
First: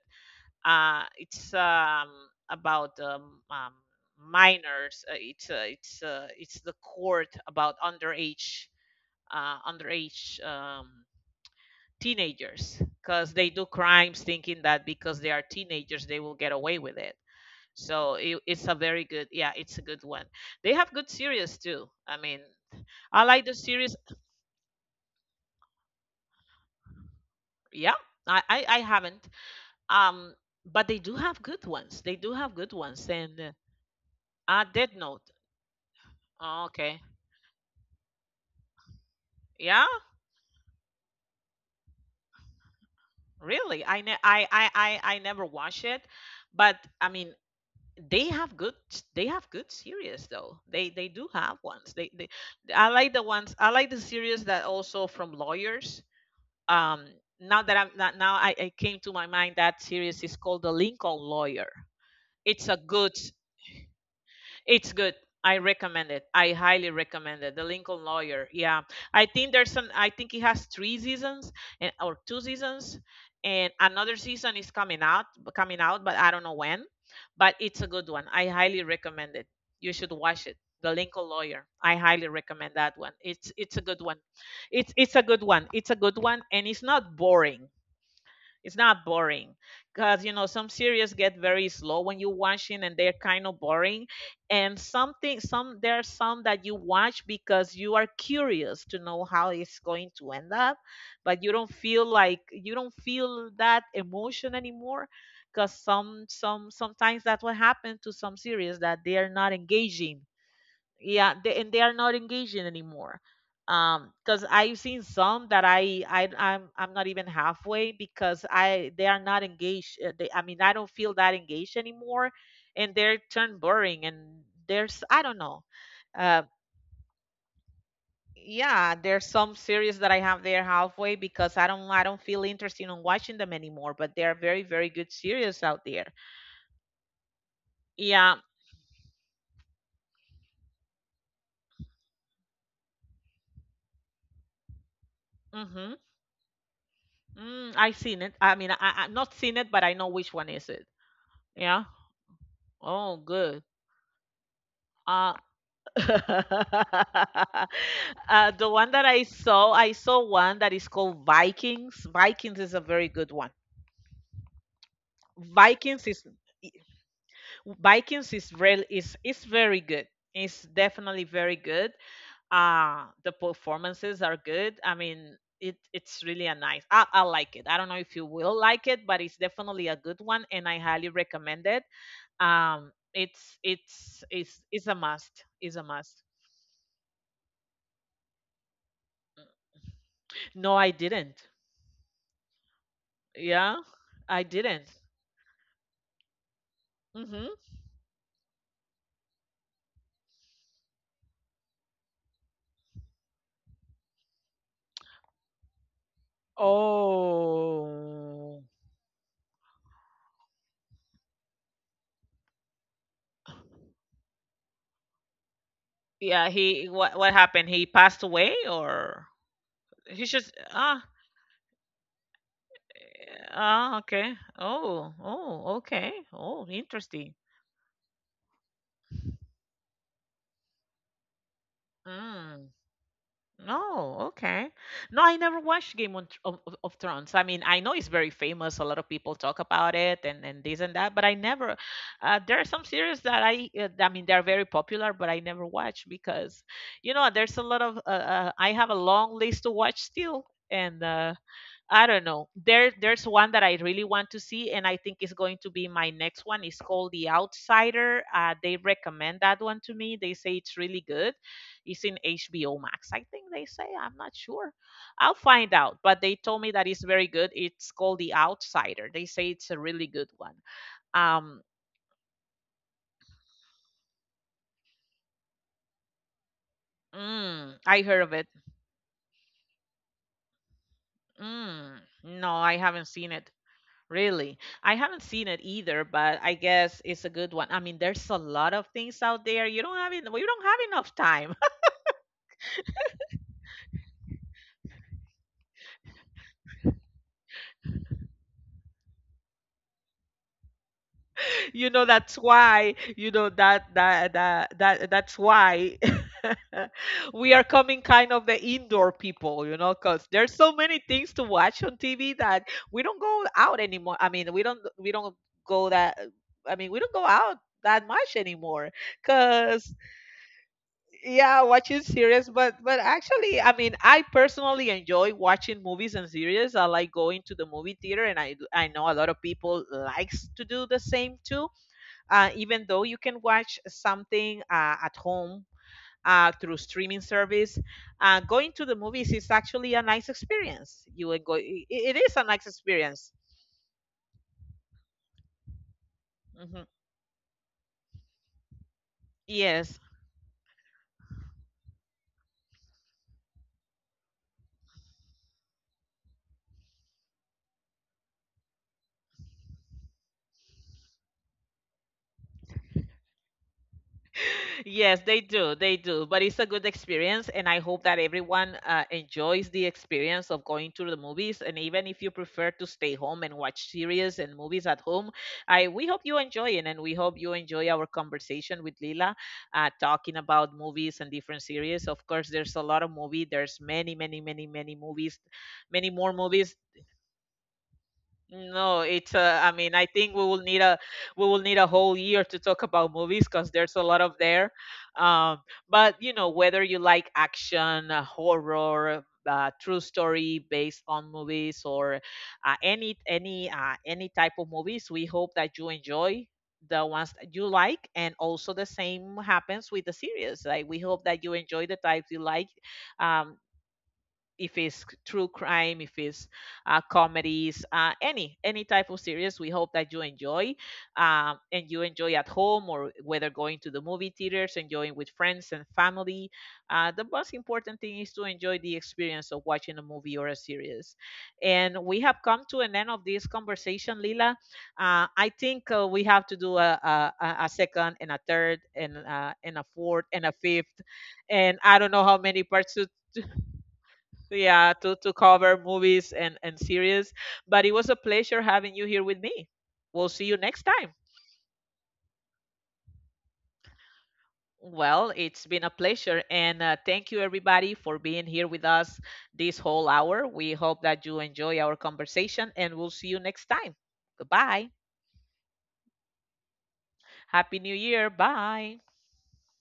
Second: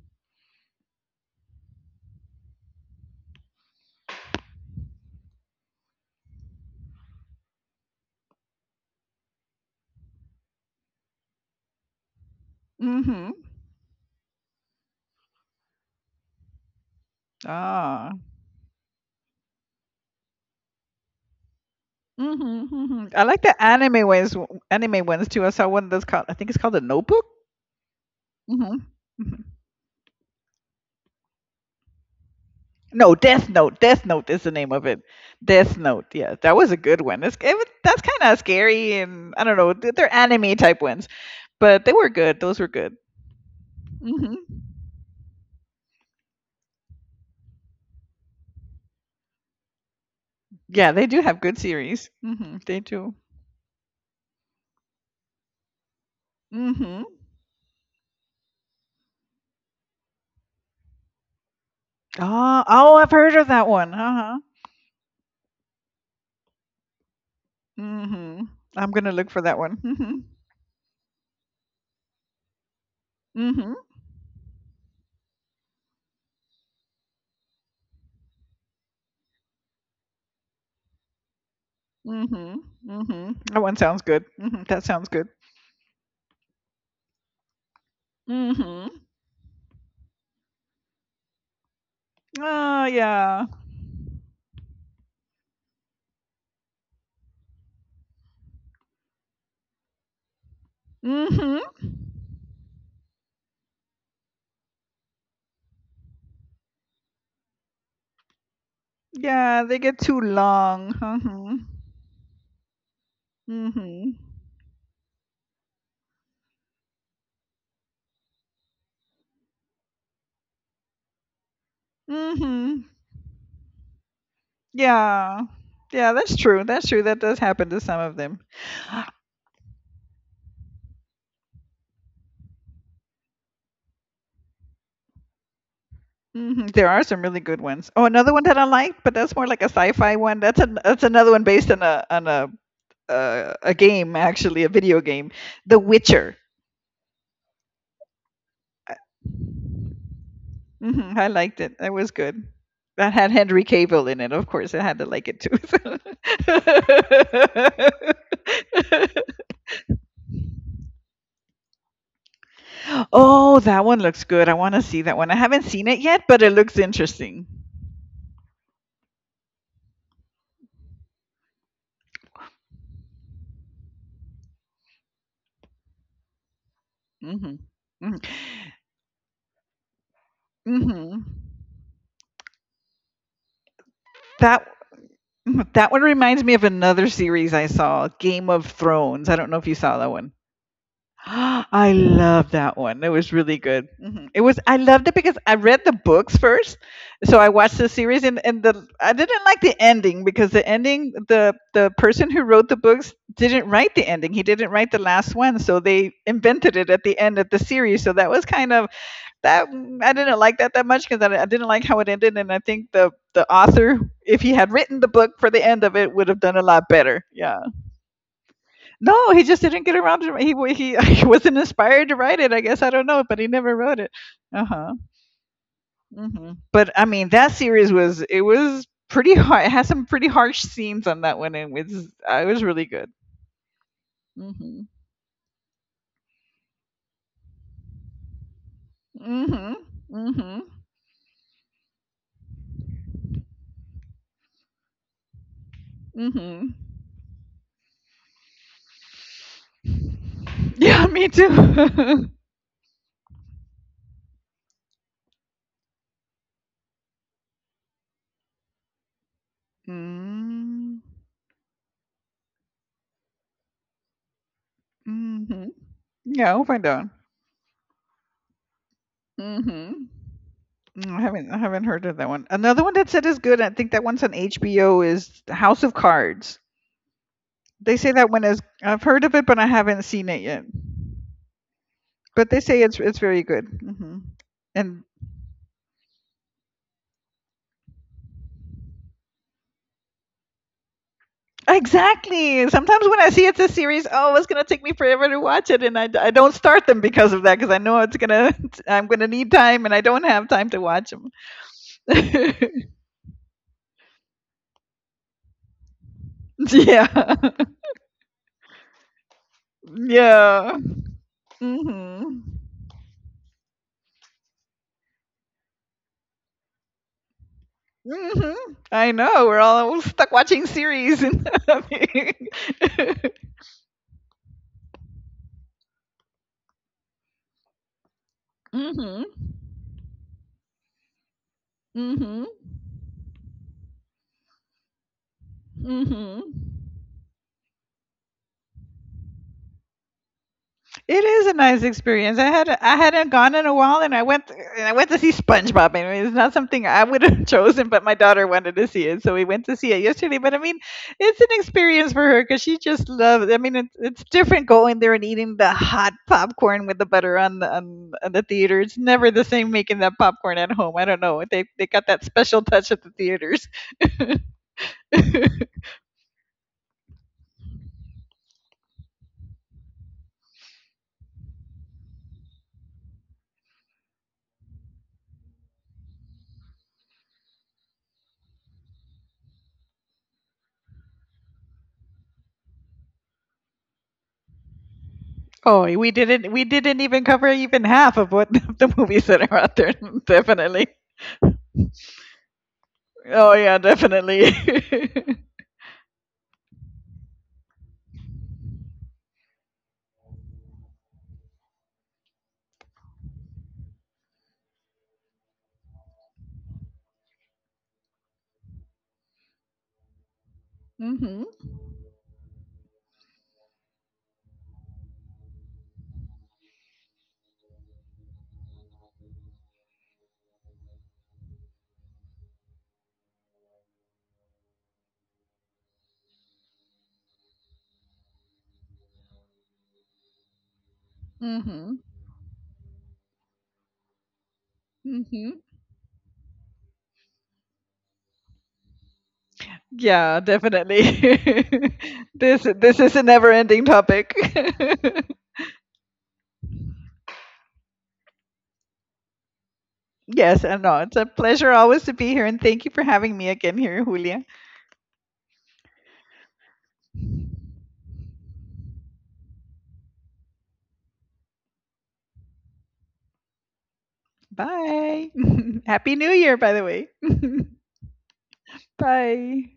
Speaker 1: Uh, it's um, about um, um, minors. Uh, it's uh, it's uh, it's the court about underage uh, underage um, teenagers
Speaker 2: Hmm.
Speaker 1: because they do crimes thinking that because they are teenagers they will get away with it.
Speaker 2: Ah.
Speaker 1: So it, it's a very good. Yeah, it's a good one. They have good series too. I mean,
Speaker 2: Hmm. Hmm. I
Speaker 1: I
Speaker 2: like
Speaker 1: like the
Speaker 2: the
Speaker 1: series.
Speaker 2: anime ones. Anime ones too. I saw one that's called. I think it's called the Notebook.
Speaker 1: Yeah, i i, I
Speaker 2: Hmm.
Speaker 1: haven't. Um, but they do have good ones. They do have good ones.
Speaker 2: No,
Speaker 1: And
Speaker 2: Death
Speaker 1: uh
Speaker 2: Note. Death Note is the
Speaker 1: uh,
Speaker 2: name of
Speaker 1: dead
Speaker 2: it.
Speaker 1: note.
Speaker 2: Death Note. Yeah, that
Speaker 1: Oh,
Speaker 2: was a
Speaker 1: okay.
Speaker 2: good one. It's, it, was- that's kind of scary, and I don't know.
Speaker 1: Yeah,
Speaker 2: th- They're anime type ones, but they were good. Those were good.
Speaker 1: really. I ne-
Speaker 2: Hmm.
Speaker 1: I, I I I never watch it. But I mean, they have good they have good series though. They
Speaker 2: Yeah, they
Speaker 1: they
Speaker 2: do
Speaker 1: do
Speaker 2: have
Speaker 1: have
Speaker 2: good
Speaker 1: ones
Speaker 2: series.
Speaker 1: they, They.
Speaker 2: Hmm. They
Speaker 1: I like
Speaker 2: do.
Speaker 1: the ones. I like the series that also from lawyers.
Speaker 2: Hmm.
Speaker 1: Um now that I'm not now I, I came to my mind that series is called the Lincoln Lawyer.
Speaker 2: Oh,
Speaker 1: it's a
Speaker 2: oh, I've
Speaker 1: good
Speaker 2: heard of that one. Uh huh.
Speaker 1: it's good. I recommend it. I highly recommend it. The Lincoln
Speaker 2: Hmm.
Speaker 1: Lawyer. Yeah.
Speaker 2: I'm gonna
Speaker 1: I
Speaker 2: look for
Speaker 1: think
Speaker 2: that
Speaker 1: there's some. I
Speaker 2: one.
Speaker 1: think it has three seasons and or two seasons,
Speaker 2: Hmm.
Speaker 1: and
Speaker 2: Hmm.
Speaker 1: another season is coming out. Coming out, but I don't know when. But it's a good one. I highly recommend it. You should watch it. The Lincoln Lawyer. I highly
Speaker 2: Hmm.
Speaker 1: recommend that one.
Speaker 2: Hmm.
Speaker 1: It's
Speaker 2: That
Speaker 1: it's
Speaker 2: one
Speaker 1: a good
Speaker 2: sounds
Speaker 1: one.
Speaker 2: good. Hmm. That
Speaker 1: It's
Speaker 2: sounds
Speaker 1: it's a
Speaker 2: good.
Speaker 1: good one. It's a good one and it's not boring. It's
Speaker 2: Hmm.
Speaker 1: not boring because you know some series get very slow when you're watching
Speaker 2: Oh
Speaker 1: and they're kind
Speaker 2: yeah.
Speaker 1: of boring. And something some there are some that you watch because you are curious to know how it's going to end up, but you
Speaker 2: Hmm.
Speaker 1: don't feel like you don't feel that emotion anymore because some some sometimes that's what happened to some series, that they are not
Speaker 2: Yeah, they get too
Speaker 1: engaging.
Speaker 2: long.
Speaker 1: Yeah, they,
Speaker 2: Hmm.
Speaker 1: and they are not engaging anymore. um
Speaker 2: Mhm.
Speaker 1: because I've seen some that i i i'm, I'm not even halfway because I they are not engaged. Uh, they, I mean I don't feel that engaged anymore,
Speaker 2: Mhm.
Speaker 1: and they're turned boring, and there's, I don't
Speaker 2: Yeah.
Speaker 1: know.
Speaker 2: Yeah, that's
Speaker 1: Uh,
Speaker 2: true. That's true. That does happen to some of them.
Speaker 1: yeah, there's some series that I have there halfway because i don't I don't feel interested in watching them anymore, but they are very very good series out there.
Speaker 2: Hmm. There are some really good ones. Oh,
Speaker 1: Yeah.
Speaker 2: another one that I liked, but that's more like a sci-fi one. That's a that's another one based on a on a uh, a game actually, a video game, The
Speaker 1: Mm-hmm.
Speaker 2: Witcher.
Speaker 1: Mm, I've seen it. I mean, I, I've not seen it, but I know which one is it.
Speaker 2: Hmm. I liked it.
Speaker 1: Yeah.
Speaker 2: That was good. That
Speaker 1: Oh,
Speaker 2: had
Speaker 1: good.
Speaker 2: Henry Cavill in it. Of course, I had to like
Speaker 1: Uh,
Speaker 2: it too.
Speaker 1: uh, the one that I saw, I saw one that is called Vikings. Vikings is a very good one.
Speaker 2: Oh, that one looks good. I want to see that one. I haven't seen it
Speaker 1: Vikings is
Speaker 2: yet, but it looks interesting.
Speaker 1: Vikings is real is is very good. It's definitely very good. Uh, the performances are good. I mean, it it's really a nice. I, I like
Speaker 2: Mhm.
Speaker 1: it. I don't know if
Speaker 2: Mhm.
Speaker 1: you will like it, but it's definitely a good one, and I highly
Speaker 2: Mhm.
Speaker 1: recommend it. Um, it's it's it's
Speaker 2: That
Speaker 1: it's a must.
Speaker 2: mhm,
Speaker 1: It's a
Speaker 2: that one
Speaker 1: must.
Speaker 2: reminds me of another series I saw, Game of Thrones. I don't know if you saw that one.
Speaker 1: No, I didn't.
Speaker 2: I love that one. It was really
Speaker 1: Yeah,
Speaker 2: good. Mhm.
Speaker 1: I
Speaker 2: It was. I
Speaker 1: didn't.
Speaker 2: loved it because I read the books first, so I
Speaker 1: Mm-hmm.
Speaker 2: watched the series, and and the I didn't like the ending because the ending the the person who wrote the books didn't write the ending. He didn't write the last one, so they invented it at the end of the series. So that was
Speaker 1: Oh,
Speaker 2: kind of that mm, I didn't like that that much because I, I didn't like how it ended, and I think the the author, if he had written the book for the end of it, would have
Speaker 1: yeah.
Speaker 2: done a
Speaker 1: He,
Speaker 2: lot
Speaker 1: what
Speaker 2: better.
Speaker 1: what
Speaker 2: Yeah,
Speaker 1: happened? He passed away, or
Speaker 2: no, he just didn't get
Speaker 1: he
Speaker 2: around to
Speaker 1: just,
Speaker 2: he he,
Speaker 1: ah,
Speaker 2: he wasn't inspired to write it. I guess I don't know, but he never
Speaker 1: ah,
Speaker 2: wrote it.
Speaker 1: okay.
Speaker 2: Uh huh.
Speaker 1: Oh, oh, okay.
Speaker 2: Hmm.
Speaker 1: Oh,
Speaker 2: But I
Speaker 1: interesting.
Speaker 2: mean, that series was it was pretty hard. It has some pretty harsh scenes on that one, and it was uh, it was
Speaker 1: Mm.
Speaker 2: really good.
Speaker 1: Oh, okay.
Speaker 2: Mm-hmm.
Speaker 1: No, I never watched Game on, of, of of Thrones. I mean, I know it's very famous. A lot of people talk
Speaker 2: Mm-hmm.
Speaker 1: about it and, and
Speaker 2: Mm-hmm.
Speaker 1: this and that, but I never. Uh, there are some series that I, uh, I mean, they're very popular, but I never watch because,
Speaker 2: Mm-hmm.
Speaker 1: you know, there's a lot of. Uh, uh, I have a long list to watch still, and
Speaker 2: Yeah, me
Speaker 1: uh,
Speaker 2: too.
Speaker 1: I don't know. There, there's one that I really want to see, and I think it's going to be my next one. It's called The Outsider. Uh, they recommend that one to me. They say
Speaker 2: Mm-hmm.
Speaker 1: it's really good. It's in H B O Max, I think they say. I'm not sure. I'll find out. But they
Speaker 2: Yeah,
Speaker 1: told
Speaker 2: we'll
Speaker 1: me that
Speaker 2: find
Speaker 1: it's
Speaker 2: out.
Speaker 1: very good. It's called The Outsider. They say it's a really
Speaker 2: Mhm.
Speaker 1: good one.
Speaker 2: Mm, I haven't
Speaker 1: Um,
Speaker 2: I haven't heard of that one. Another one that said is good. I think that one's on H B O is House of Cards.
Speaker 1: mm, I
Speaker 2: They say
Speaker 1: heard of
Speaker 2: that
Speaker 1: it.
Speaker 2: one is. I've heard of it, but I haven't seen it yet.
Speaker 1: Mm, no,
Speaker 2: But they
Speaker 1: I
Speaker 2: say it's
Speaker 1: haven't
Speaker 2: it's
Speaker 1: seen
Speaker 2: very
Speaker 1: it.
Speaker 2: good. Hmm.
Speaker 1: Really? I
Speaker 2: And
Speaker 1: haven't seen it either, but I guess it's a good one. I mean, there's a lot of things out there. You don't have en- well, you don't have enough time.
Speaker 2: exactly. Sometimes when I see it's a series, oh, it's gonna take me forever to watch it, and I, I d- I don't start them because of that because I know it's gonna I'm gonna need time, and I don't have time to watch them.
Speaker 1: You know, that's why, you know, that that that, that that's why
Speaker 2: Yeah.
Speaker 1: we are coming kind of the indoor people, you know, because there's so
Speaker 2: Yeah.
Speaker 1: many things to watch on T V
Speaker 2: Hmm.
Speaker 1: that we don't go out anymore. I mean, we don't we don't go that I mean, we don't go out that much
Speaker 2: Hmm.
Speaker 1: anymore
Speaker 2: I know. We're
Speaker 1: because
Speaker 2: all stuck watching series and
Speaker 1: yeah watching
Speaker 2: nothing.
Speaker 1: series, but but actually, I mean, I personally enjoy watching movies and series. I like going to the movie theater, and i I know a
Speaker 2: Hmm.
Speaker 1: lot of people likes to do the same too.
Speaker 2: Hmm.
Speaker 1: uh, even though you can watch something uh, at home,
Speaker 2: Hmm.
Speaker 1: uh, through streaming service, uh, going to the movies is actually a nice experience.
Speaker 2: It
Speaker 1: You
Speaker 2: is
Speaker 1: enjoy
Speaker 2: a
Speaker 1: it.
Speaker 2: nice
Speaker 1: It is
Speaker 2: experience.
Speaker 1: a
Speaker 2: I
Speaker 1: nice
Speaker 2: had I
Speaker 1: experience.
Speaker 2: hadn't gone in a while, and I went and I went to see SpongeBob. I mean, it's not
Speaker 1: Hmm.
Speaker 2: something I would have chosen, but my daughter wanted to see it, so we went to see
Speaker 1: Yes.
Speaker 2: it yesterday. But I mean, it's an experience for her because she just loves. I mean, it's it's different going there and eating the hot popcorn with the butter on the on, on the theater. It's never the same making that popcorn at home. I don't know. They they got that special touch at the theaters.
Speaker 1: Yes, they do. They do. But it's a good experience, and I hope that everyone uh, enjoys the experience of going to the movies. And even if you prefer to stay home and watch series and movies at home, I we hope you enjoy it, and we hope you enjoy our conversation with Lila, uh, talking about movies and different series. Of course, there's a lot of movie. There's many, many, many, many movies,
Speaker 2: Oh,
Speaker 1: many
Speaker 2: we
Speaker 1: more
Speaker 2: didn't we
Speaker 1: movies.
Speaker 2: didn't even cover even half of what the
Speaker 1: No,
Speaker 2: movies
Speaker 1: it's
Speaker 2: that
Speaker 1: uh,
Speaker 2: are
Speaker 1: I
Speaker 2: out
Speaker 1: mean,
Speaker 2: there.
Speaker 1: I think we will need
Speaker 2: Definitely.
Speaker 1: a we will need a whole year to talk about movies
Speaker 2: Oh
Speaker 1: because
Speaker 2: yeah,
Speaker 1: there's a lot of
Speaker 2: definitely.
Speaker 1: there. Um, but you know, whether you like action, uh, horror, uh, true story based on movies, or uh, any any uh, any type of movies, we hope that you enjoy the ones that you like, and also the same happens with the series. Like we hope that
Speaker 2: Mhm.
Speaker 1: you enjoy the types you like, um, if it's true crime, if it's uh, comedies, uh, any any type of series. We hope that you enjoy, um, and you enjoy at home or whether going to the movie theaters, enjoying with friends and family. Uh, the most important thing is to enjoy the experience of watching a movie or a series. And
Speaker 2: Mhm.
Speaker 1: we have come to an end of this conversation, Lila. Uh, I
Speaker 2: Mhm.
Speaker 1: think uh, we have to do a, a, a a second and a third and uh, and a fourth
Speaker 2: Yeah,
Speaker 1: and a fifth,
Speaker 2: definitely.
Speaker 1: and I don't know how many
Speaker 2: this
Speaker 1: parts
Speaker 2: this is a never-ending topic.
Speaker 1: yeah to to cover movies and and series, but it was a pleasure having you here with me. We'll see you
Speaker 2: Yes,
Speaker 1: next
Speaker 2: and no,
Speaker 1: time.
Speaker 2: it's a pleasure always to be here, and thank you for having me again here, Julia.
Speaker 1: Well, it's been a pleasure, and uh, thank you everybody for being here with us this whole hour. We hope that you enjoy our conversation, and we'll see you next time. Goodbye.
Speaker 2: Bye. Happy New Year, by the way.
Speaker 1: Happy New Year. Bye.
Speaker 2: Bye.